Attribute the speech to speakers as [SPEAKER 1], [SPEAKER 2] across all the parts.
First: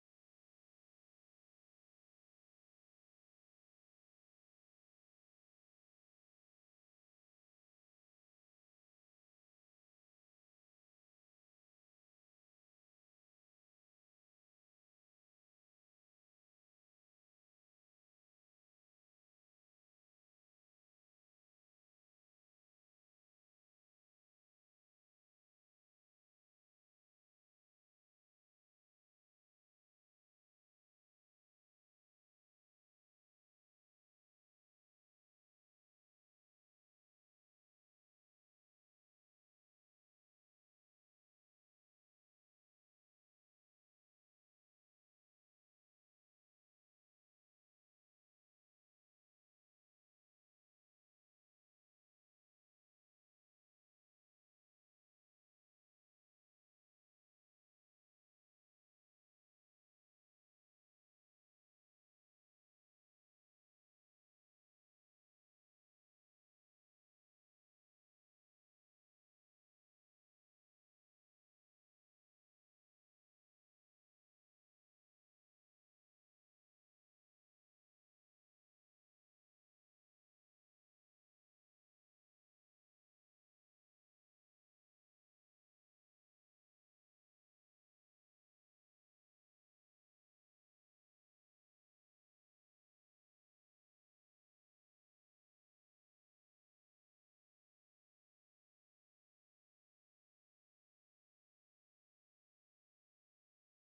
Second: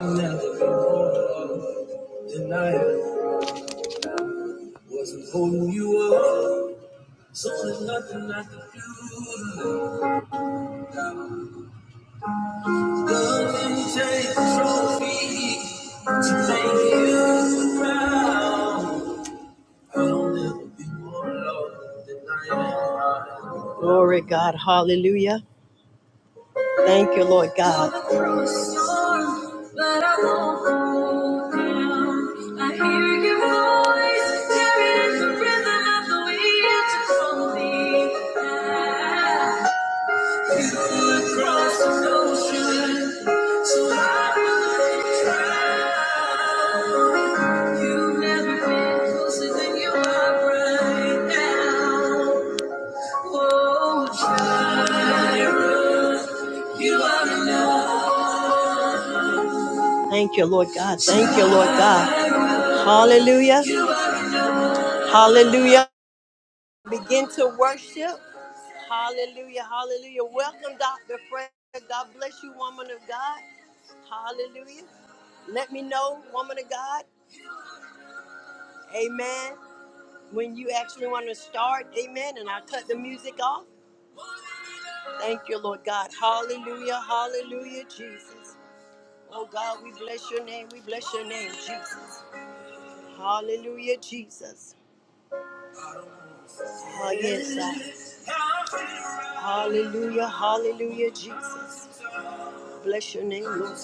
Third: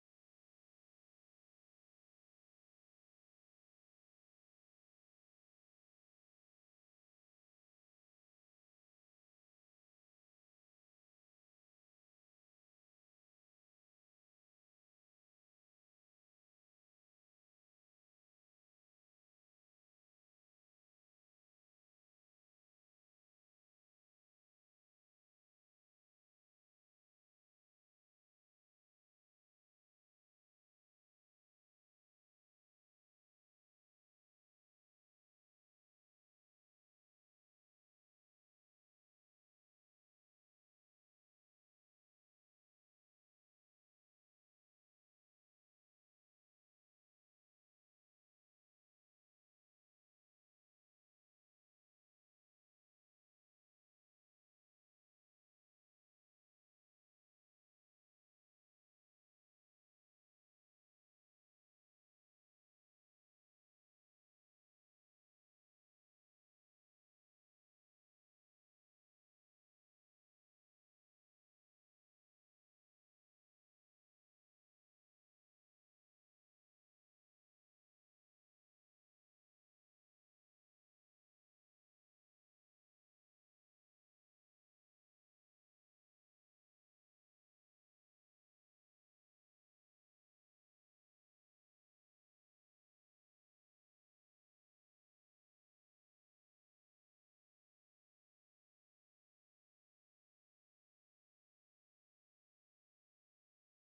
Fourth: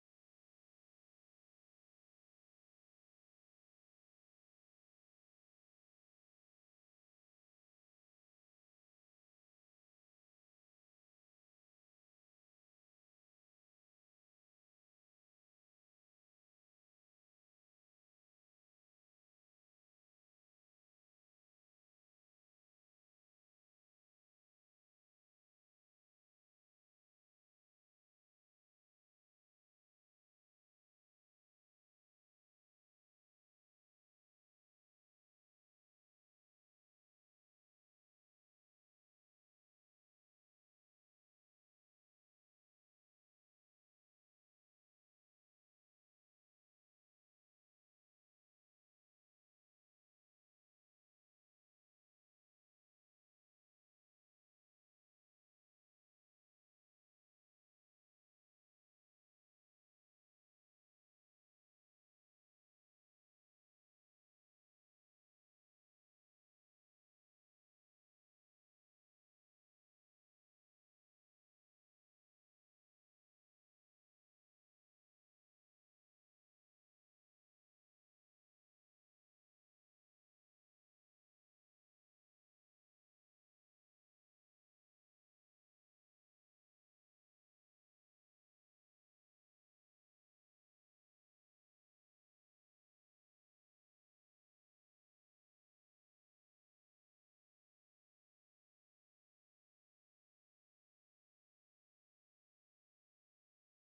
[SPEAKER 1] never been holding Denial wasn't holding you up. So there's nothing I can do. Nothing to take the trophy to make you proud. I'll never be more loved than I am. Glory God, hallelujah. Thank you, Lord God. You've never been closer than you are right now. Whoa. Thank you, Lord God. Thank you, Lord God. Hallelujah. Hallelujah. Begin to worship. Hallelujah, hallelujah. Welcome, Dr. Fred. God bless you, woman of God. Hallelujah. Let me know, woman of God. Amen. When you actually want to start, amen. And I cut the music off. Thank you, Lord God. Hallelujah, hallelujah, Jesus. Oh God, we bless your name. We bless your name, Jesus. Hallelujah, Jesus. Oh, yes, God. Hallelujah, hallelujah, Jesus. Bless your name, Lord.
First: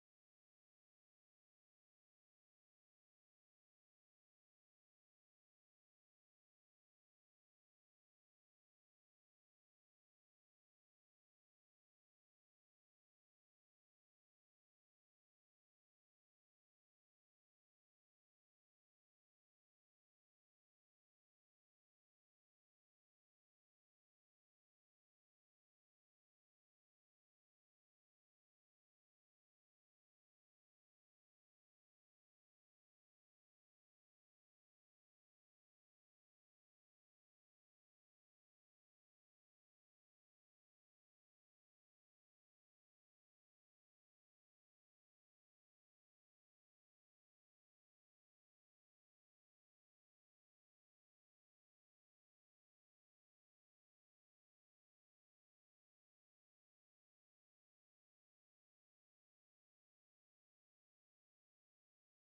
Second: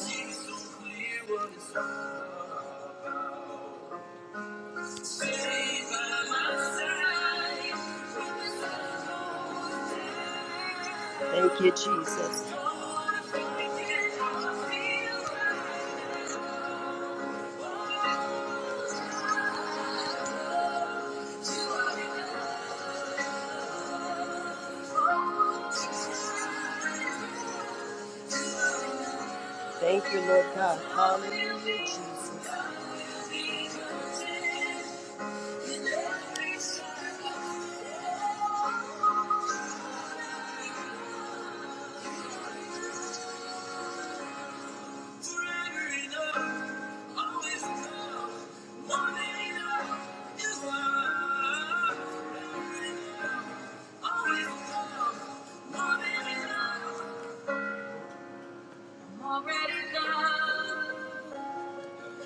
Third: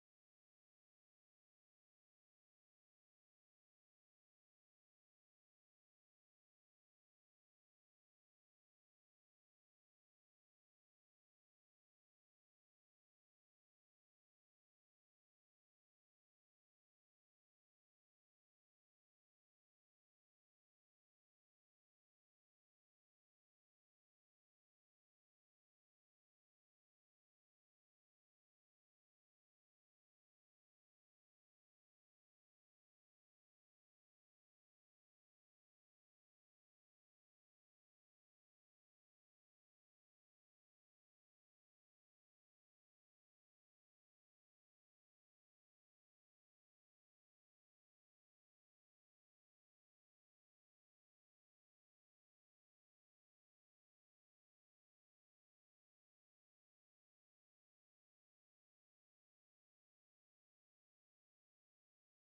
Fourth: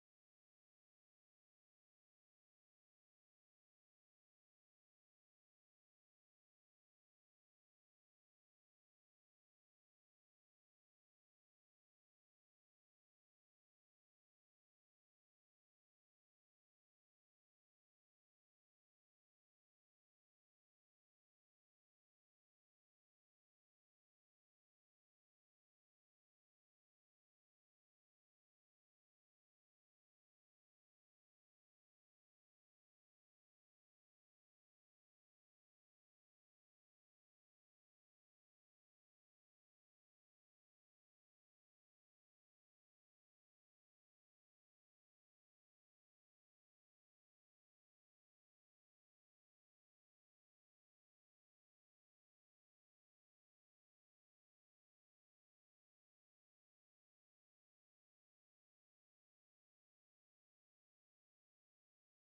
[SPEAKER 1] Thank you, Jesus. Thank you, Lord God. Hallelujah, Jesus. I'm already loved.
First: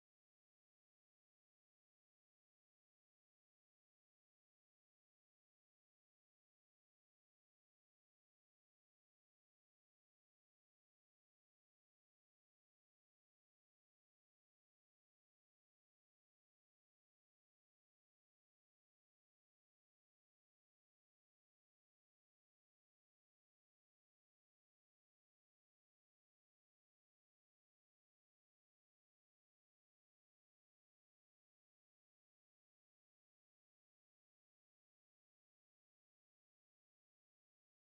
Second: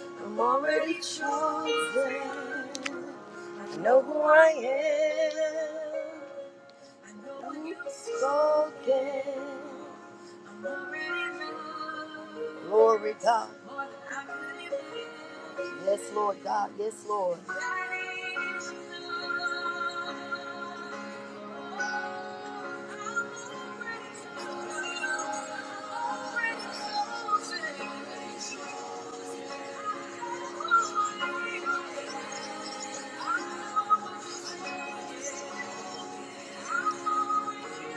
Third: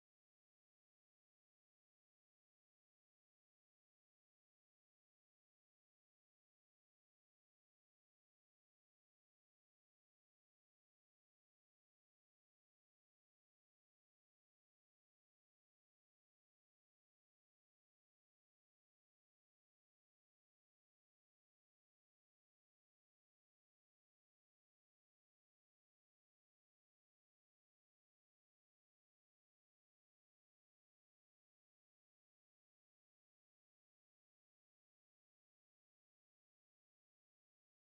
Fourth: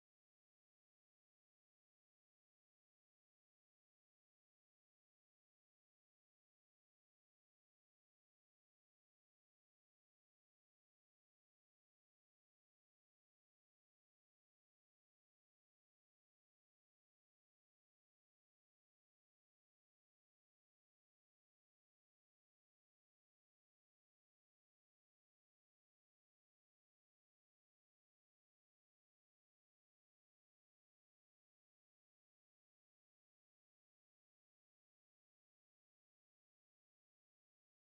[SPEAKER 1] I'm already chosen. I know who I am. I know when you've spoken, I'm already moved. Glory God. More than I could imagine. Yes, Lord God. Yes, Lord. I need you. I'm already chosen. I'm already chosen. I know what you said. I know what you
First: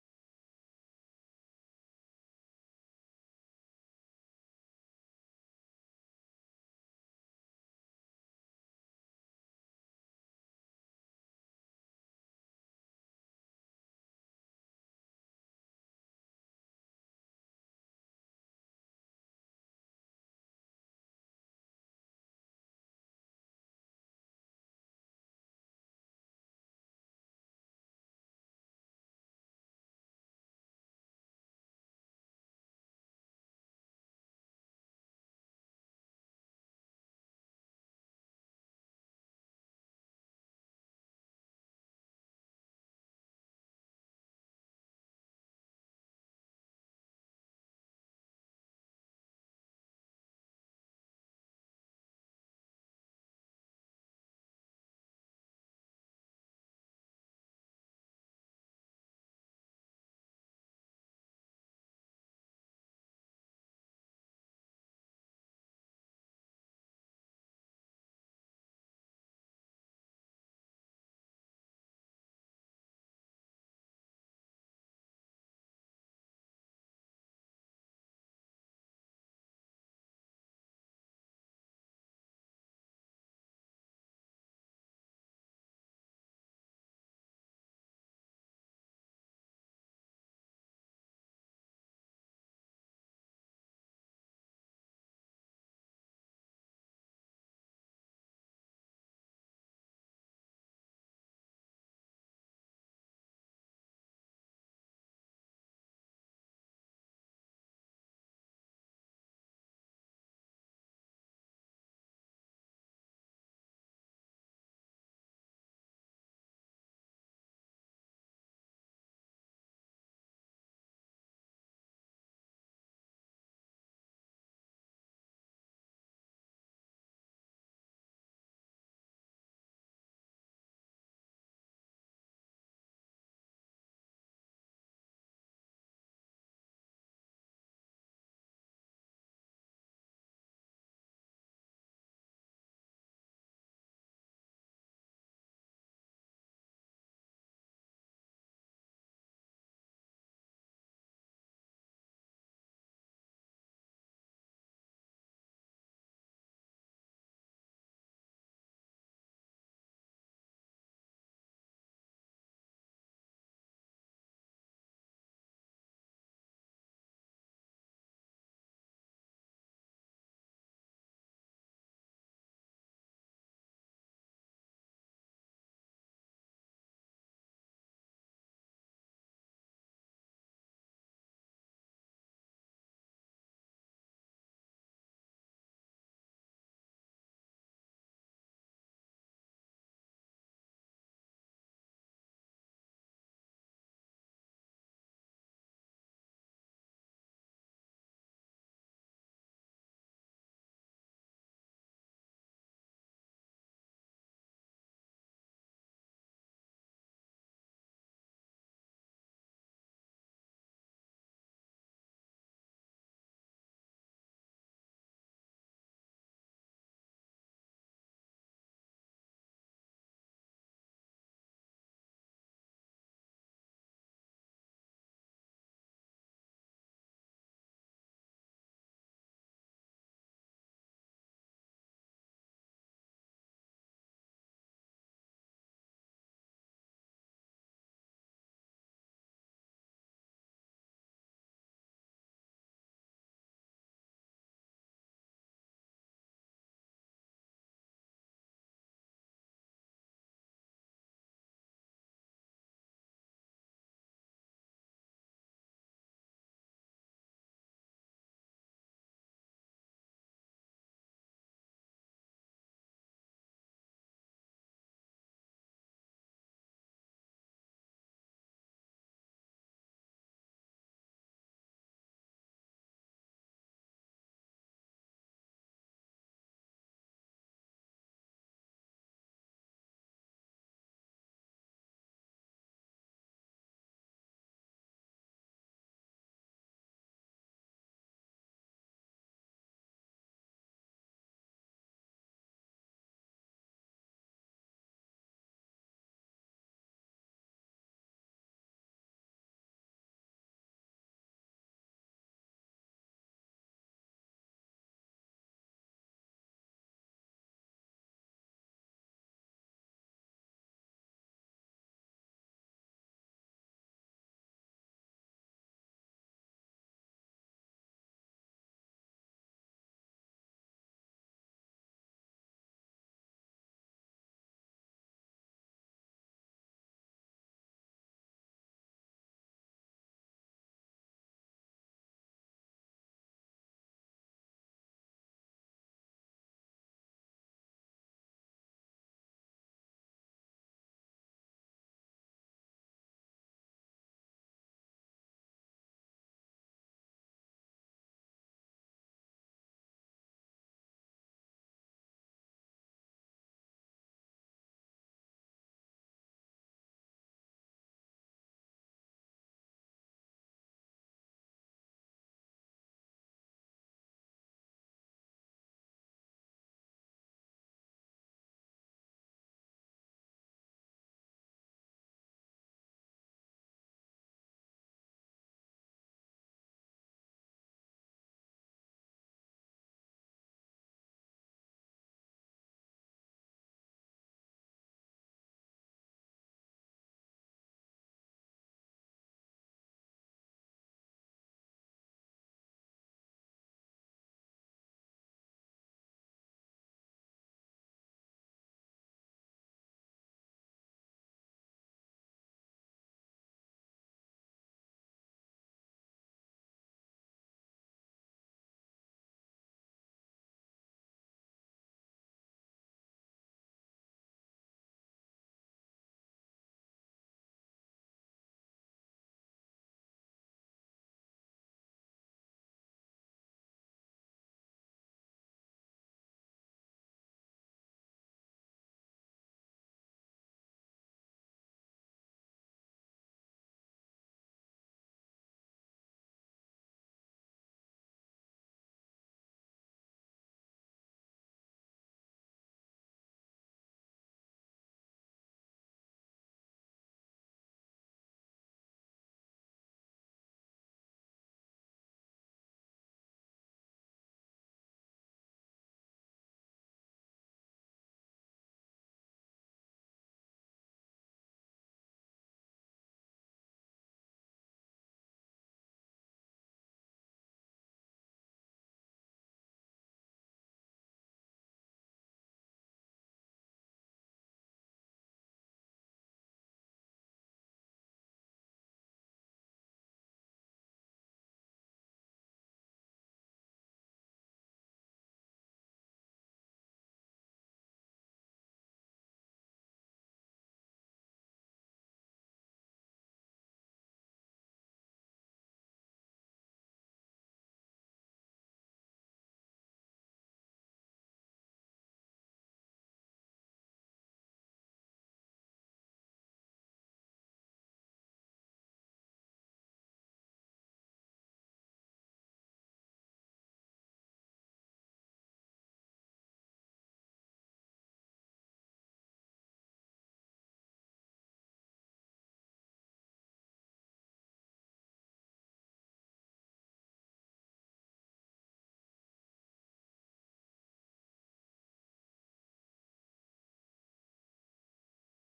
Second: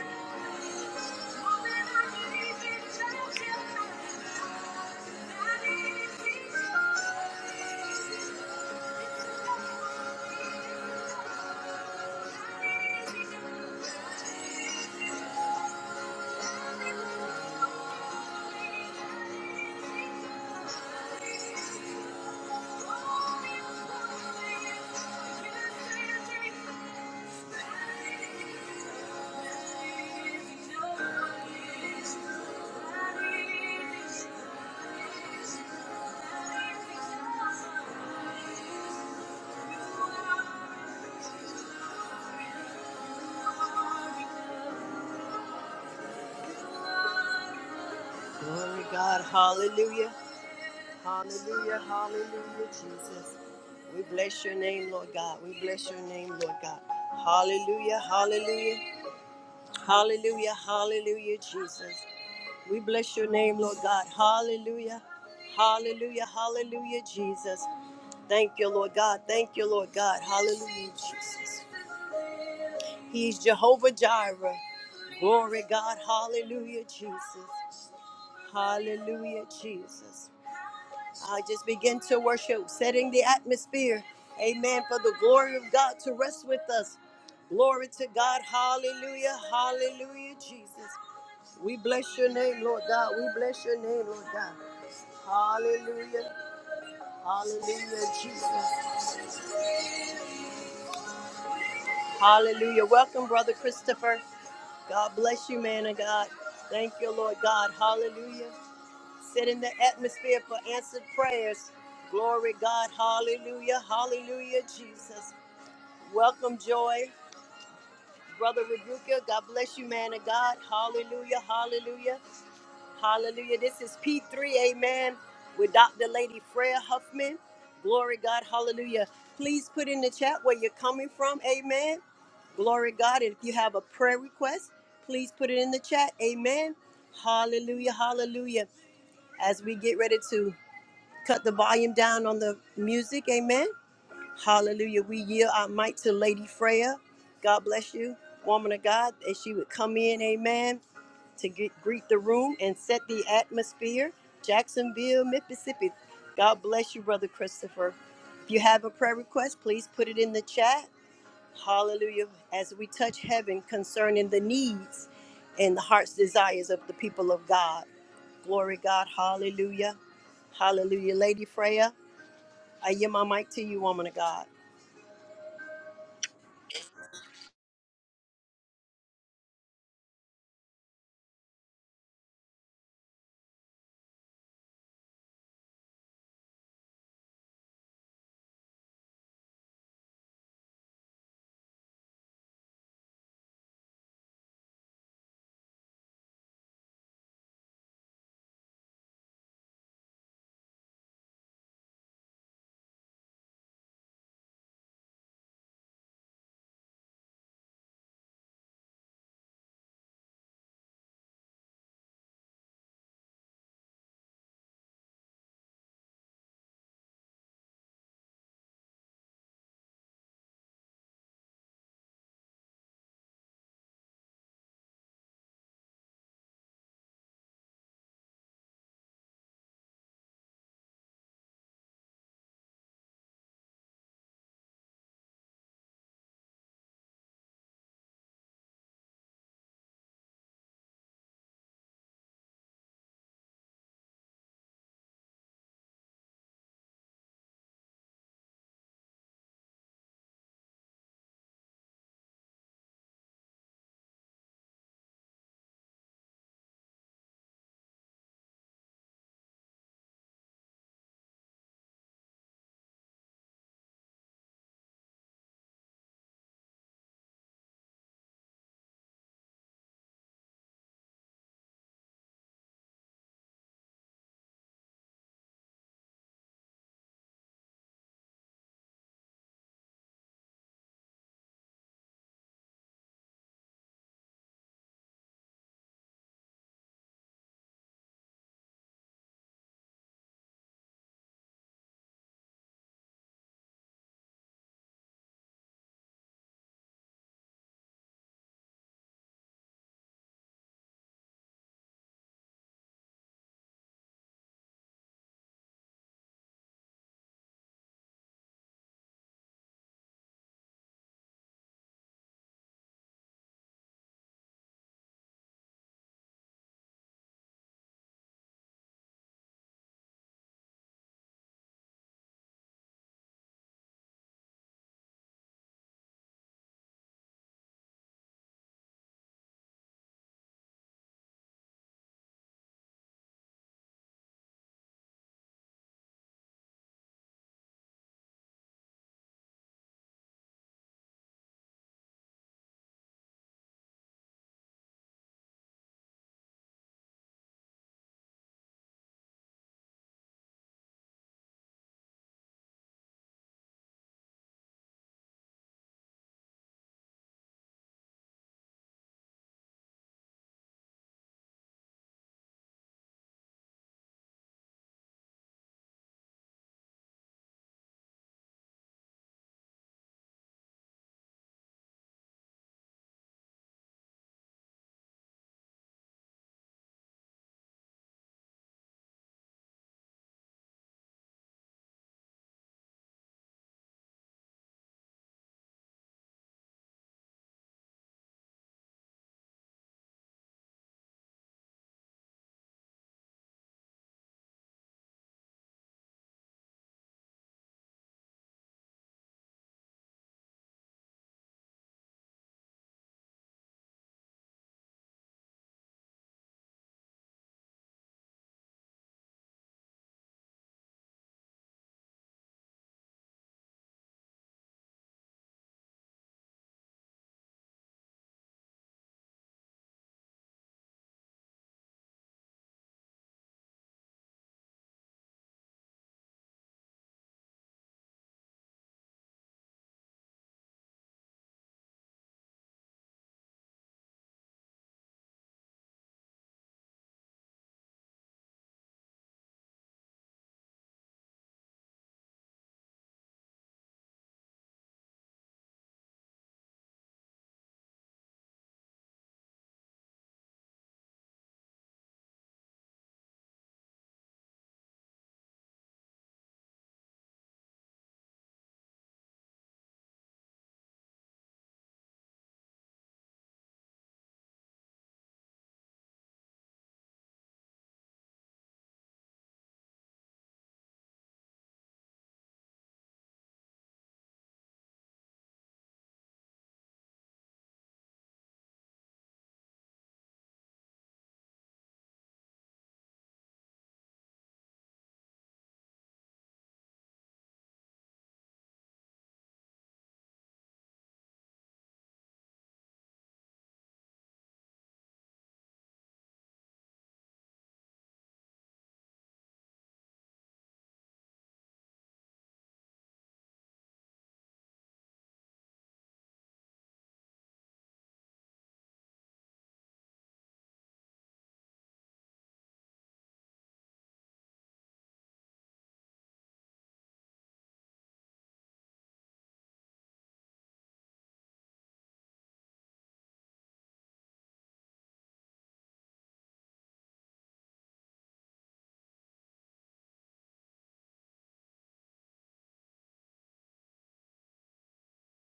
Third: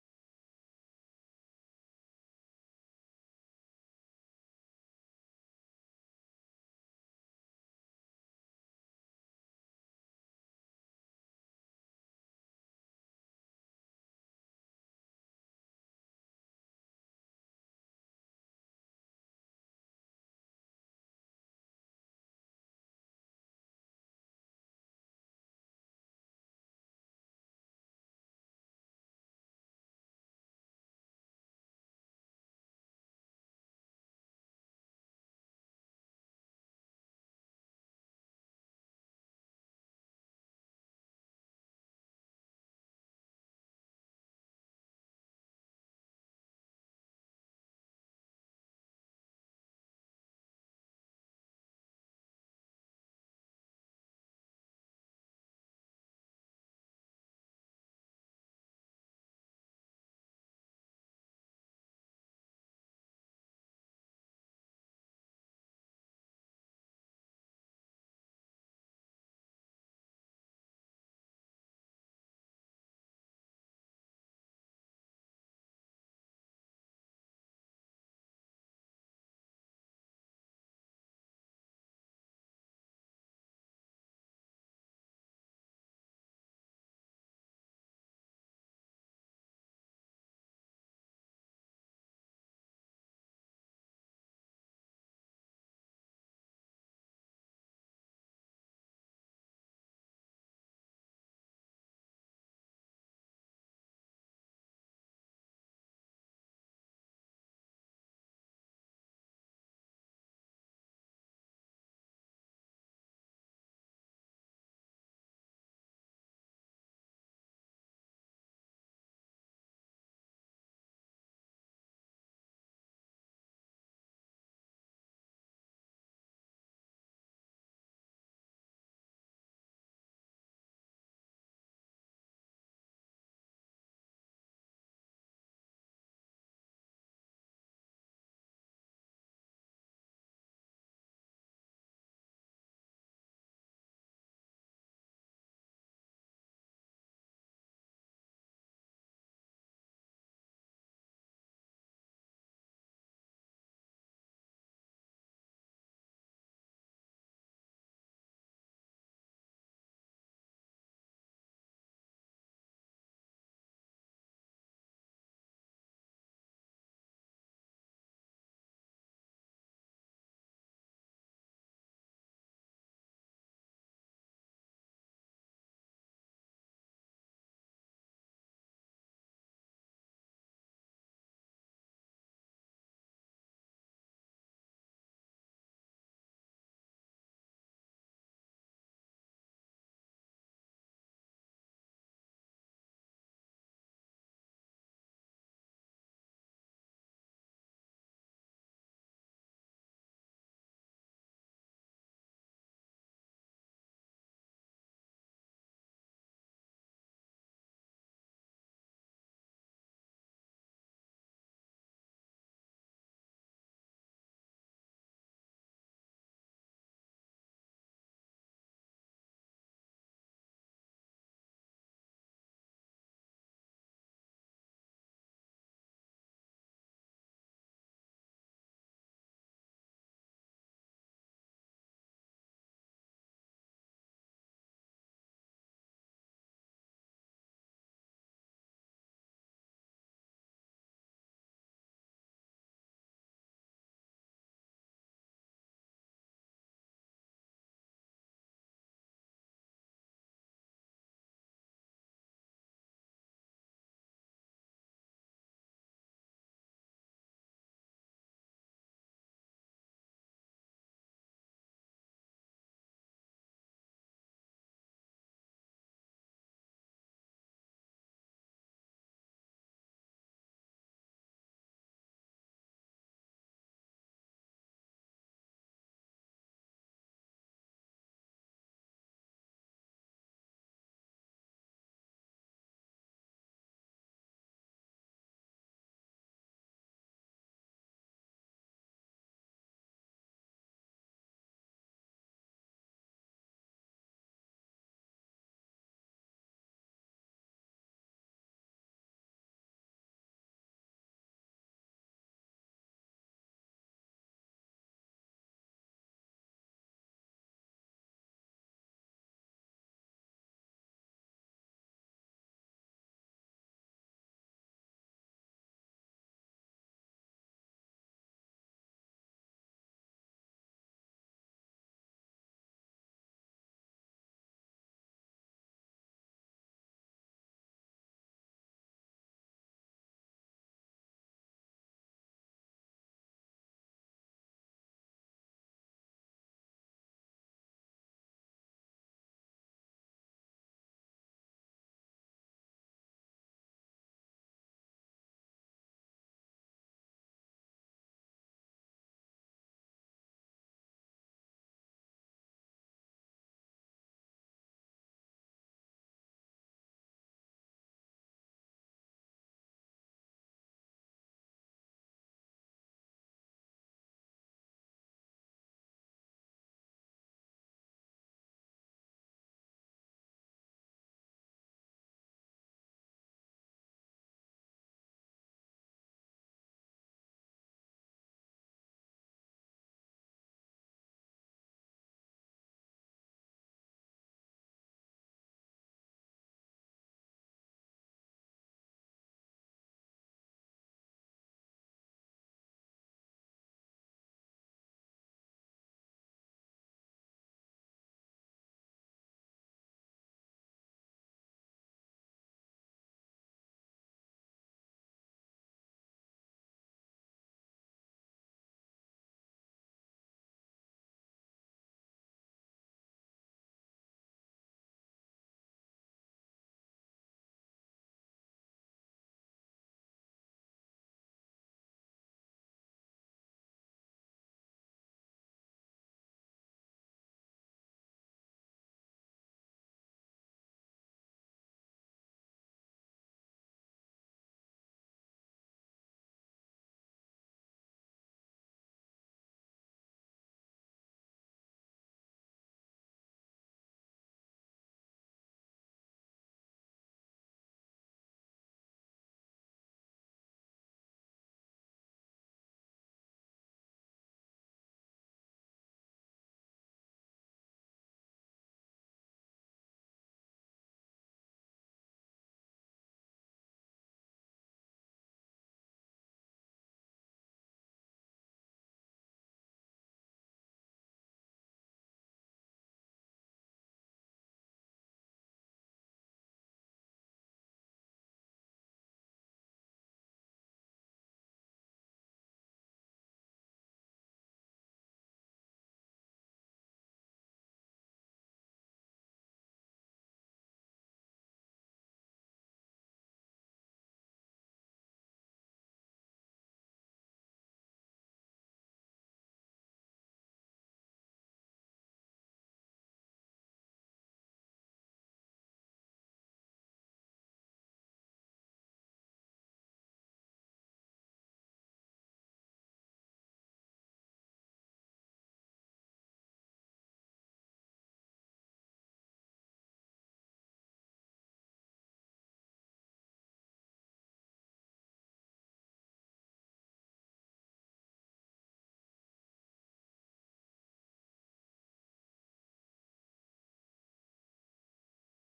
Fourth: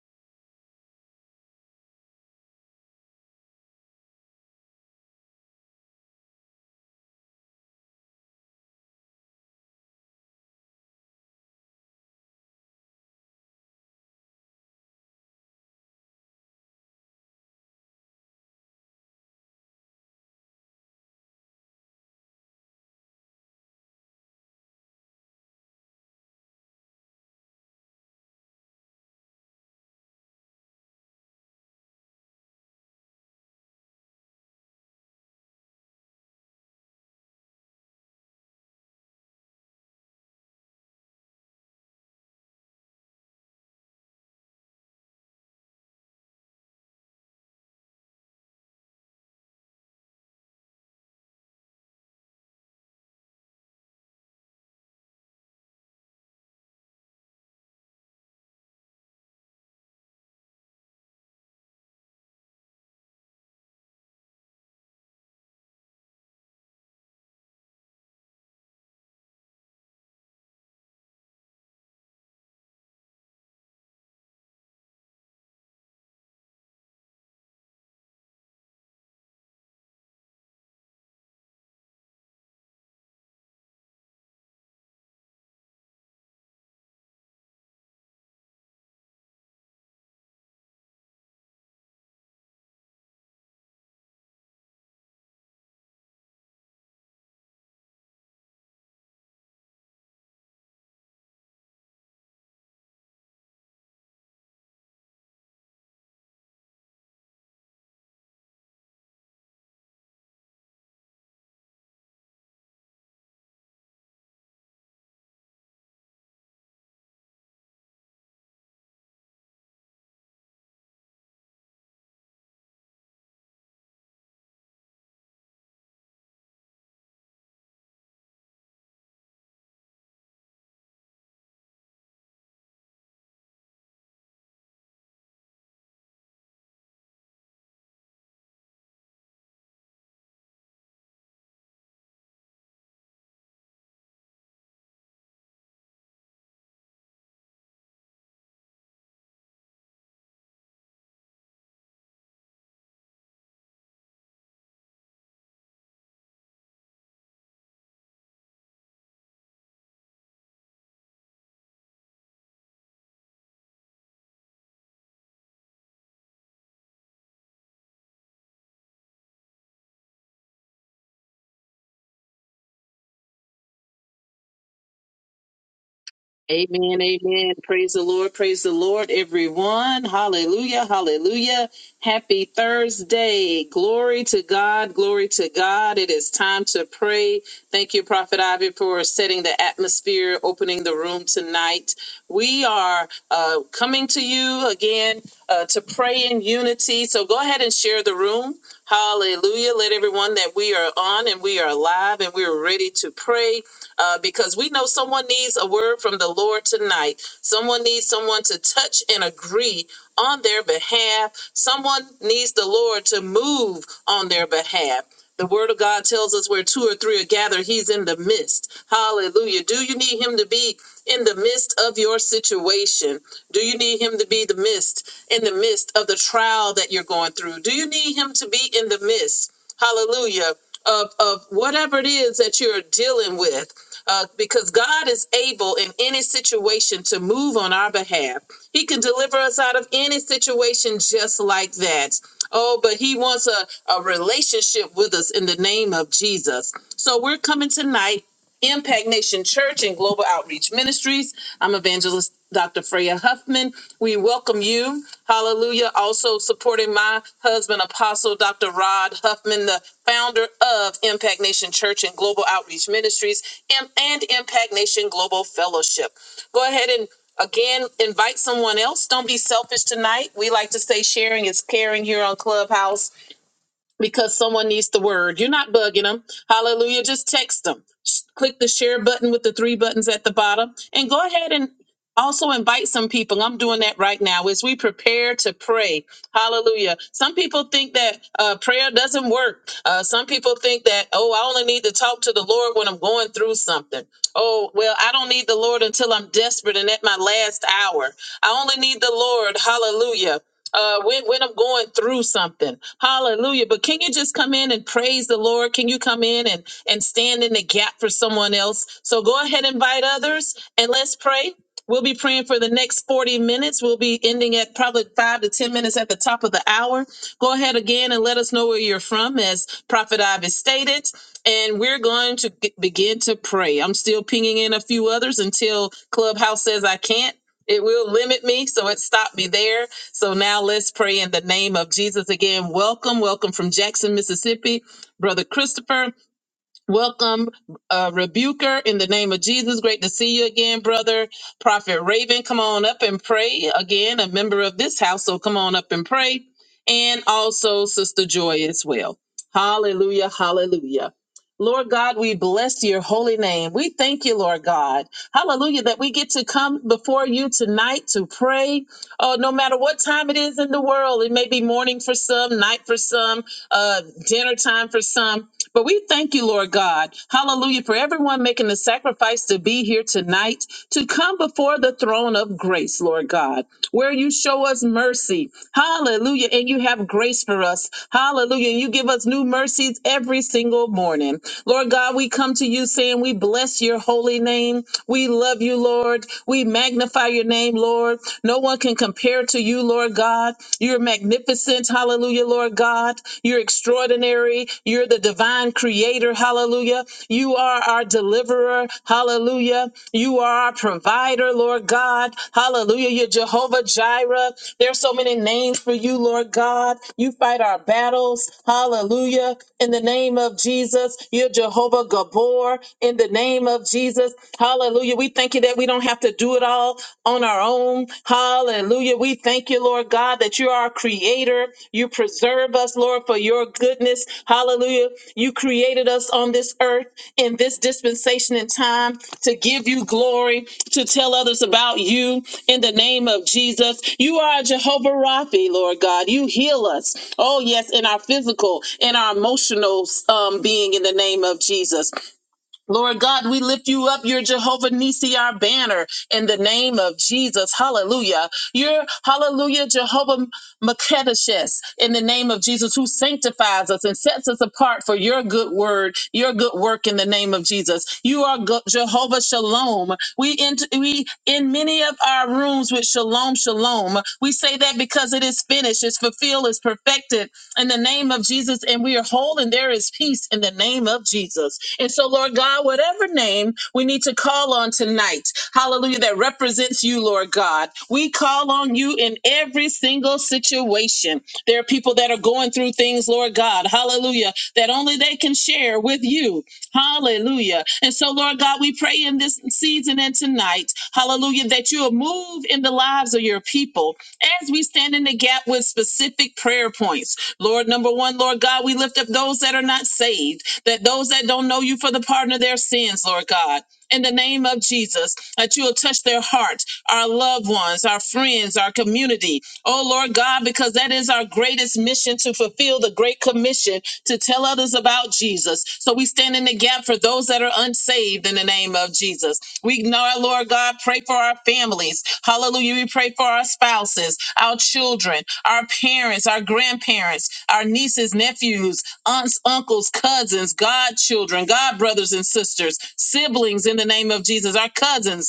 [SPEAKER 1] Glory to God, hallelujah. Hallelujah, hallelujah, Jesus. We bless your name, Lord God. We bless your name, Lord God. Hallelujah, hallelujah, hallelujah, hallelujah, Jesus. We bless your name, Lord God. Hallelujah, hallelujah, hallelujah, Jesus. Thank you, Lord God. Thank you, Lord God. Hallelujah, Jesus. He's Jehovah Jireh. Glory, God. Hallelujah, Jesus. Hallelujah, Jesus. I just begin to worship, setting the atmosphere. Amen. For the glory of God to rest with us. Glory to God. Hallelujah. Hallelujah, Jesus. We bless your name, Lord God. We bless your name, Lord God. Hallelujah. Hallelujah, Jesus. Hallelujah. Welcome, Brother Christopher. God bless you, man of God. Thank you, Lord God. Hallelujah. Set in the atmosphere for answered prayers. Glory, God. Hallelujah. Hallelujah, Jesus. Welcome, Joy. Brother Rebuka, God bless you, man of God. Hallelujah, hallelujah, hallelujah. This is P3, amen, with Dr. Lady Freya Huffman. Glory God, hallelujah. Please put in the chat where you're coming from, amen. Glory God, and if you have a prayer request, please put it in the chat, amen. Hallelujah, hallelujah. As we get ready to cut the volume down on the music, amen. Hallelujah. We yield our might to Lady Freya. God bless you, woman of God, that she would come in, amen, to get, greet the room and set the atmosphere. Jacksonville, Mississippi. God bless you, Brother Christopher. If you have a prayer request, please put it in the chat. Hallelujah. As we touch heaven concerning the needs and the heart's desires of the people of God. Glory God. Hallelujah. Hallelujah. Lady Freya, I yield my mic to you, woman of God.
[SPEAKER 2] Amen, amen. Praise the Lord, praise the Lord, everyone. Hallelujah, hallelujah. Happy Thursday. Glory to God, glory to God. It is time to pray. Thank you, Prophet Ivy, for setting the atmosphere, opening the room tonight. We are uh, coming to you again uh, to pray in unity. So go ahead and share the room. Hallelujah. Let everyone that we are on and we are live and we are ready to pray uh, because we know someone needs a word from the Lord tonight. Someone needs someone to touch and agree on their behalf. Someone needs the Lord to move on their behalf. The word of God tells us where two or three are gathered, he's in the midst. Hallelujah. Do you need him to be in the midst of your situation? Do you need him to be the midst in the midst of the trial that you're going through? Do you need him to be in the midst? Hallelujah. Of, of whatever it is that you're dealing with uh, because God is able in any situation to move on our behalf. He can deliver us out of any situation just like that. Oh, but He wants a, a relationship with us in the name of Jesus. So we're coming tonight Impact Nation Church and Global Outreach Ministries. I'm evangelist Dr. Freya Huffman. We welcome you. Hallelujah. Also supporting my husband, Apostle Dr. Rod Huffman, the founder of Impact Nation Church and Global Outreach Ministries and, and Impact Nation Global Fellowship. Go ahead and again invite someone else. Don't be selfish tonight. We like to say sharing is caring here on Clubhouse because someone needs the word. You're not bugging them. Hallelujah. Just text them. Sh- Click the share button with the three buttons at the bottom and go ahead and also invite some people. I'm doing that right now as we prepare to pray. Hallelujah. Some people think that uh, prayer doesn't work. Uh, some people think that, oh, I only need to talk to the Lord when I'm going through something. Oh, well, I don't need the Lord until I'm desperate and at my last hour. I only need the Lord. Hallelujah uh, when, when I'm going through something. Hallelujah. But can you just come in and praise the Lord? Can you come in and, and stand in the gap for someone else? So go ahead, invite others, and let's pray. We'll be praying for the next 40 minutes. We'll be ending at probably five to 10 minutes at the top of the hour. Go ahead again and let us know where you're from, as Prophet Ivis stated. And we're going to g- begin to pray. I'm still pinging in a few others until Clubhouse says I can't it will limit me so it stopped me there so now let's pray in the name of jesus again welcome welcome from jackson mississippi brother christopher Welcome, uh, Rebuker, in the name of Jesus. Great to see you again, brother. Prophet Raven, come on up and pray. Again, a member of this house, so come on up and pray. And also Sister Joy as well. Hallelujah, hallelujah. Lord God, we bless your holy name. We thank you, Lord God. Hallelujah, that we get to come before you tonight to pray. Oh, no matter what time it is in the world, it may be morning for some, night for some, uh, dinner time for some. But we thank you, Lord God. Hallelujah. For everyone making the sacrifice to be here tonight, to come before the throne of grace, Lord God, where you show us mercy. Hallelujah. And you have grace for us. Hallelujah. And you give us new mercies every single morning. Lord God, we come to you saying we bless your holy name. We love you, Lord. We magnify your name, Lord. No one can compare to you, Lord God. You're magnificent magnificent. Hallelujah, Lord God. You're extraordinary. You're the divine creator. Hallelujah. You are our deliverer. Hallelujah. You are our provider, Lord God. Hallelujah. You're Jehovah Jireh. There are so many names for you, Lord God. You fight our battles. Hallelujah. In the name of Jesus, you're Jehovah Gabor. In the name of Jesus, hallelujah. We thank you that we don't have to do it all it all on our own. Hallelujah. We thank you, Lord God, that you're our creator. You preserve us, Lord, for your goodness. Hallelujah. You created us on this earth in this dispensation and time to give you glory, to tell others about you in the name of Jesus. You are Jehovah Rapha, Lord God. You heal us. Oh, yes, in our physical, in our emotional um, being in the name of Jesus. Lord God, we lift you up. You're Jehovah Nissi, our banner in the name of Jesus. Hallelujah. You're hallelujah, Jehovah Makedeshes in the name of Jesus, who sanctifies us and sets us apart for your good word, your good work in the name of Jesus. You are Go- Jehovah Shalom. We in, we in many of our rooms with Shalom, Shalom. We say that because it is finished, it's fulfilled, it's perfected in the name of Jesus, and we are whole, and there is peace in the name of Jesus. And so, Lord God, whatever name we need to call on tonight, hallelujah, that represents you, Lord God, we call on you in every single situation. There are people that are going through things, Lord God, hallelujah, that only they can share with you, hallelujah. And so, Lord God, we pray in this season and tonight, hallelujah, that you will move in the lives of your people as we stand in the gap with specific prayer points. Lord, number one, Lord God, we lift up those that are not saved, that those that don't know you for the pardon of their sins, Lord God. In the name of Jesus, that you will touch their hearts, our loved ones, our friends, our community. Oh Lord God, because that is our greatest mission to fulfill the great commission to tell others about Jesus. So we stand in the gap for those that are unsaved in the name of Jesus. We know our Lord God, pray for our families. Hallelujah. We pray for our spouses, our children, our parents, our grandparents, our nieces, nephews, aunts, uncles, cousins, godchildren, godbrothers and sisters, siblings in the name of Jesus, our cousins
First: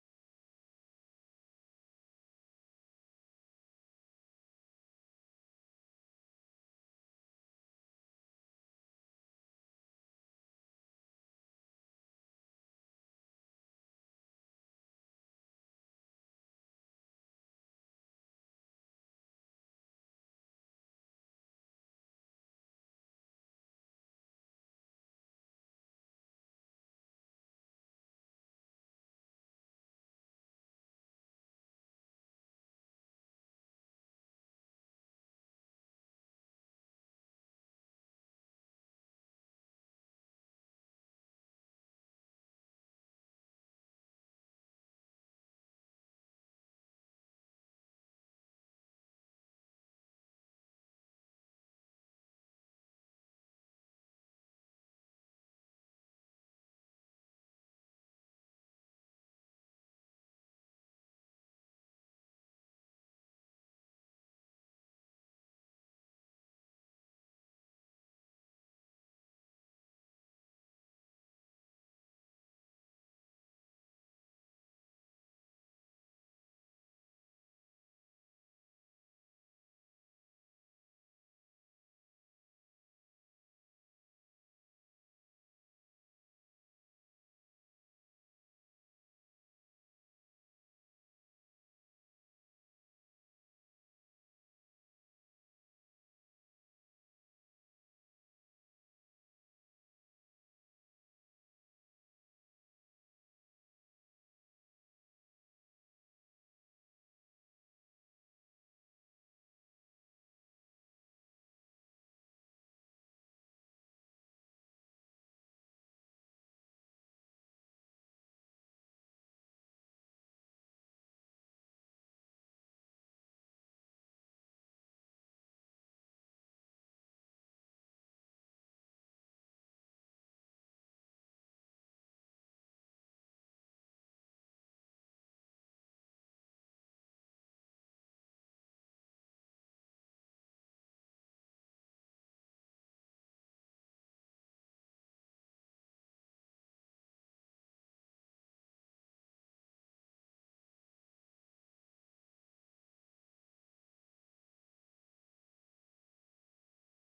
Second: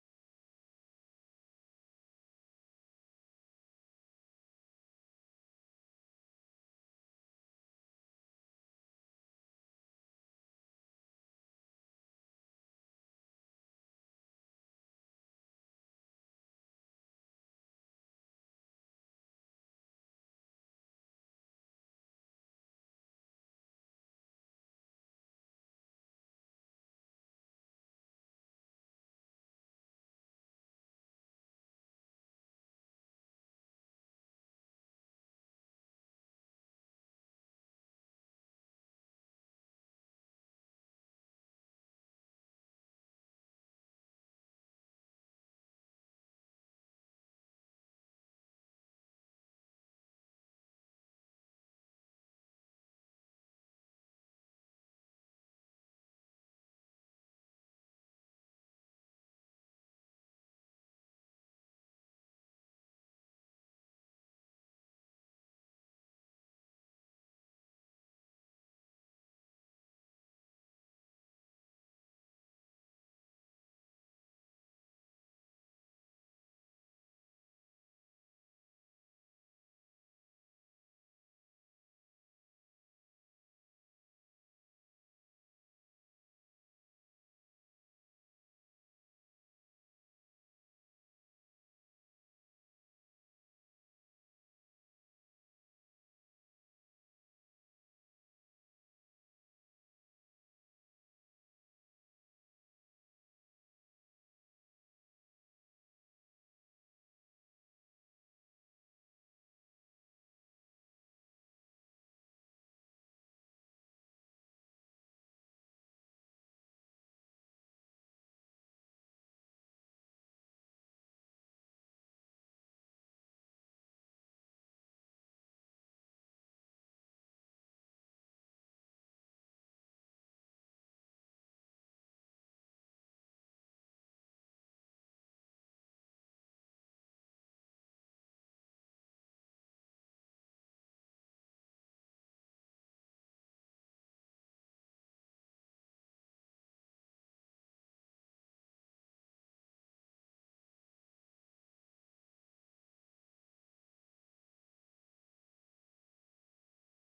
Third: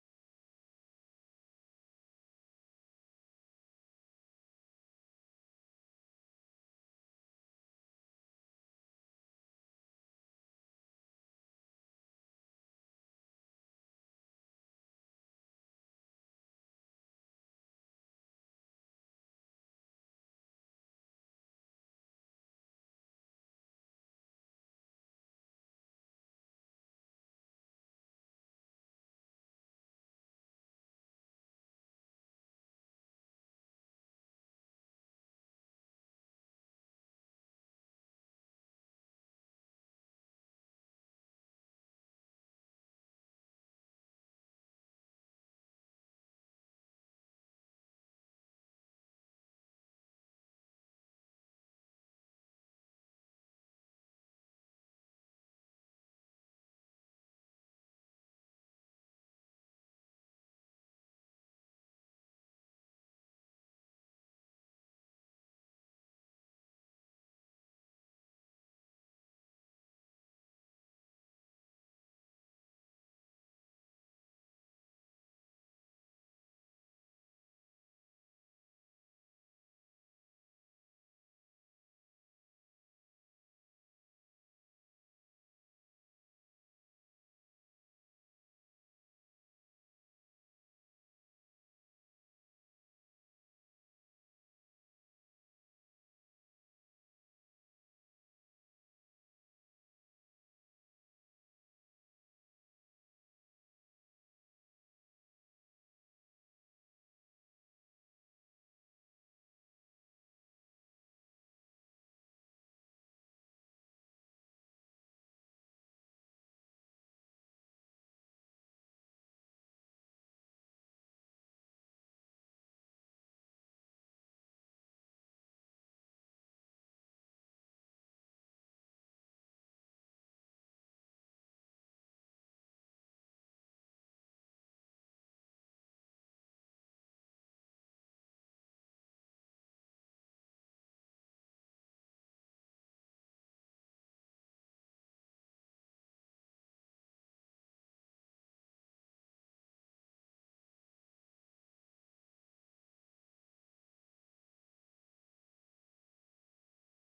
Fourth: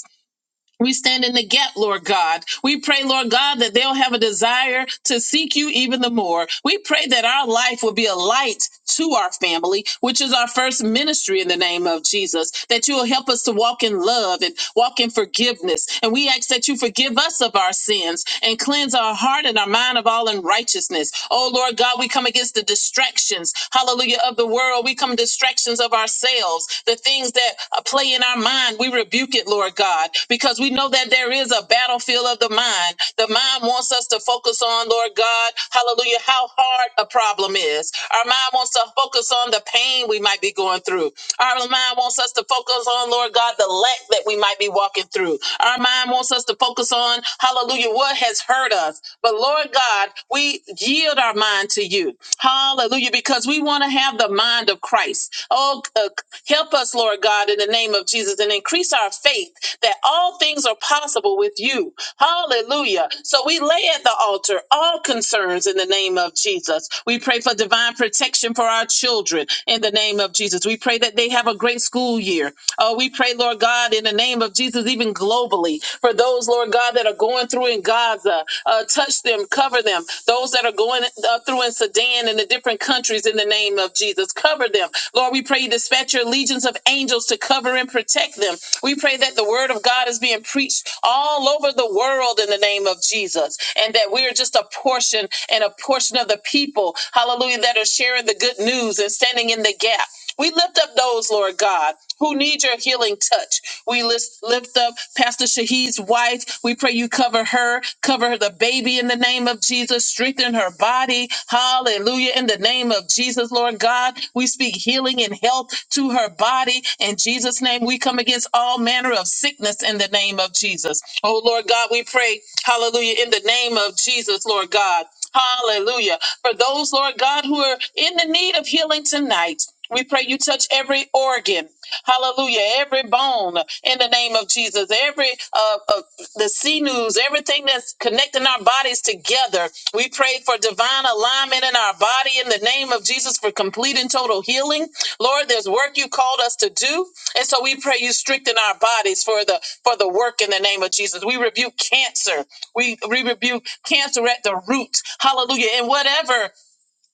[SPEAKER 2] we stand in the gap, Lord God. We pray, Lord God, that they'll have a desire to seek you even the more. We pray that our life will be a light to our family, which is our first ministry in the name of Jesus, that you will help us to walk in love and walk in forgiveness. And we ask that you forgive us of our sins and cleanse our heart and our mind of all unrighteousness. Oh, Lord God, we come against the distractions, hallelujah, of the world world. We come distractions of ourselves, the things that uh, play in our mind. We rebuke it, Lord God, because we know that there is a battlefield of the mind. The mind wants us to focus on, Lord God, hallelujah, how hard a problem is. Our mind wants to focus on the pain we might be going through. Our mind wants us to focus on, Lord God, the lack that we might be walking through. Our mind wants us to focus on, hallelujah, what has hurt hurt us. But Lord God, we yield our mind to you. Hallelujah. Because we want to have the mind of Christ. Oh, uh, help us, Lord God, in the name of Jesus and increase our faith that all things are possible with you. Hallelujah. So we lay at the altar all concerns in the name of Jesus. We pray for divine protection for our children in the name of Jesus. We pray that they have a great school year Oh, we pray, Lord God, in the name of Jesus, even globally, for those, Lord God, that are going through in Gaza, uh, touch them, cover them. Those that are going uh, through in Sudan and the different countries, in the name of Jesus, cover them. Lord, we pray you dispatch your legions of angels to cover and protect them. We pray that the word of God is being preached all over the world in the name of Jesus, and that we are just a portion and a portion of the people, hallelujah, that are sharing the good news and standing in the gap. We lift up those, Lord God, who need your healing touch. We list, lift up Pastor Shahid's wife. We pray you cover her, cover her, the baby in the name of Jesus, strengthen her body. Hallelujah. In the name of Jesus, Lord God, we speak healing and health to her body. In Jesus' name, we come against all manner of sickness in the name of Jesus. Oh, Lord God, we pray, hallelujah, in the name of Jesus, Lord God. Hallelujah. For those, Lord God, who are in the need of healing tonight, we pray you touch every organ, hallelujah, every bone in the name of Jesus, every uh, uh, the sinews, everything that's connecting our bodies together. We pray for divine alignment in our body in the name of Jesus for complete and total healing. Lord, there's work you called us to do, and so we pray you strengthen our bodies for the for the work in the name of Jesus. We rebuke cancer. We we rebuke cancer at the root, hallelujah, and whatever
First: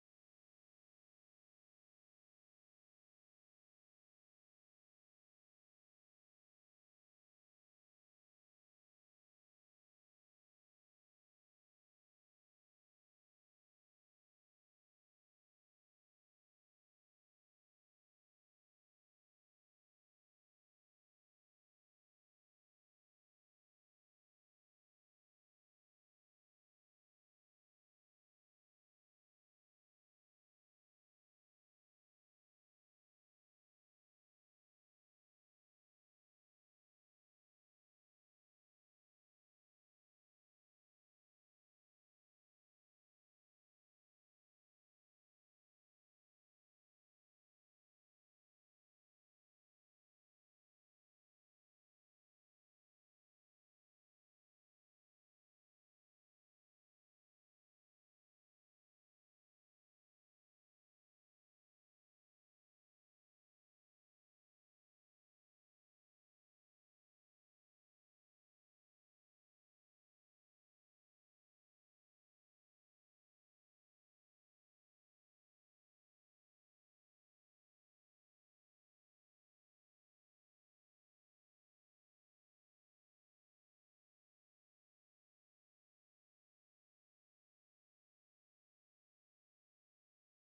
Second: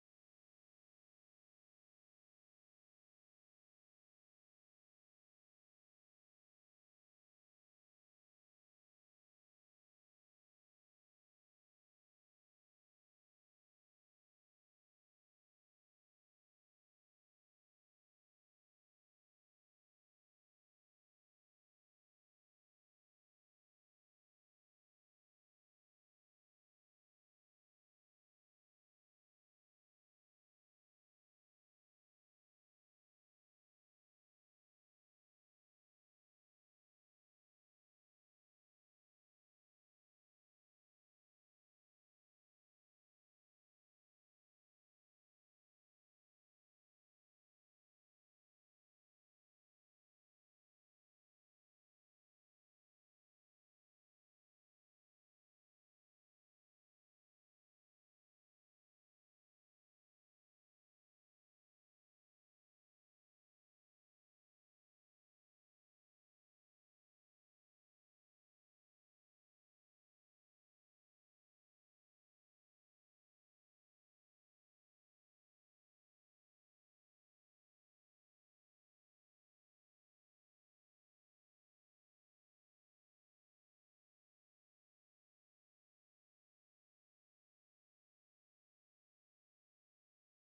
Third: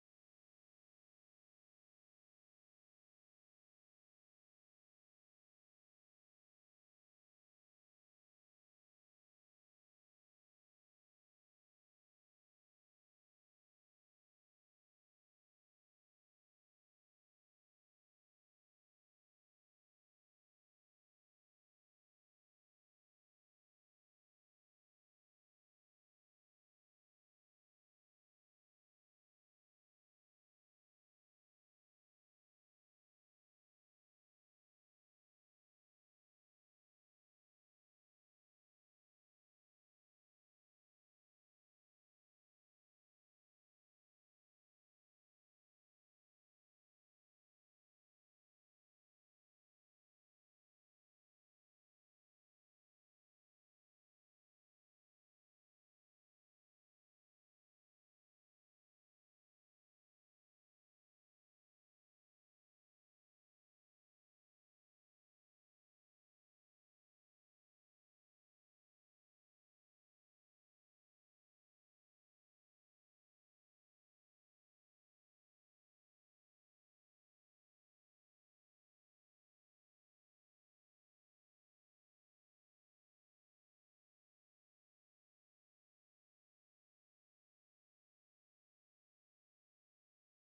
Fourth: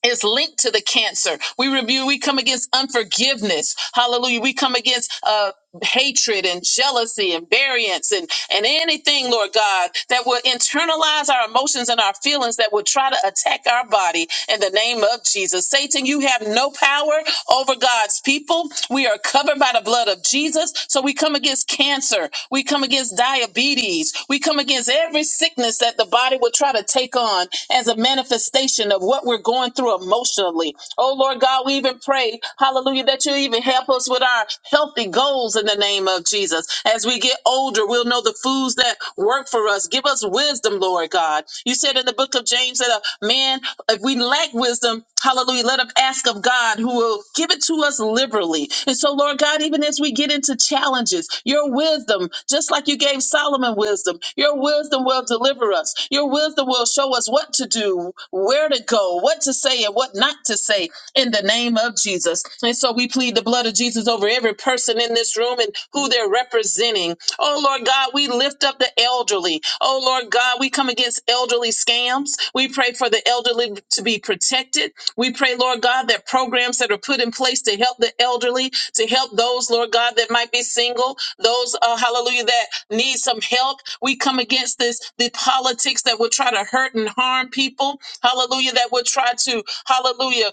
[SPEAKER 2] is linked to the cancer. We review, we come against unforgiveness. Hallelujah. We come against uh hatred and jealousy and variance and and anything lord god that will internalize our emotions and our feelings that will try to attack our body in the name of jesus satan you have no power over god's people we are covered by the blood of jesus so we come against cancer We. We come against diabetes. We come against every sickness that the body will try to take on as a manifestation of what we're going through emotionally. Oh, Lord God, we even pray, hallelujah, that you even help us with our healthy goals in the name of Jesus. As we get older, we'll know the foods that work for us. Give us wisdom, Lord God. You said in the book of James that a man, if we lack wisdom, Hallelujah. Let us ask of God who will give it to us liberally. And so, Lord God, even as we get into challenges, your wisdom, just like you gave Solomon wisdom, your wisdom will deliver us. Your wisdom will show us what to do, where to go, what to say, and what not to say in the name of Jesus. And so we plead the blood of Jesus over every person in this room and who they're representing. Oh, Lord God. God, we lift up the elderly. Oh, Lord God, we come against elderly scams. We pray for the elderly to be protected. We pray, Lord God, that programs that are put in place to help the elderly, to help those, Lord God, that might be single, those, uh, hallelujah, that need some help. We come against this, the politics that will try to hurt and harm people. Hallelujah, that will try to, hallelujah,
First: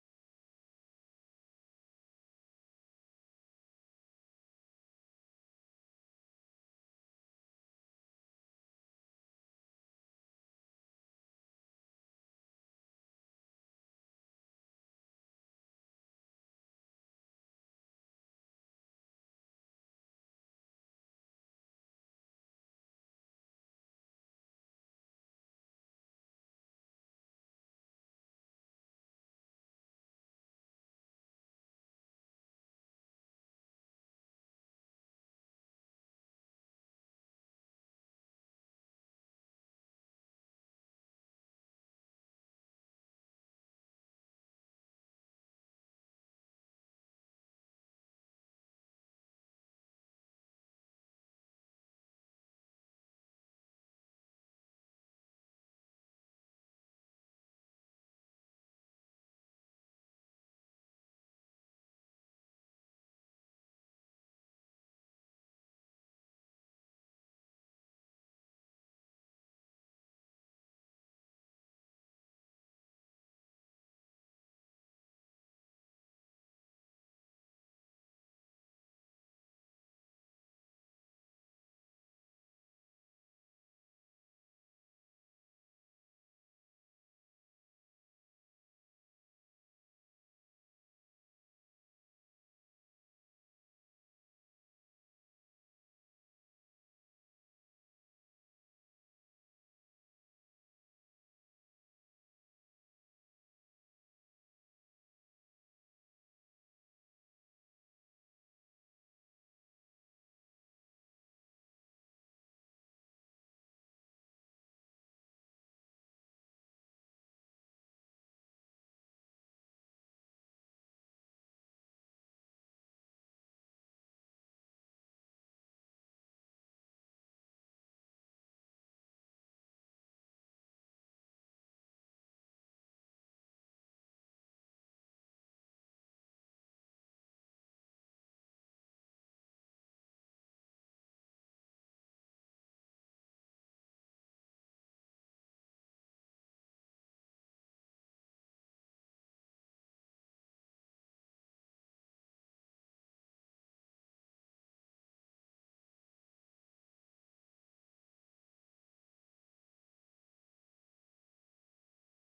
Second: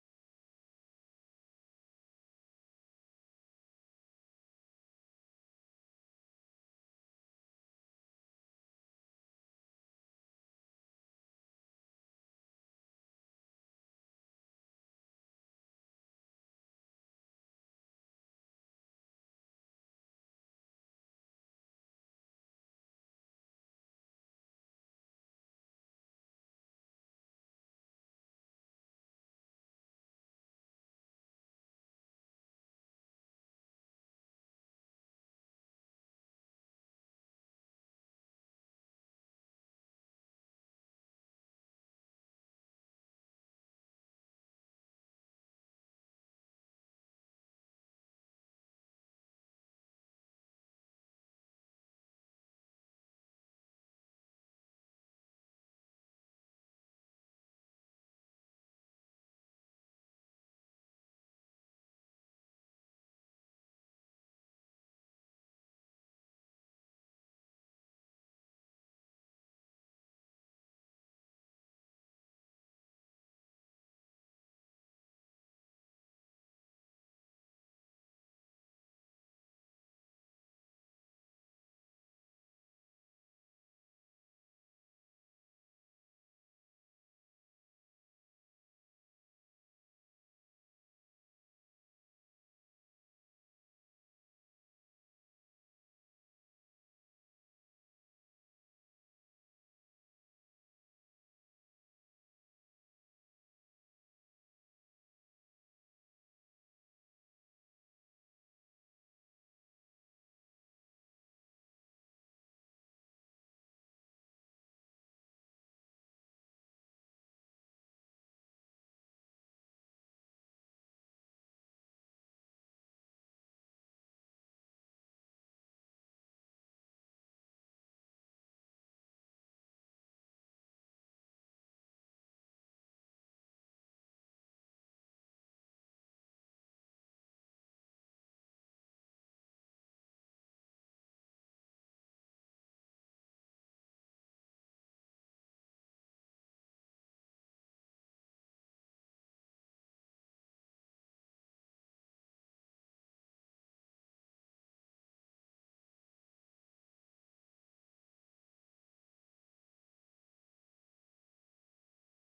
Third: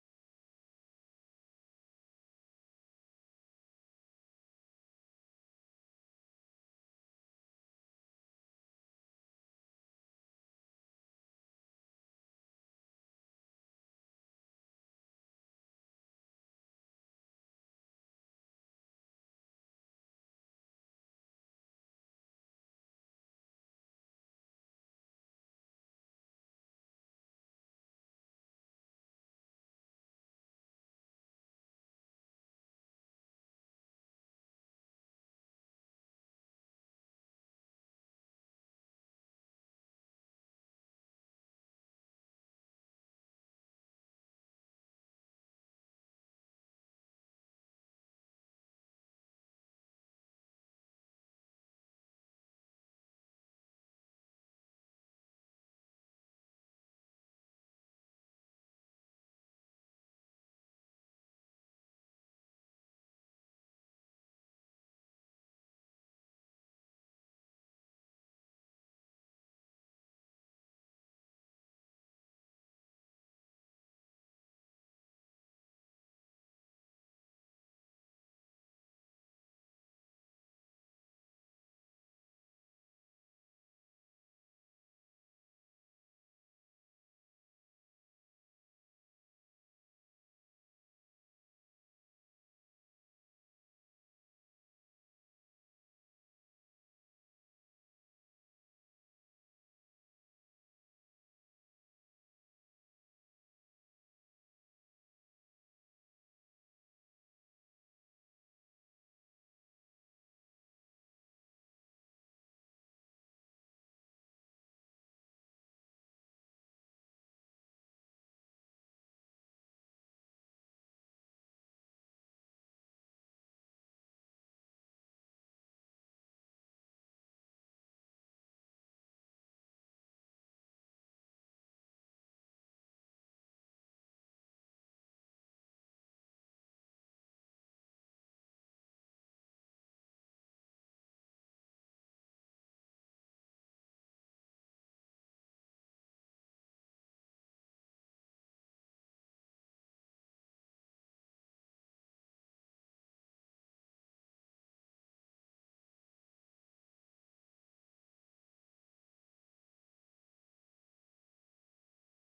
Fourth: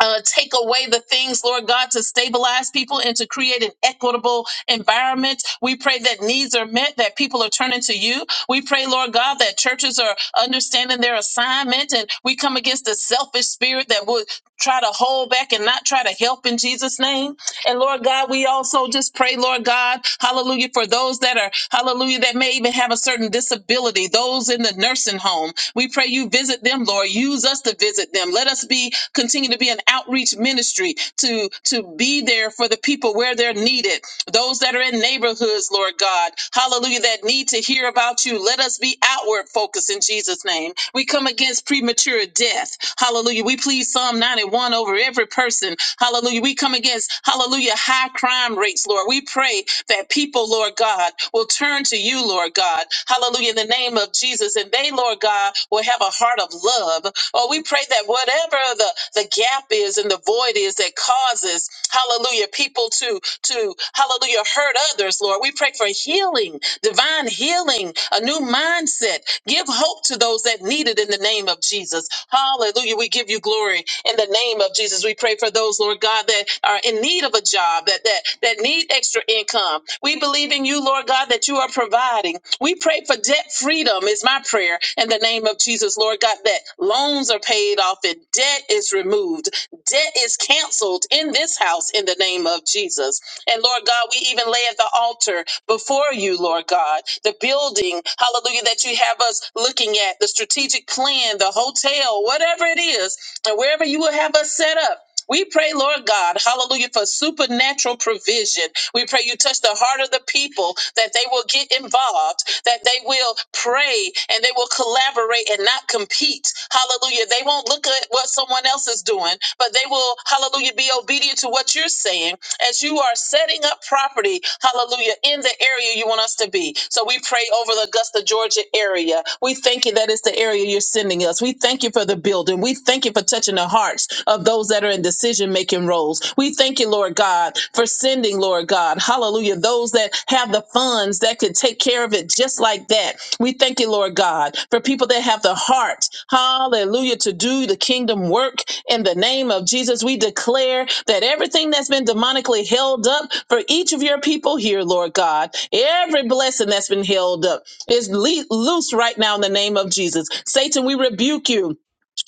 [SPEAKER 2] uh, take away the things, Lord God, to stabilize people and to create an equitable environment. We pray that needs are met, that people are turning to you. We pray, Lord God, that churches are understanding their assignment and we come against the selfish spirit that would try to hold back and not try to help in Jesus' name. And Lord God, we also just pray, Lord God, hallelujah, for those that are, hallelujah, that may even have a certain disability, those in the nursing home. We pray you visit them, Lord. Use us to visit them. Let us be, continue to be an outreach ministry to, to be there for the people where they're needed those that are in neighborhoods, Lord God, hallelujah, that need to hear about you. Let us be outward focused in Jesus' name. We come against premature death, hallelujah. We plead Psalm 91 over every person, hallelujah. We come against, hallelujah, high crime rates, Lord. We pray that people, Lord God, will turn to you, Lord God, hallelujah, in the name of Jesus, and they, Lord God, will have a heart of love. Oh, we pray that whatever the, the gap is and the void is that causes hallelujah people to to hallelujah hurt others lord we pray for healing divine healing a new mindset give hope to those that need it in the name of jesus hallelujah we give you glory in the name of jesus we pray for those lord god that are in need of a job that that that need extra income we believe in you lord god that you are providing we pray for debt freedom is my prayer in the name of jesus lord god that loans are paid off and debt is removed debt is canceled in this house in the name of Jesus. And Lord God, we even lay at the altar before you, Lord God, the building, hallelujah, that you have us looking at, the strategic plan, the hotel, whatever it is, and wherever you will have us set up. We pray, Lord God, hallelujah, for supernatural provision. We pray you touch the heart of the people that they will get involved, that they will pray and they will collaborate and not compete. Hallelujah. They won't look at what someone else is doing, but they will, hallelujah, be obedient to what you're saying as you are setting up property, hallelujah, in the area you want us to be. So we pray over the Augusta, Georgia area. We thank you that it's the area you're sending us. We thank you for the building. We thank you for touching the hearts of those that are in decision making roles. We thank you, Lord God, for sending, Lord God, hallelujah, those that have the funds that can take care of it servant just like that. We thank you, Lord God, for people that have the heart, hallelujah, to do the kingdom work in the name of Jesus. We declare that everything that's been demonically held up for each of your people here, Lord God, every blessing that's been held up is le- loose right now in the name of Jesus. Satan, we rebuke you.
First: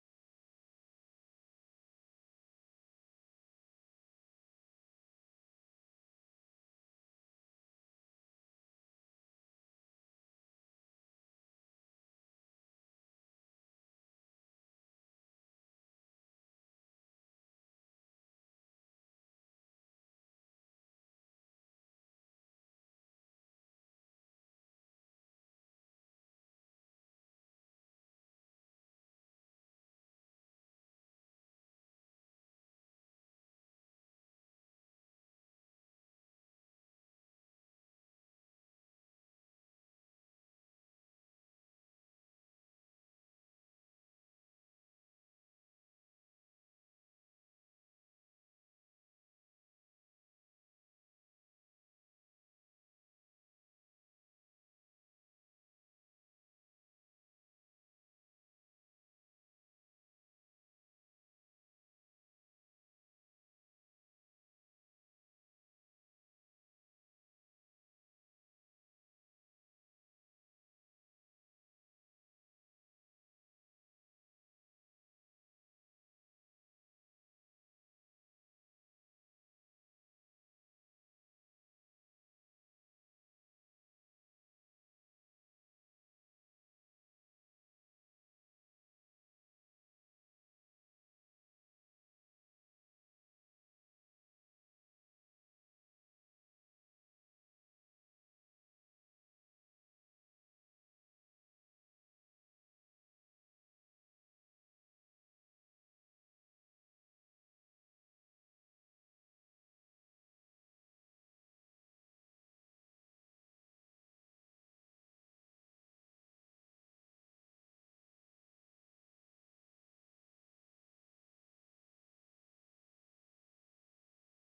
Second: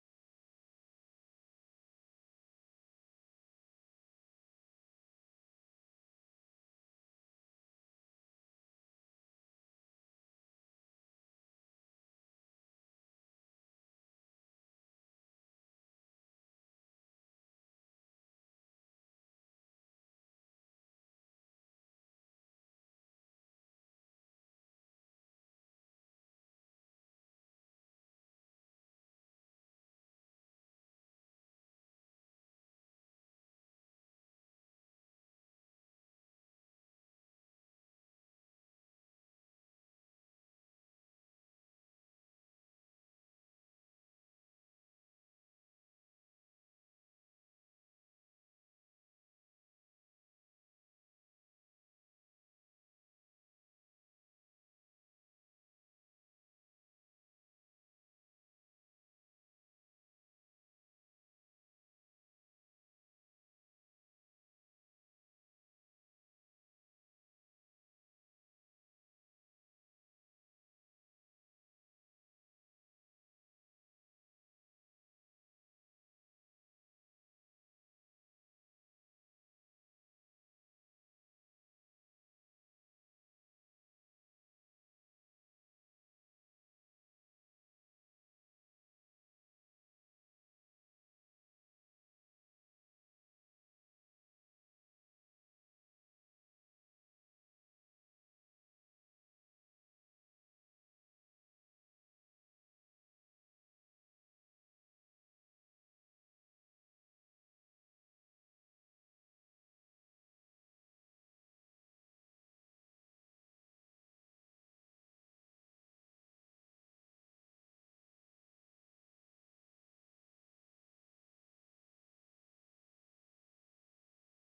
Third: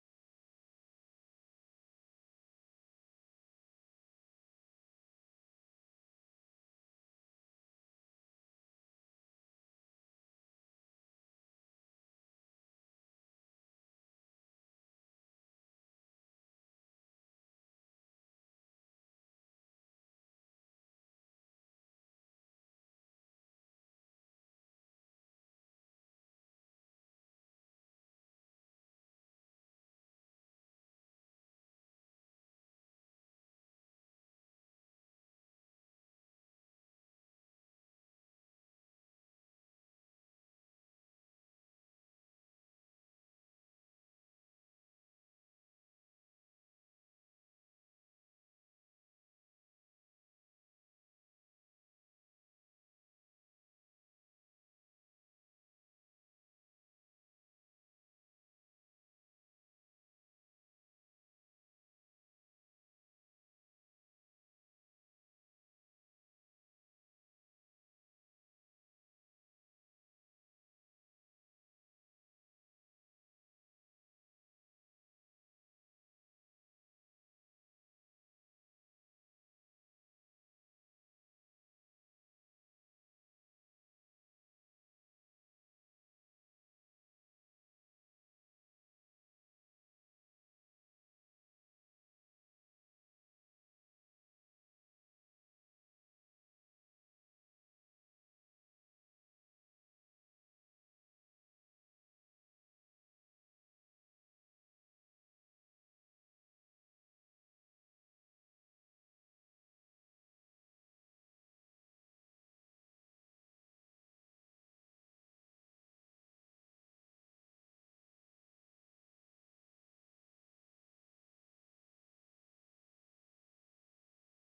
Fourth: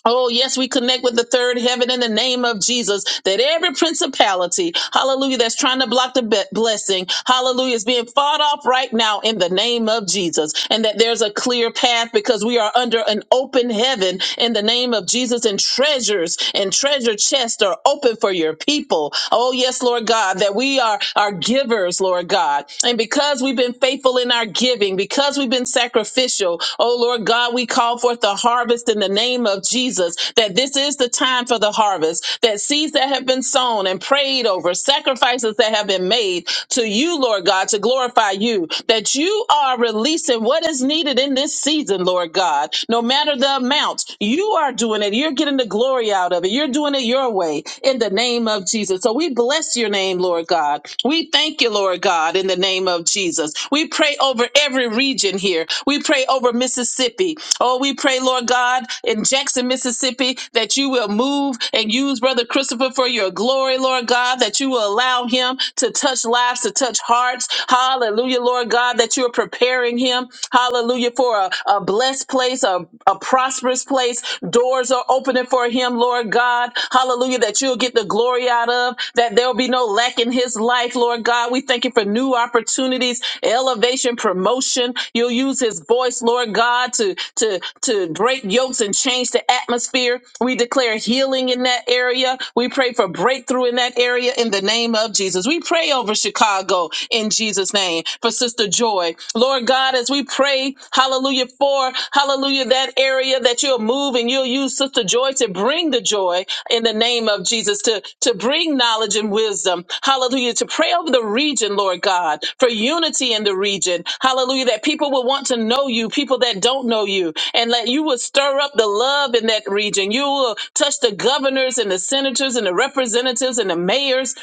[SPEAKER 2] Oh, yes, we connect with the third heaven in the name of Jesus. That every principality, hallelujah, that's trying to block the be- blessing, hallelujah, is being fought off right now in the name of Jesus. And that there's a clear path because we are under an open heaven in the name of Jesus. And treasures and treasure chests are open for your people. Oh, yes, Lord God, that we are, are givers, Lord God. And because we've been faithful in our giving, giving, because we've been sacrificial. Oh Lord God, we call forth the harvest in the name of Jesus, that this is the time for the harvest, that seeds that have been sown and prayed over, sacrifices that have been made to you, Lord God, to glorify you, that you are releasing what is needed in this season, Lord God, no matter the amount. You are doing it. You're getting the glory out of it. You're doing it your way in the name of Jesus. So we bless bless your name, Lord God. We thank you, Lord God, in the name of Jesus. We pray over every region here. We pray over Mississippi. Oh, we pray, Lord God, in Jackson, Mississippi, that you will move and use Brother Christopher for your glory, Lord God, that you will allow him to touch lives, to touch hearts. Hallelujah, Lord God, that you are preparing him, hallelujah, for a, a blessed place, a, a prosperous place, doors are opening for him, Lord God. Hallelujah, that you'll get the glory out of, that there'll be no lack in his life, Lord God. We thank you for new opportunities, elevation, promotion. You'll use his voice, Lord God, to to to break yokes and change the atmosphere. We declare healing in that area. We pray for breakthrough in that area in the name of Jesus. We pray over Chicago in Jesus' name for Sister Joy. Lord Lord God, as we pray, hallelujah, for hallelujah, that area that you'll move and you'll use Sister Joy to bring the joy in the name of Jesus, to, to bring knowledge and wisdom, hallelujah, to pray over the region, Lord God, for unity in the region, hallelujah, that people will want to know you, people that don't know you, and that you will stir up the love in that region. You will touch the governors and the senators and the representatives and the mayors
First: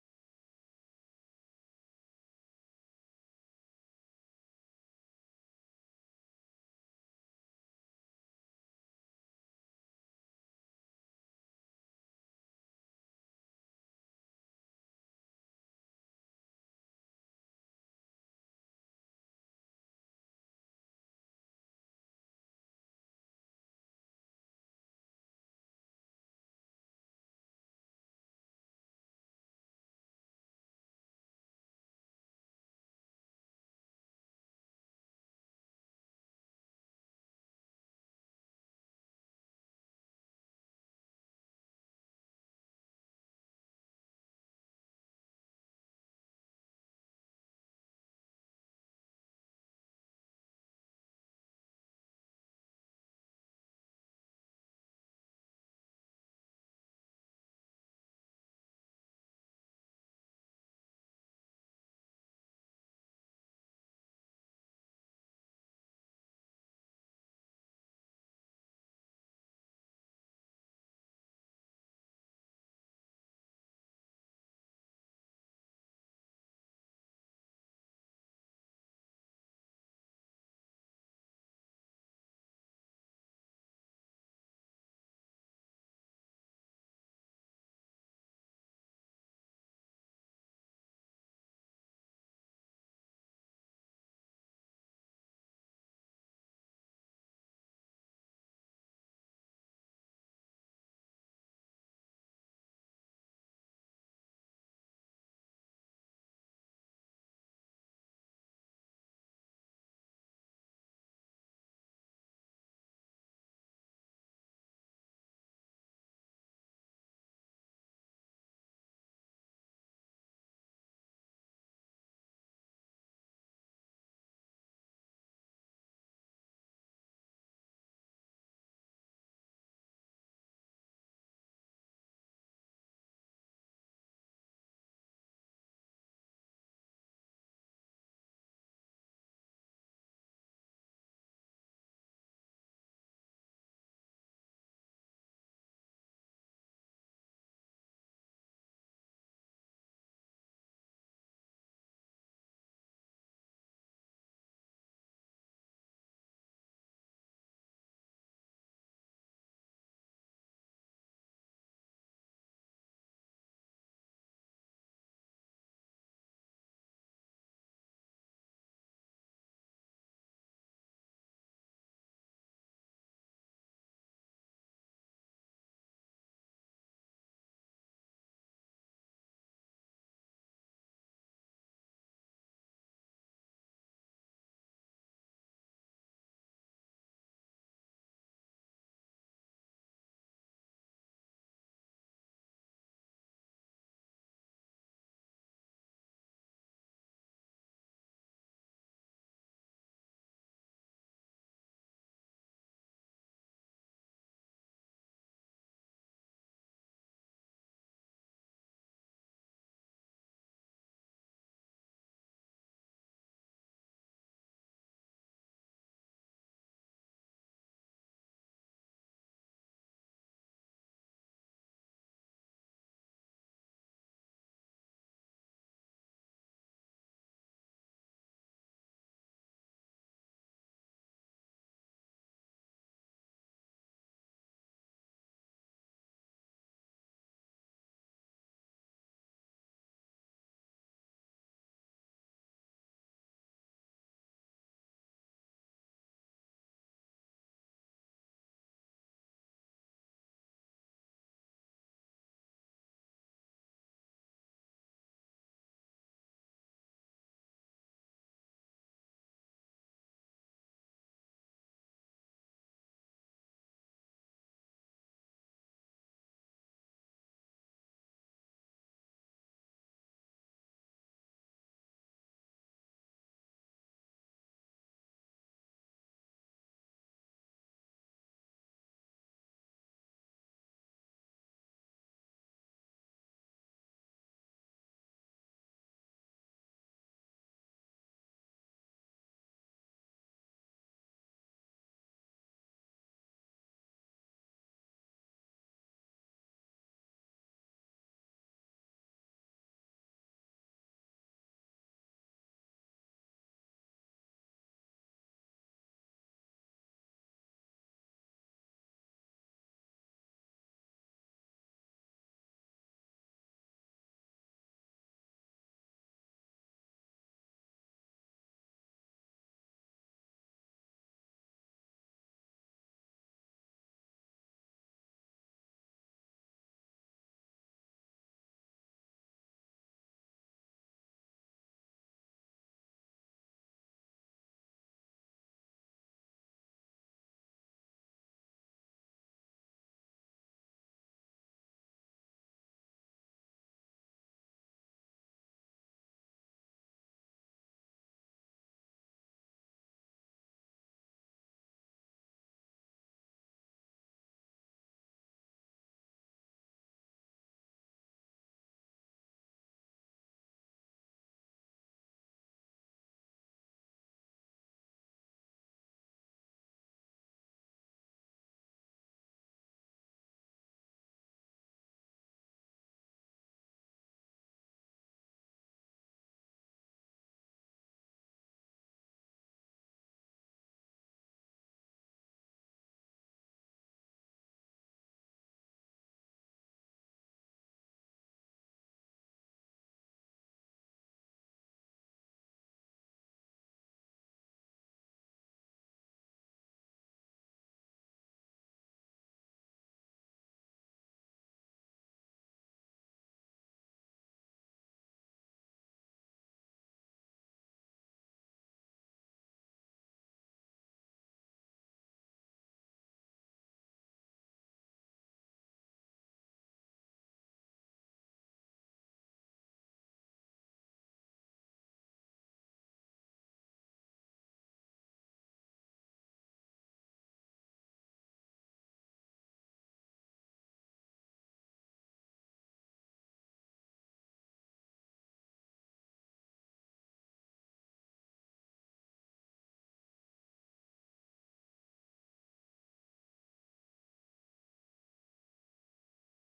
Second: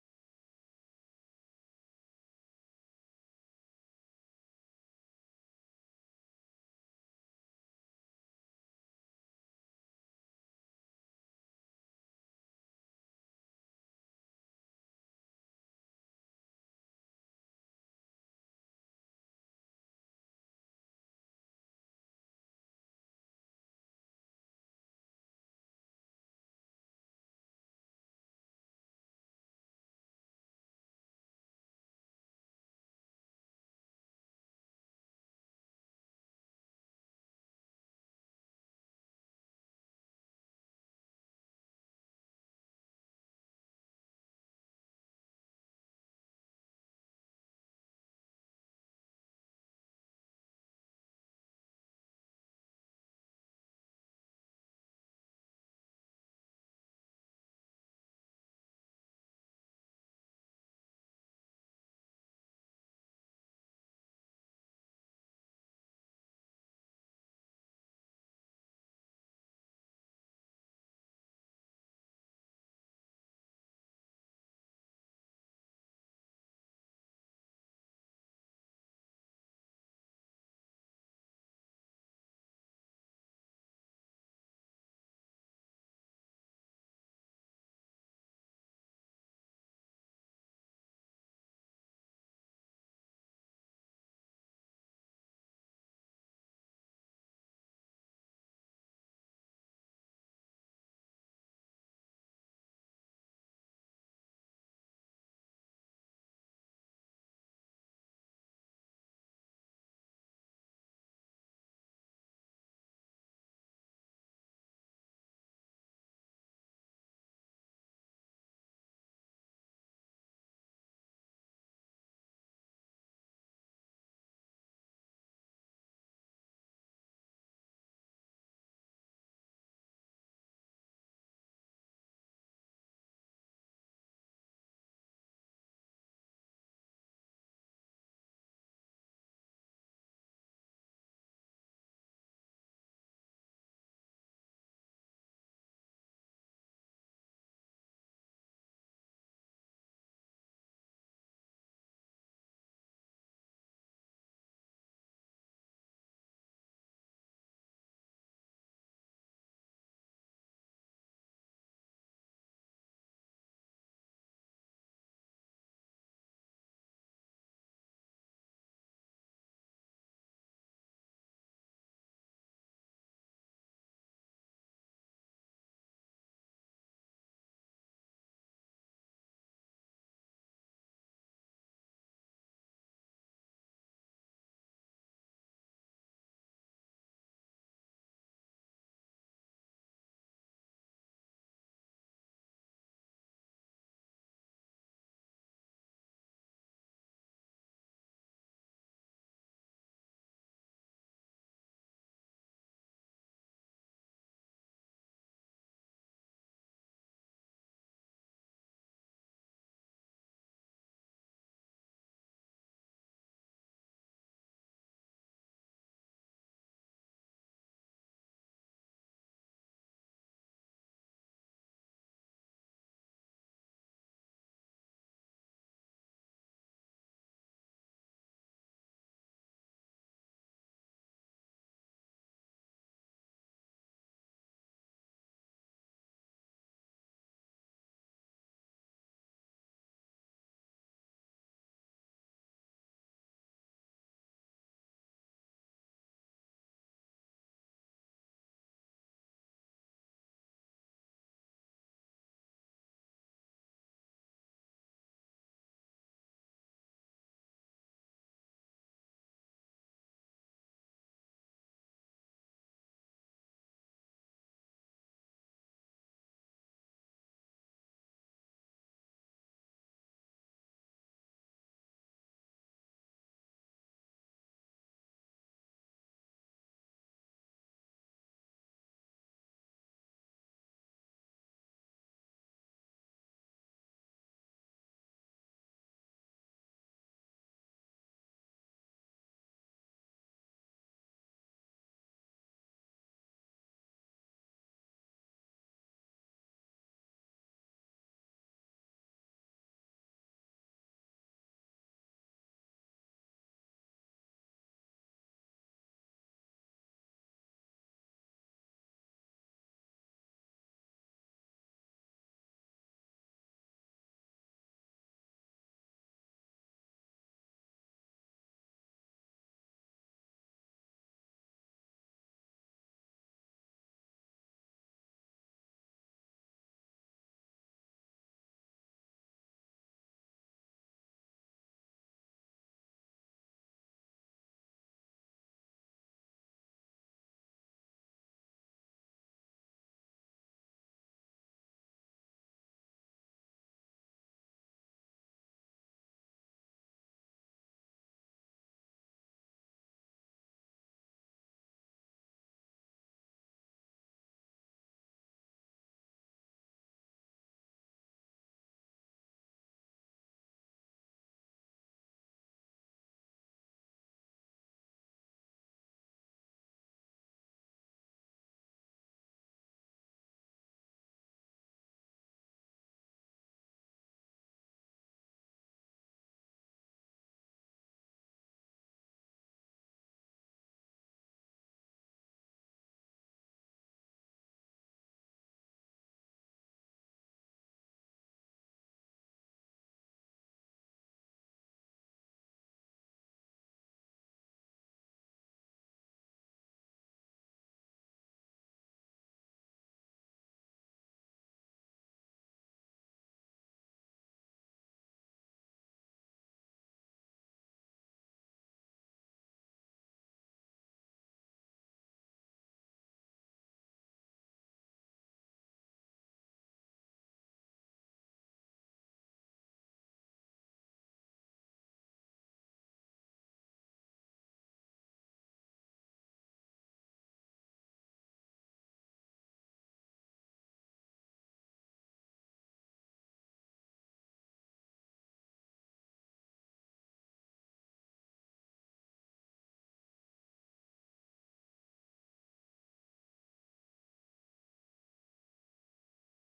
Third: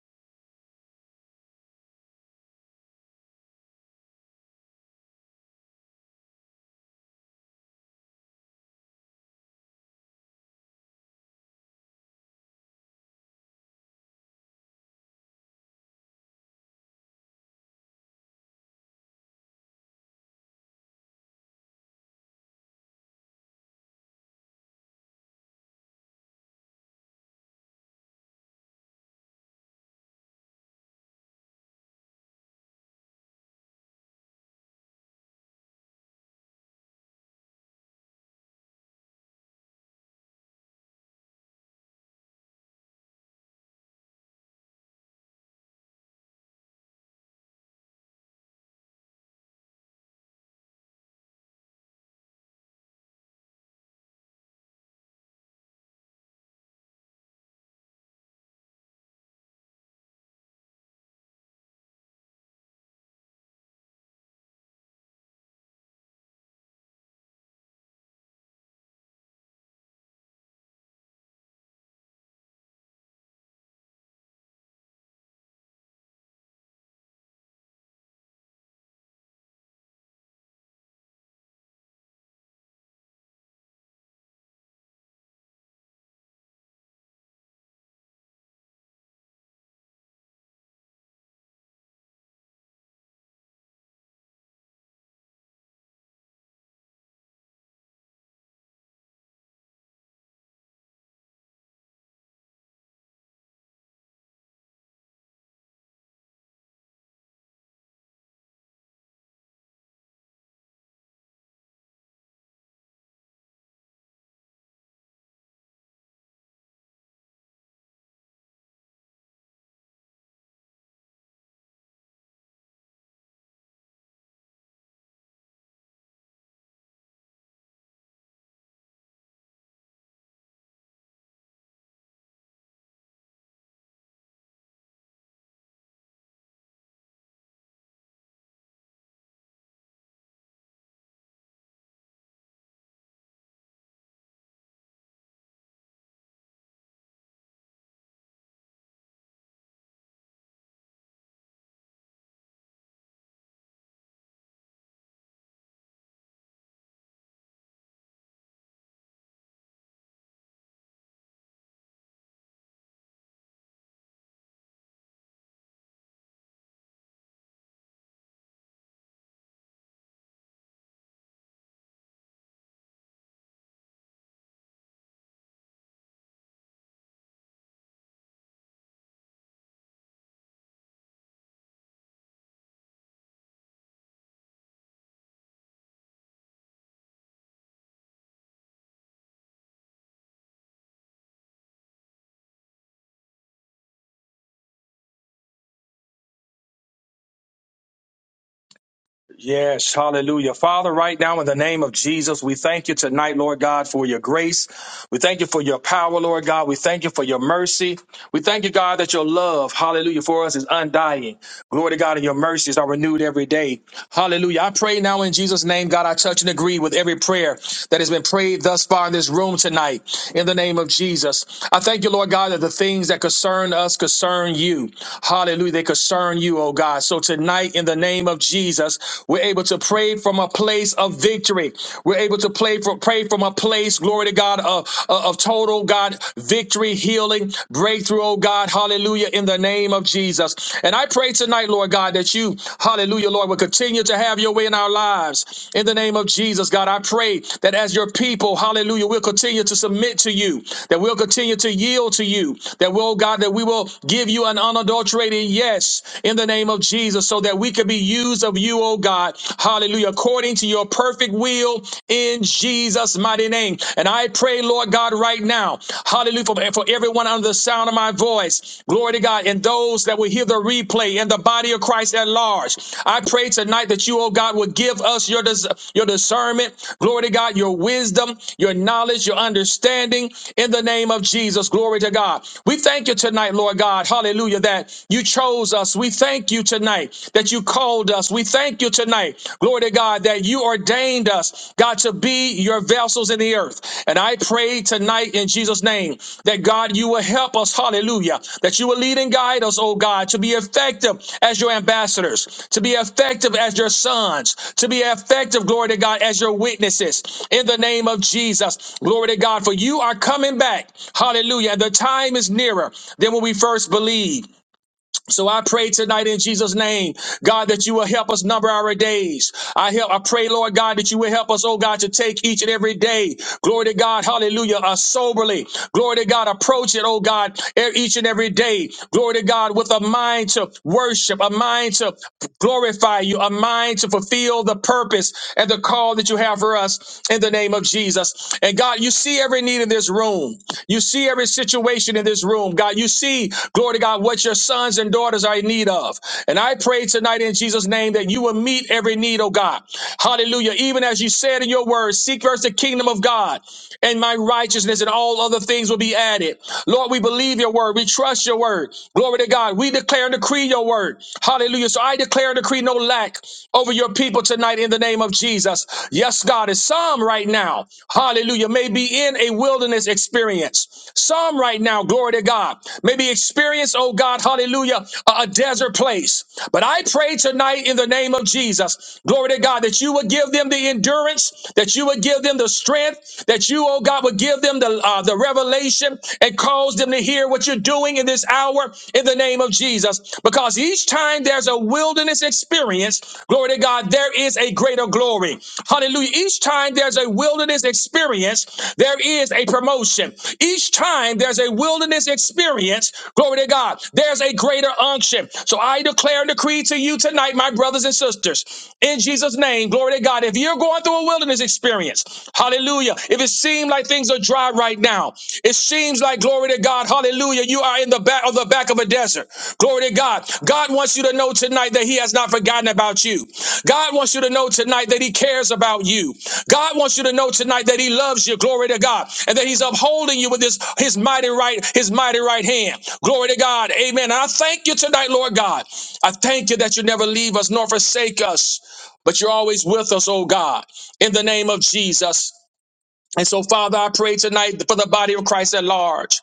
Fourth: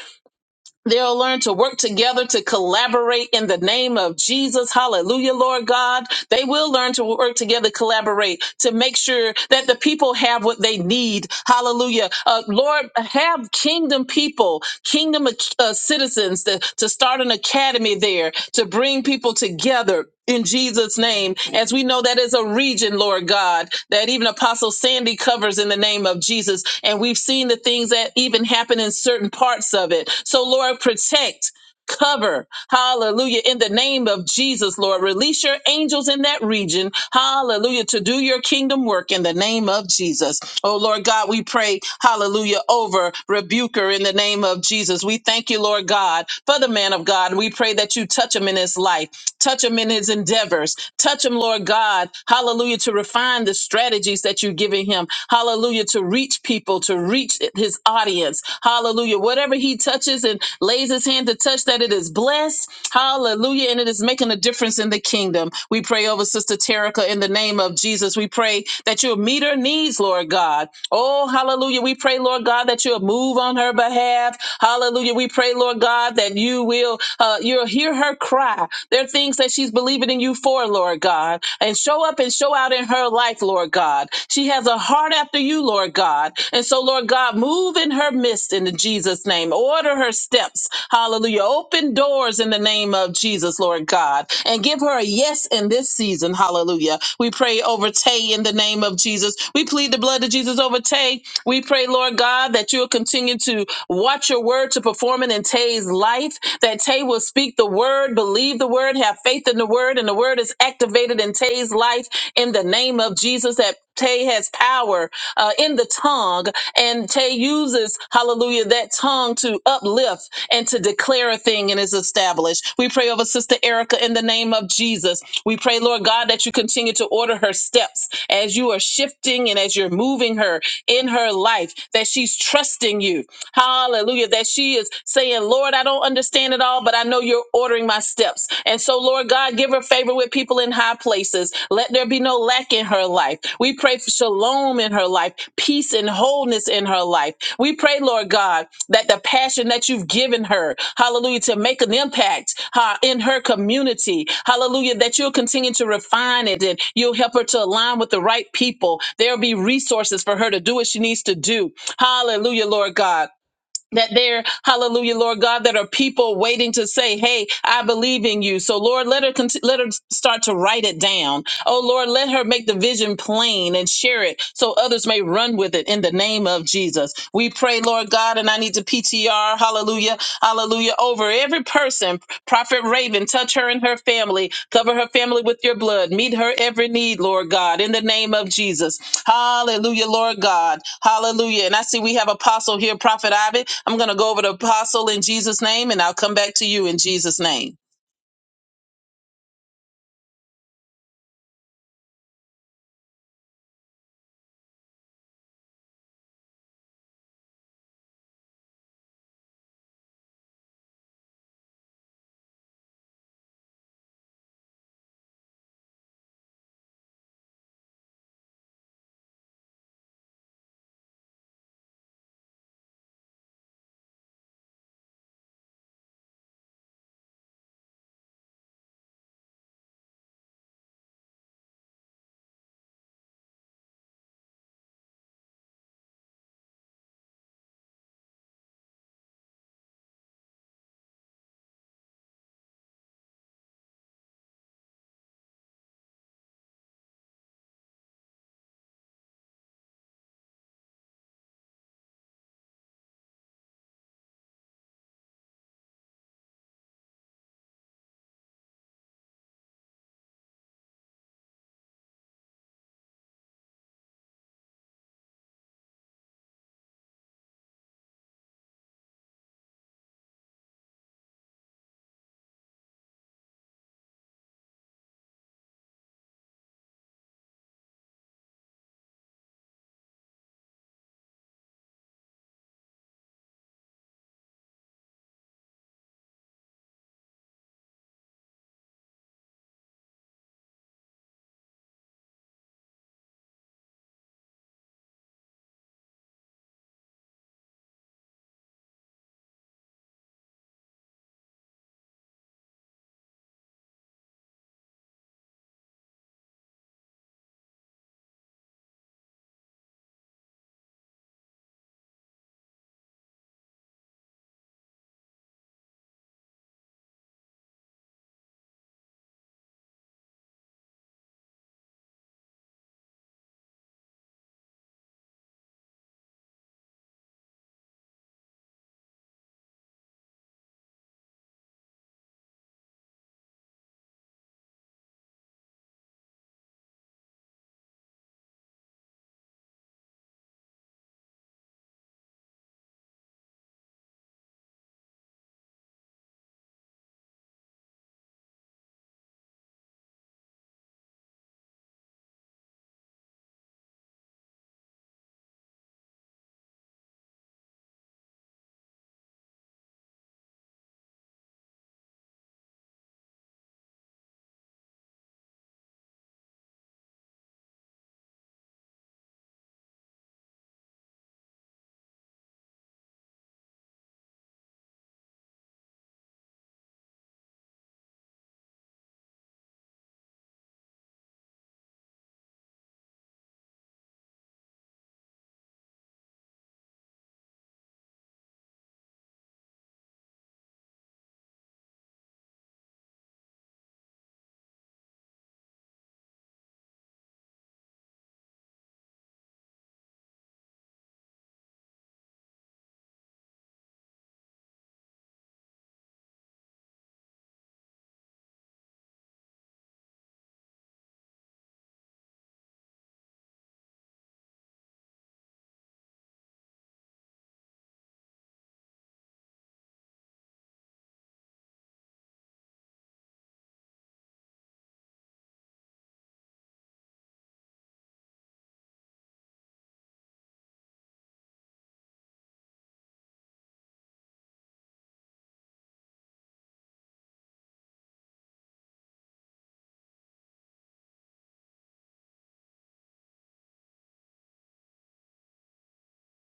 [SPEAKER 2] They'll learn to work together to collaborate in the name of Jesus. Hallelujah, Lord God. They will learn to work together, collaborate to make sure that the people have what they need. Hallelujah. Uh, Lord, have kingdom people, kingdom uh, citizens prisons, to, to start an academy there, to bring people together in Jesus' name. As we know, that is a region, Lord God, that even Apostle Sandy covers in the name of Jesus. And we've seen the things that even happen in certain parts of it. So, Lord, protect. Cover, hallelujah, in the name of Jesus, Lord. Release your angels in that region, hallelujah, to do your kingdom work in the name of Jesus. Oh, Lord God, we pray, hallelujah, over Rebuker in the name of Jesus. We thank you, Lord God, for the man of God. We pray that you touch him in his life. Touch him in his endeavors. Touch him, Lord God. Hallelujah. To refine the strategies that you're giving him. Hallelujah. To reach people, to reach his audience. Hallelujah. Whatever he touches and lays his hand to touch, that it is blessed. Hallelujah. And it is making a difference in the kingdom. We pray over Sister Terica in the name of Jesus. We pray that you'll meet her needs, Lord God. Oh, hallelujah. We pray, Lord God, that you'll move on her behalf. Hallelujah. We pray, Lord God, that you will, uh, you'll hear her cry. There are things that she's believing in you for, Lord God, and show up and show out in her life, Lord God. She has a heart after you, Lord God. And so, Lord God, move in her midst in Jesus' name. Order her steps. Hallelujah. Open doors in the name of Jesus, Lord God, and give her a yes in this season. Hallelujah. We pray over Tay in the name of Jesus. We plead the blood of Jesus over Tay. We pray, Lord God, that you'll continue to Watch your word to perform it in Tay's life, that Tay will speak the word, believe the word, have faith in the word, and the word is activated in Tay's life in the name of Jesus, that Tay has power uh, in the tongue, and Tay uses, hallelujah, that tongue to uplift and to declare a thing and is established. We pray over Sister Erica in the name of Jesus. We pray, Lord God, that you continue to order her steps as you are shifting and as you're moving her in her life, that she's trusting you Hallelujah. That she is saying, Lord, I don't understand it all, but I know you're ordering my steps. And so, Lord God, give her favor with people in high places. Let there be no lack in her life. We pray for shalom in her life, peace and wholeness in her life. We pray, Lord God, that the passion that you've given her, hallelujah, to make an impact uh, in her community, hallelujah, that you'll continue to refine it and you'll help her to align with the right people. There'll be resources for her to do what she needs to do. Hallelujah, Lord God that there, hallelujah, Lord God, that are people waiting to say, Hey, I believe in you. So Lord, let her, cont- let her start to write it down. Oh Lord, let her make the vision plain and share it so others may run with it in the name of Jesus. We pray, Lord God, and I need to PTR, hallelujah, hallelujah, over every person. Prophet Raven, touch her and her family, cover her family with your blood, meet her every need, Lord God, in the name of Jesus. Hallelujah, Lord God. Hallelujah. And I see we have Apostle here, Prophet Ivan. I'm going to go over to Apostle in Jesus' name, and I'll come back to you in Jesus' name.
[SPEAKER 3] Yes, hallelujah. Father, right now in the name of Jesus, we thank you tonight, Lord God, for your grace. We thank you for your power, Lord God. We thank you for your mercy. We thank you, God, that your love, hallelujah, for us is undying. Glory to God, and your mercies are renewed every day. Hallelujah. I pray now in Jesus' name, God, I touch and agree with every prayer that has been prayed thus far in this room tonight in the name of Jesus. I thank you, Lord God, that the things that concern us concern you. Hallelujah. They concern you, oh God. So tonight, in the name name of Jesus. We're able to pray from a place of victory. We're able to pray from pray from a place, glory to God, of, of of total God victory, healing, breakthrough, oh God, hallelujah, in the name of Jesus. And I pray tonight, Lord God, that you, hallelujah, Lord, will continue to have your way in our lives. In the name of Jesus, God, I pray that as your people, hallelujah, we'll continue to submit to you, that we'll continue to yield to you, that we'll, God, that we will give you an unadulterated yes in the name of Jesus. Jesus, so that we could be used of you, oh God. Hallelujah. According to your perfect will in Jesus' mighty name. And I pray, Lord God, right now, hallelujah, for, for everyone under the sound of my voice, glory to God, and those that will hear the replay and the body of Christ at large. I pray tonight that you, oh God, would give us your, dis- your discernment, glory to God, your wisdom, your knowledge, your understanding in the name of Jesus. Glory to God. We thank you tonight, Lord God, hallelujah, that you chose chose us. We thank you tonight that you called us. We thank you tonight, glory to God, that you ordained us, God, to be your vessels in the earth. And I pray tonight in Jesus' name that God, you will help us, hallelujah, that you will lead and guide us, oh God, to be effective as your ambassadors, to be effective as your sons, to be effective, glory to God, as your witnesses in the name of Jesus. Glory to God, for you are coming back, hallelujah. And the time is nearer than when we first believed. So I pray tonight in Jesus' name, God, that you will help us number our days. I help, I pray, Lord God, that you will help us, oh God, to take each and every day. Glory to God, hallelujah, uh, soberly. Glory to God, approach it, oh God, e- each and every day. Glory to God, with a mind to worship, a mind to glorify you, a mind to fulfill the purpose and the call that you have for us in the name of Jesus. And God, you see every need in this this room. You see every situation in this room, God. You see, glory to God, what your sons and daughters are in need of. And I pray tonight in Jesus' name that you will meet every need, oh God. Hallelujah. Even as you said in your word, seek first the kingdom of God and my righteousness, and all other things will be added. Lord, we believe your word. We trust your word. Glory to God. We declare and decree your word. Hallelujah. So I declare and decree no lack over your people tonight tonight in the name of Jesus. Yes, God, is some right now, hallelujah, may be in a wilderness experience. Some right now, glory to God, may be experience, oh God, hallelujah, a, a desert place. But I pray tonight in the name of Jesus, glory to God, that you would give them the endurance, that you would give them the strength, that you, oh God, would give them the, uh, the revelation and cause them to hear what you're doing in this hour in the name name of Jesus. Because each time there's a wilderness experience, glory to God, there is a greater glory. Hallelujah. Each time there's a wilderness experience, there is a promotion. Each time there's a wilderness experience, glory to God, there's a greater unction. So I declare and decree to you tonight, my brothers and sisters, in Jesus' name, glory to God. If you're going through a wilderness experience, hallelujah. If it seemed like things things are dry right now. It seems like glory to God, hallelujah, you are in the back of the back of a desert. Glory to God. God wants you to know tonight that He has not forgotten about you. God wants you to know tonight that He cares about you. God wants you to know tonight that He loves you. Glory to God, and that He's upholding you with His His mighty right His mighty right hand. Glory to God. Amen. And I thank you tonight, Lord God. I thank you that you never leave us nor forsake us, but you're always with us, oh God. In the name of Jesus. And so, Father, I pray tonight for the body of Christ at large.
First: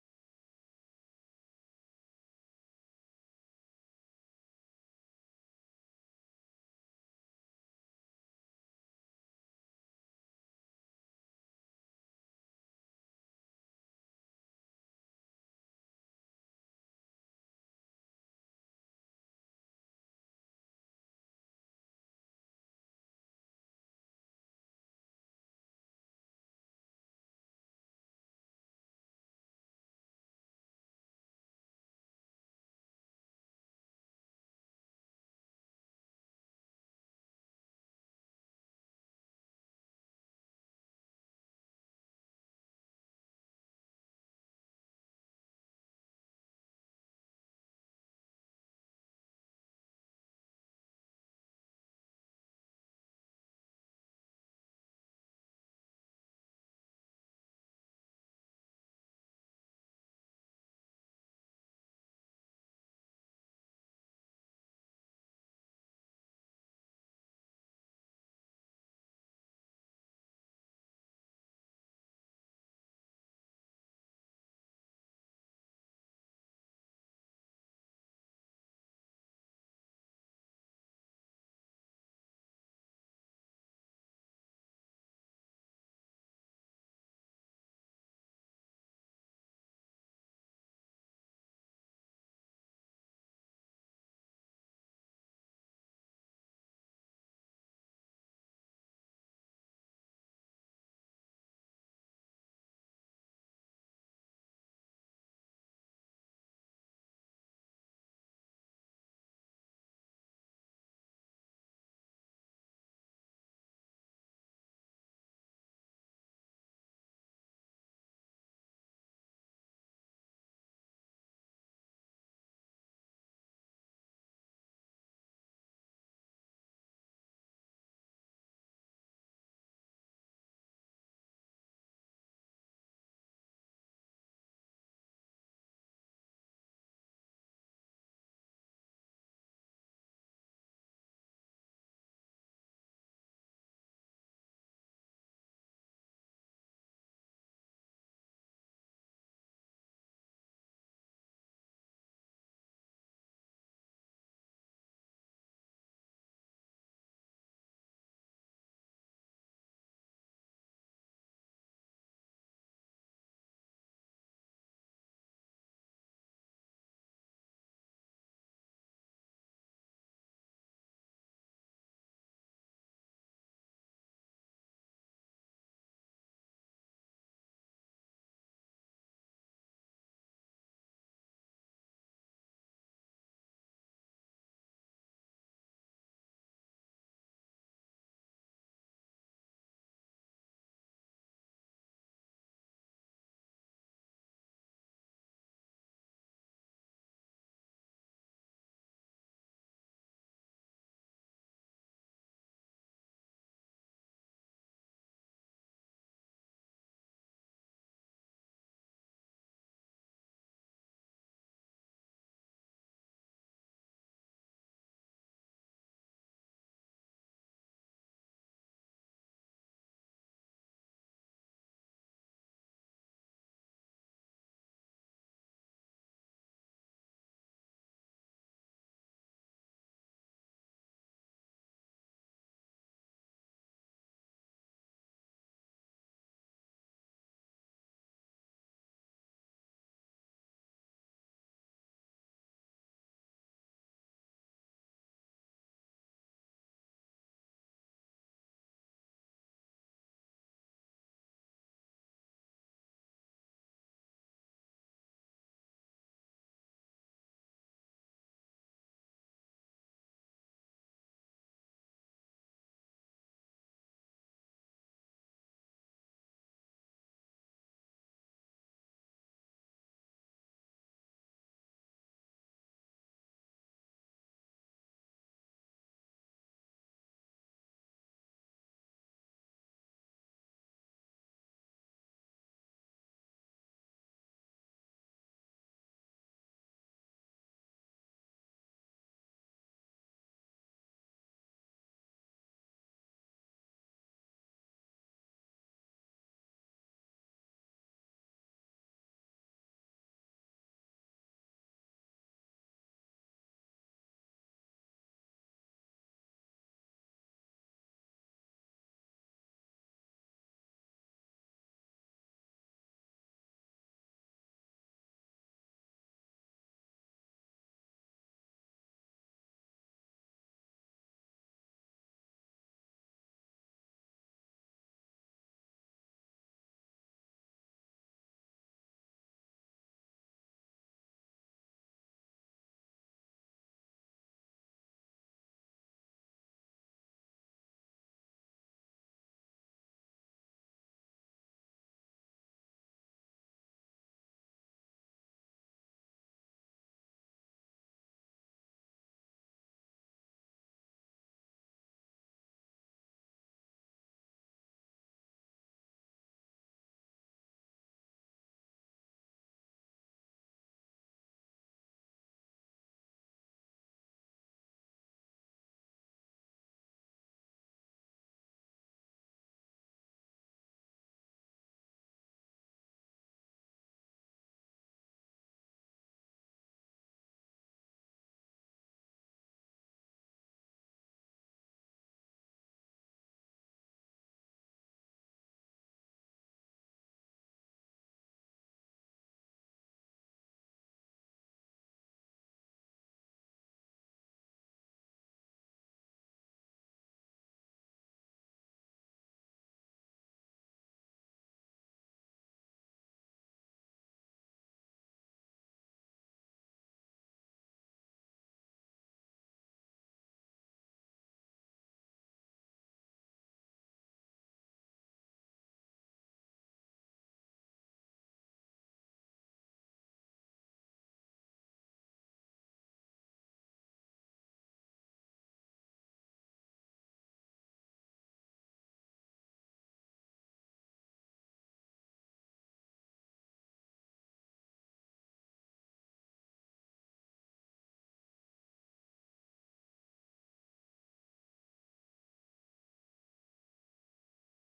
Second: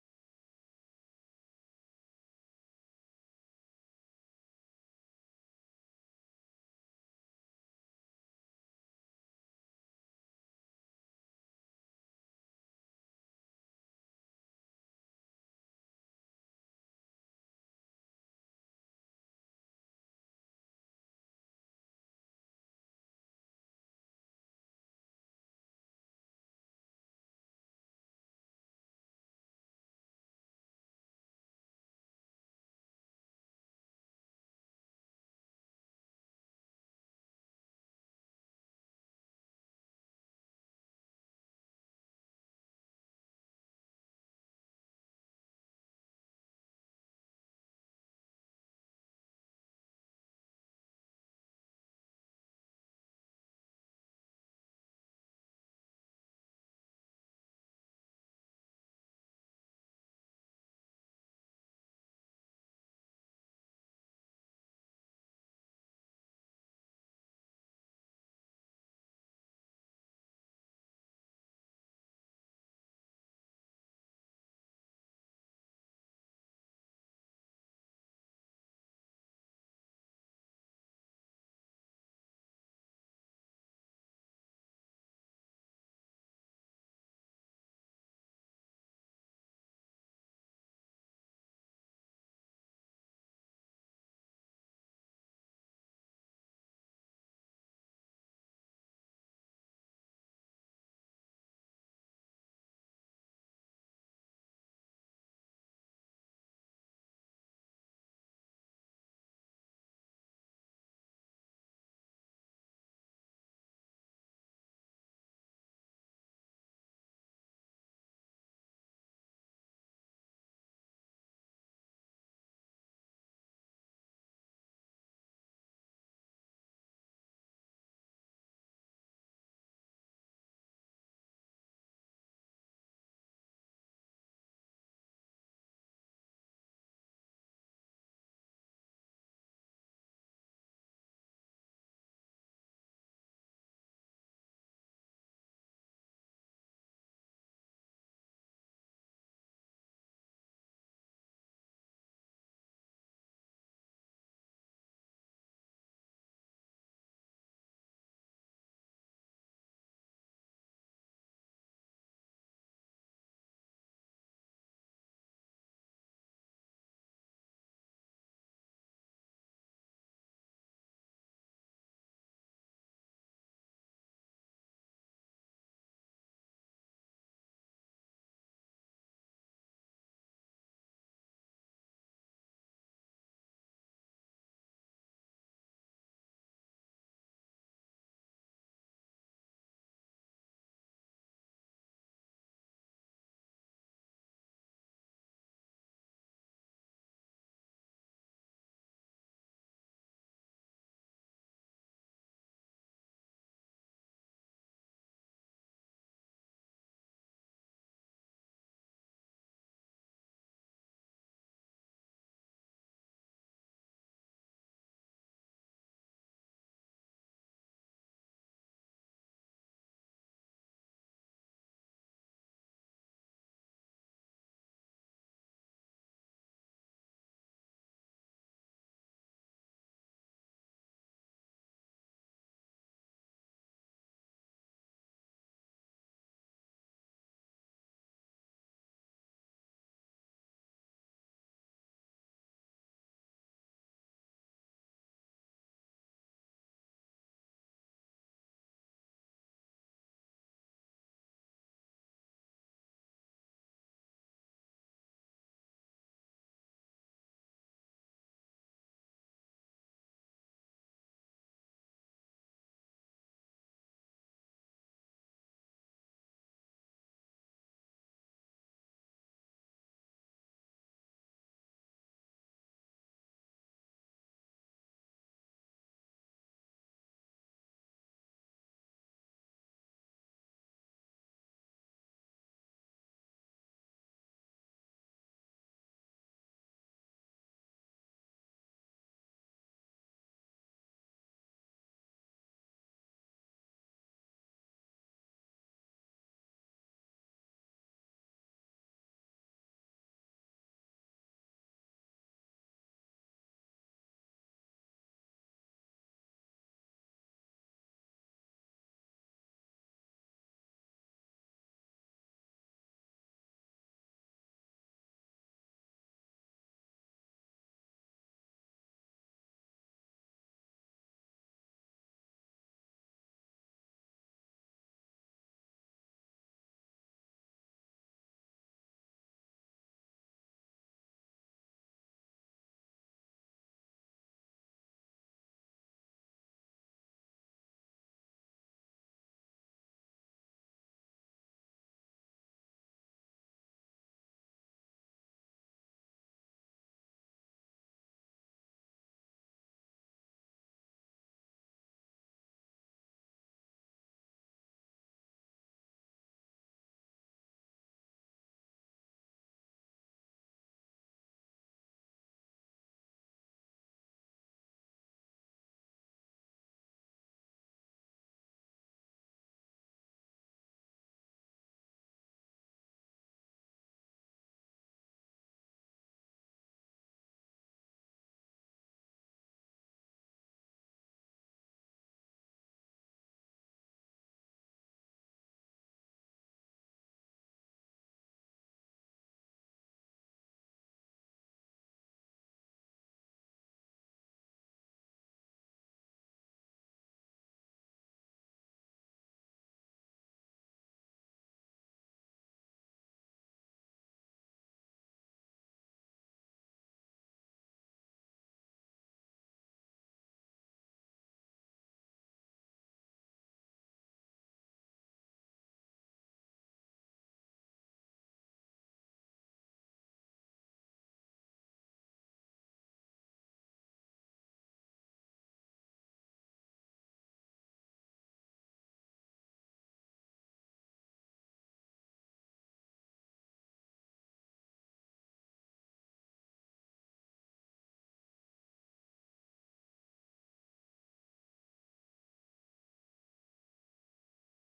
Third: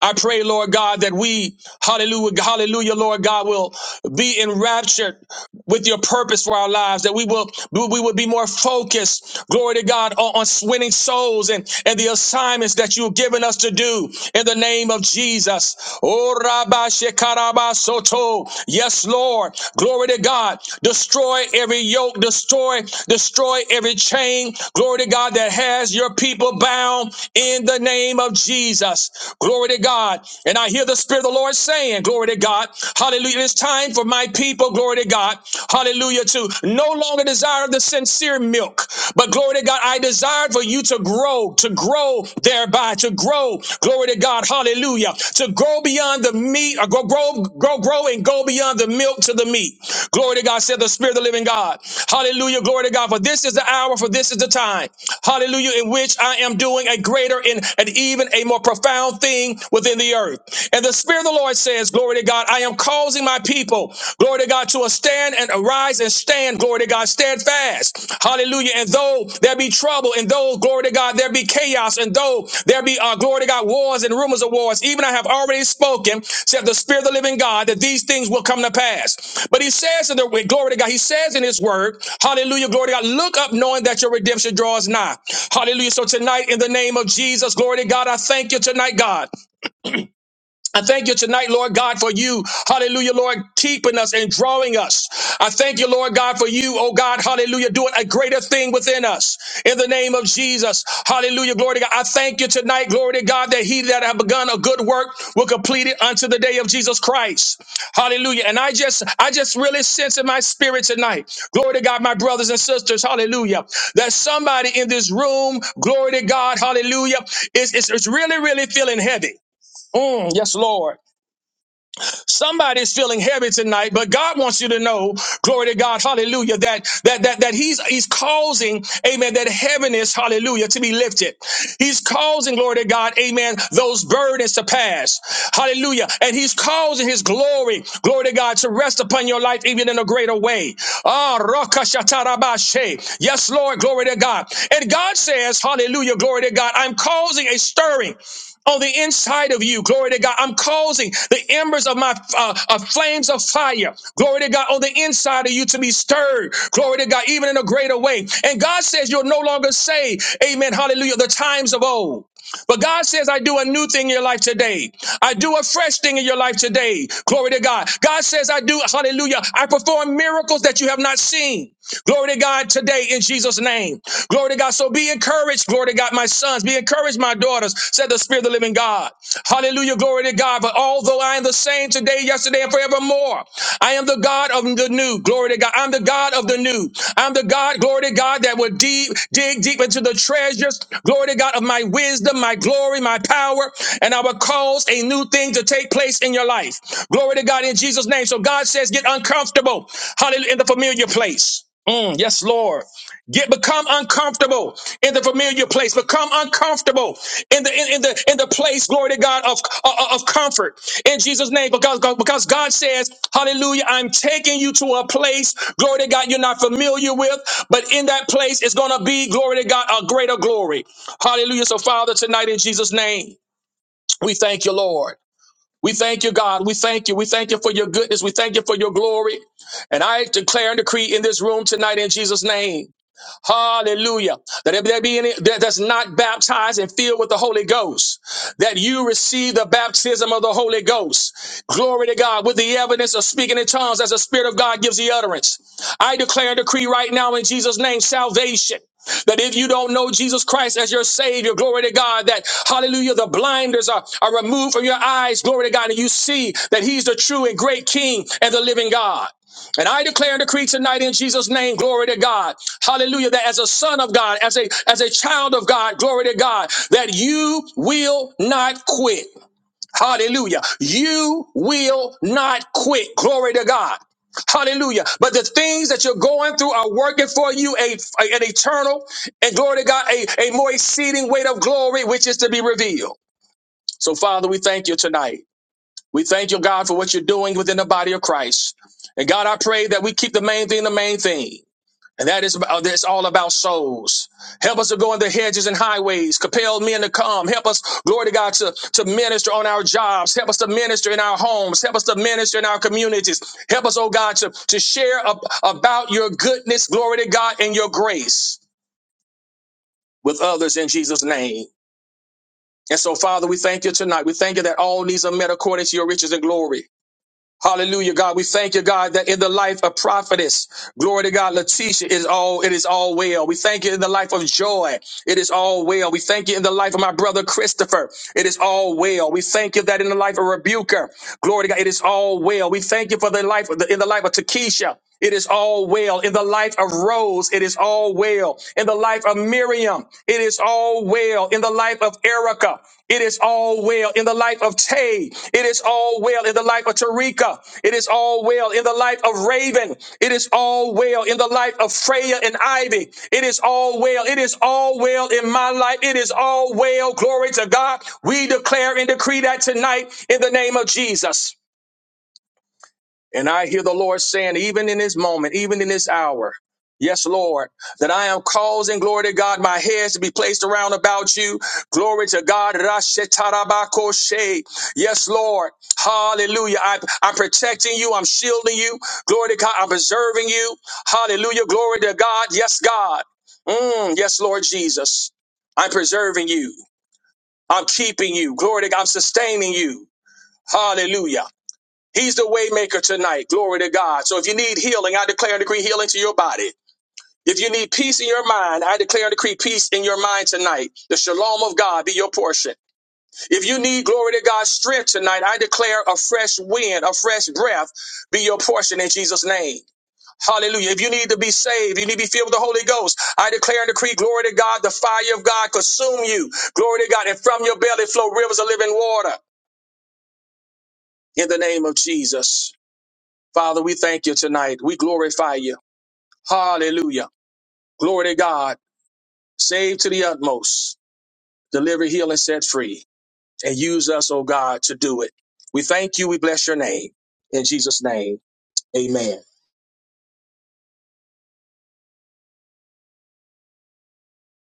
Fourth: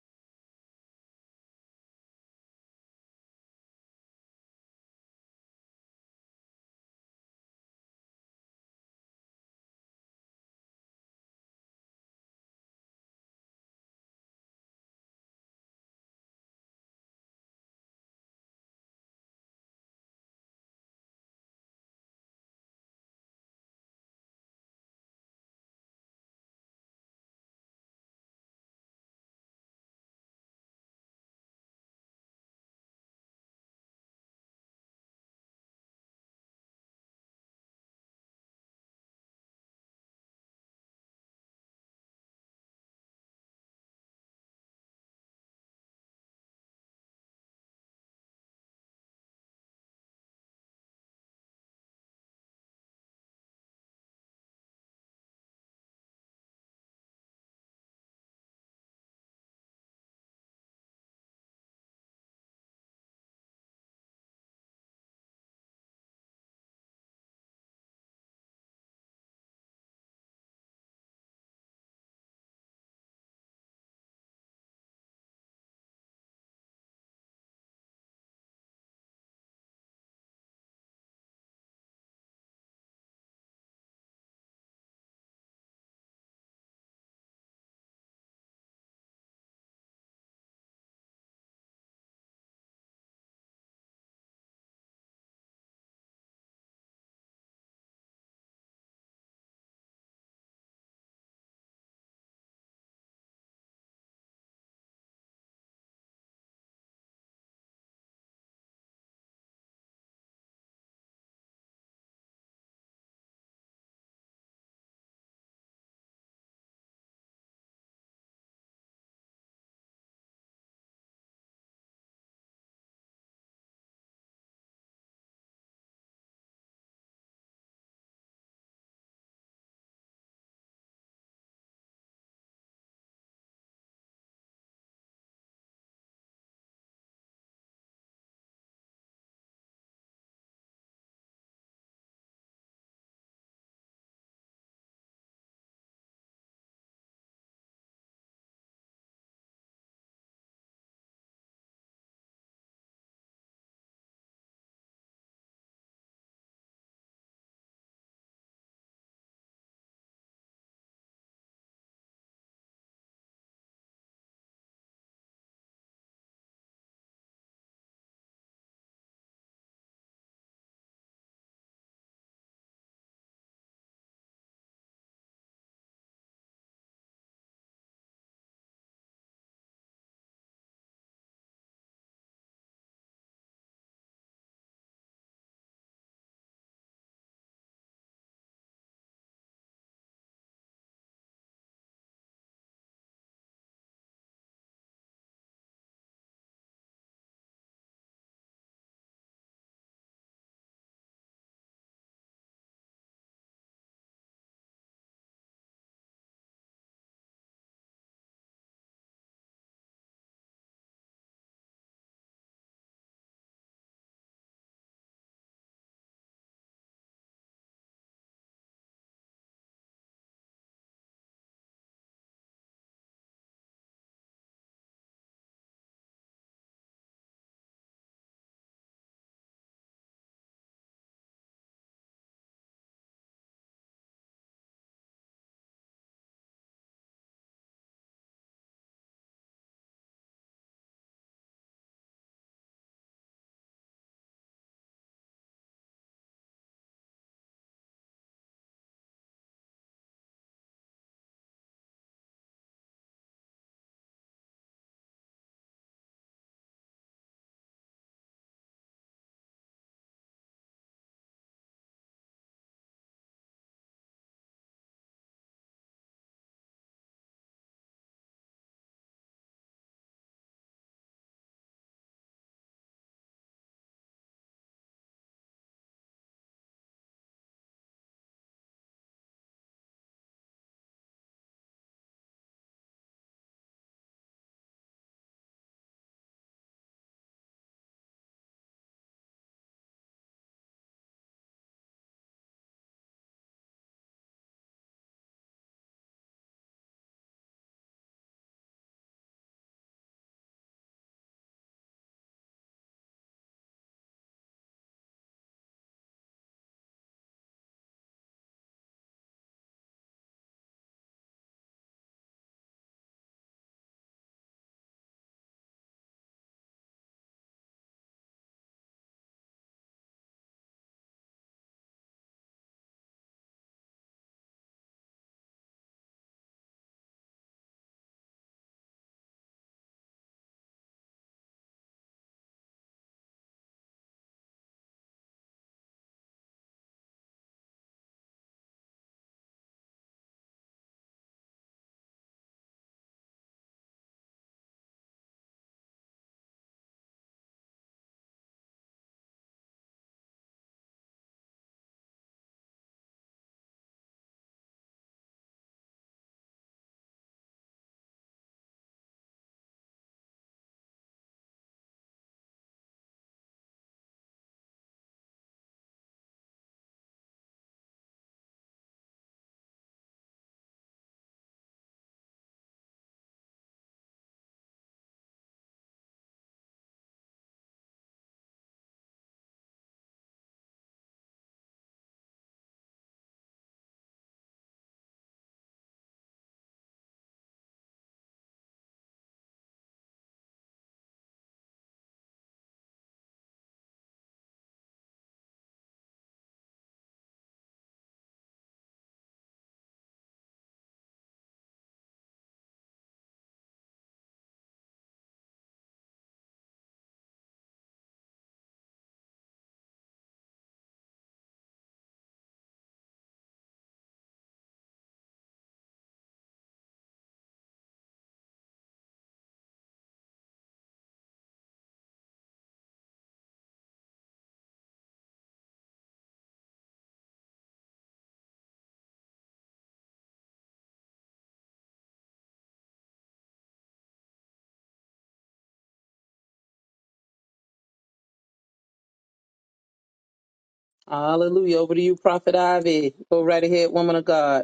[SPEAKER 3] I pray, Lord God, that we, hallelujah, hallelujah, Lord God, will be enraptured with your purpose for our lives, that we will we will be more focused, glory to God, on, on winning souls and, and the assignments that you've given us to do in the name of Jesus. Oh, Rabba Shekaraba Soto. Yes, Lord. Glory to God. Destroy every yoke, destroy, destroy every chain. Glory to God that has your people bound in the name of Jesus. Glory to God. And I hear the Spirit of the Lord saying, Glory to God. Hallelujah it's time for my people, glory to God, hallelujah, to no longer desire the sincere milk, but glory to God, I desire for you to grow, to grow thereby, to grow, glory to God, hallelujah, to grow beyond the meat, or go grow, grow, grow, and go beyond the milk to the meat. Glory to God, said the Spirit of the living God. Hallelujah, glory to God, for this is the hour, for this is the time, hallelujah, in which I am doing a greater and, and even a more profound thing within the earth. And the Spirit of the Lord. Lord says, Glory to God, I am causing my people, glory to God, to a stand and arise and stand, glory to God, steadfast. Hallelujah. And though there be trouble, and though, glory to God, there be chaos, and though there be, uh, glory to God, wars and rumors of wars, even I have already spoken, said the Spirit of the living God, that these things will come to pass. But he says in the glory to God, he says in his word, hallelujah, glory to God, look up knowing that your redemption draws nigh. Hallelujah. So tonight, in the name of Jesus, glory to God, I thank you tonight, God. I thank you tonight, Lord God, for you, hallelujah, Lord, keeping us and drawing us. I thank you, Lord God, for you, oh God, hallelujah, doing a greater thing within us. In the name of Jesus, hallelujah, glory to God. I thank you tonight, glory to God, that he that have begun a good work will complete it unto the day of Jesus Christ. Hallelujah. And I just, I just really sense in my spirit tonight, glory to God, my brothers and sisters, hallelujah, that somebody in this room, glory to God, hallelujah, is, is, is really, really feeling heavy. Mm, yes, Lord. Somebody's feeling heavy tonight, but God wants you to know, glory to God, hallelujah, that that that that He's He's causing, amen, that heaviness, hallelujah, to be lifted. He's causing, glory to God, amen, those burdens to pass. Hallelujah. And He's causing His glory, glory to God, to rest upon your life even in a greater way. Ah, rakashatarabashe. Yes, Lord, glory to God. And God says, Hallelujah, glory to God. I'm causing a stirring on the inside of you. Glory to God. I'm causing the embers of my uh, of flames of fire. Glory to God on the inside of you to be stirred. Glory to God, even in a greater way. And God says you're no longer saved. Amen. Hallelujah. The times of old. But God says, I do a new thing in your life today. I do a fresh thing in your life today. Glory to God. God says, I do, hallelujah. I perform miracles that you have not seen. Glory to God today in Jesus' name. Glory to God. So be encouraged. Glory to God, my sons. Be encouraged, my daughters, said the Spirit of the living God. Hallelujah. Glory to God. But although I am the same today, yesterday, and forever, forevermore. I am the God of the new. Glory to God. I'm the God of the new. I'm the God, glory to God, that will deep, dig deep into the treasures. Glory to God of my wisdom, my glory, my power, and I will cause a new thing to take place in your life. Glory to God in Jesus' name. So God says, get uncomfortable. Hallelujah. In the familiar place. Mm, yes, Lord. Get become uncomfortable in the familiar place. Become uncomfortable in the in, in the in the place, glory to God, of, of of comfort in Jesus' name. Because because God says, Hallelujah, I'm taking you to a place, glory to God, you're not familiar with, but in that place it's gonna be, glory to God, a greater glory. Hallelujah. So, Father, tonight in Jesus' name, we thank you, Lord. We thank you, God. We thank you. We thank you for your goodness. We thank you for your glory. And I declare and decree in this room tonight in Jesus' name. Hallelujah. That if there be any that that's not baptized and filled with the Holy Ghost, that you receive the baptism of the Holy Ghost. Glory to God. With the evidence of speaking in tongues as the Spirit of God gives the utterance. I declare and decree right now in Jesus' name salvation. That if you don't know Jesus Christ as your Savior, glory to God, that hallelujah, the blinders are, are removed from your eyes, glory to God, and you see that He's the true and great King and the living God. And I declare and decree tonight in Jesus' name, glory to God. Hallelujah. That as a son of God, as a as a child of God, glory to God, that you will not quit. Hallelujah. You will not quit. Glory to God. Hallelujah. But the things that you're going through are working for you a, an eternal and glory to God, a, a more exceeding weight of glory, which is to be revealed. So, Father, we thank you tonight. We thank you, God, for what you're doing within the body of Christ. And God, I pray that we keep the main thing the main thing. And that is uh, that's all about souls. Help us to go in the hedges and highways. Compel men to come. Help us, glory to God, to, to minister on our jobs. Help us to minister in our homes. Help us to minister in our communities. Help us, oh God, to, to share ab- about your goodness, glory to God, and your grace with others in Jesus' name. And so, Father, we thank you tonight. We thank you that all needs are met according to your riches and glory. Hallelujah, God. We thank you, God, that in the life of prophetess, glory to God, Letitia is all, it is all well. We thank you in the life of Joy. It is all well. We thank you in the life of my brother Christopher. It is all well. We thank you that in the life of Rebuker, glory to God, it is all well. We thank you for the life of the, in the life of Takesha it is all well. In the life of Rose, it is all well. In the life of Miriam, it is all well. In the life of Erica, it is all well. In the life of Tay, it is all well. In the life of Tarika, it is all well. In the life of Raven, it is all well. In the life of Freya and Ivy, it is all well. It is all well in my life. It is all well. Glory to God. We declare and decree that tonight in the name of Jesus. And I hear the Lord saying, even in this moment, even in this hour, yes, Lord, that I am causing, glory to God, my hands to be placed around about you. Glory to God. Rashetarabakoshe. Yes, Lord. Hallelujah. I, I'm protecting you. I'm shielding you. Glory to God. I'm preserving you. Hallelujah. Glory to God. Yes, God. Mm, yes, Lord Jesus. I'm preserving you. I'm keeping you. Glory to God. I'm sustaining you. Hallelujah. He's the waymaker tonight. Glory to God. So if you need healing, I declare and decree healing to your body. If you need peace in your mind, I declare and decree peace in your mind tonight. The shalom of God be your portion. If you need glory to God strength tonight, I declare a fresh wind, a fresh breath be your portion in Jesus' name. Hallelujah. If you need to be saved, you need to be filled with the Holy Ghost. I declare and decree, glory to God, the fire of God consume you. Glory to God. And from your belly flow rivers of living water in the name of Jesus. Father, we thank you tonight. We glorify you. Hallelujah. Glory to God. Save to the utmost. Deliver, heal, and set free. And use us, oh God, to do it. We thank you. We bless your name. In Jesus' name. Amen.
[SPEAKER 2] Hallelujah. Over to you, Prophet Ivy. Go right ahead, woman of God.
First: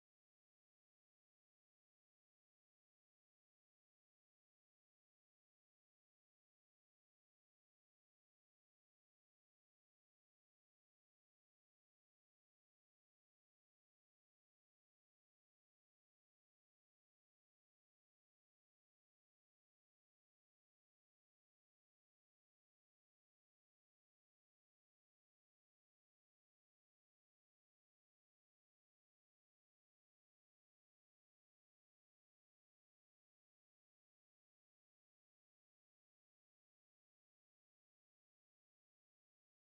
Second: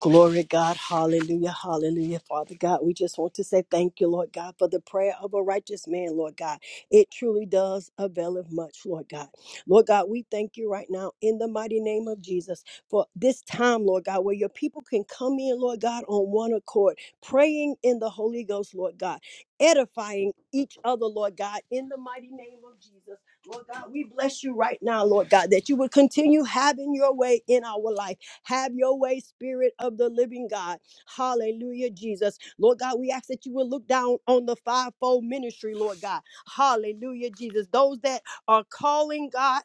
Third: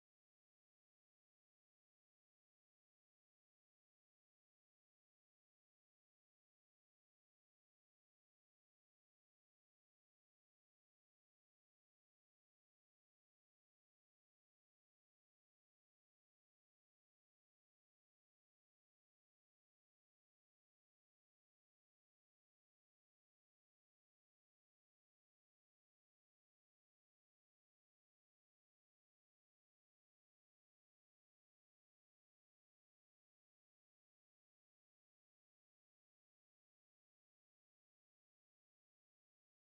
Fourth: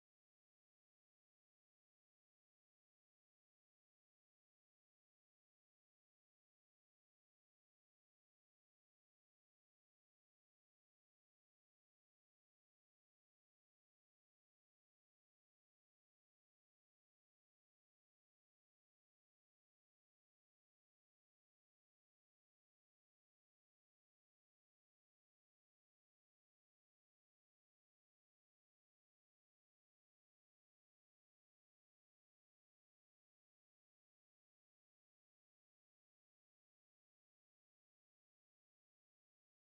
[SPEAKER 1] Glory, God. Hallelujah. Hallelujah. Father God, we just want to say thank you, Lord God, for the prayer of a righteous man, Lord God. It truly does avail of much, Lord God. Lord God, we thank you right now in the mighty name of Jesus for this time, Lord God, where your people can come in, Lord God, on one accord, praying in the Holy Ghost, Lord God, edifying each other, Lord God, in the mighty name of Jesus. Lord God, we bless you right now, Lord God, that you would continue having your way in our life. Have your way, Spirit of the living God. Hallelujah, Jesus. Lord God, we ask that you will look down on the fivefold ministry, Lord God. Hallelujah, Jesus. Those that are calling God,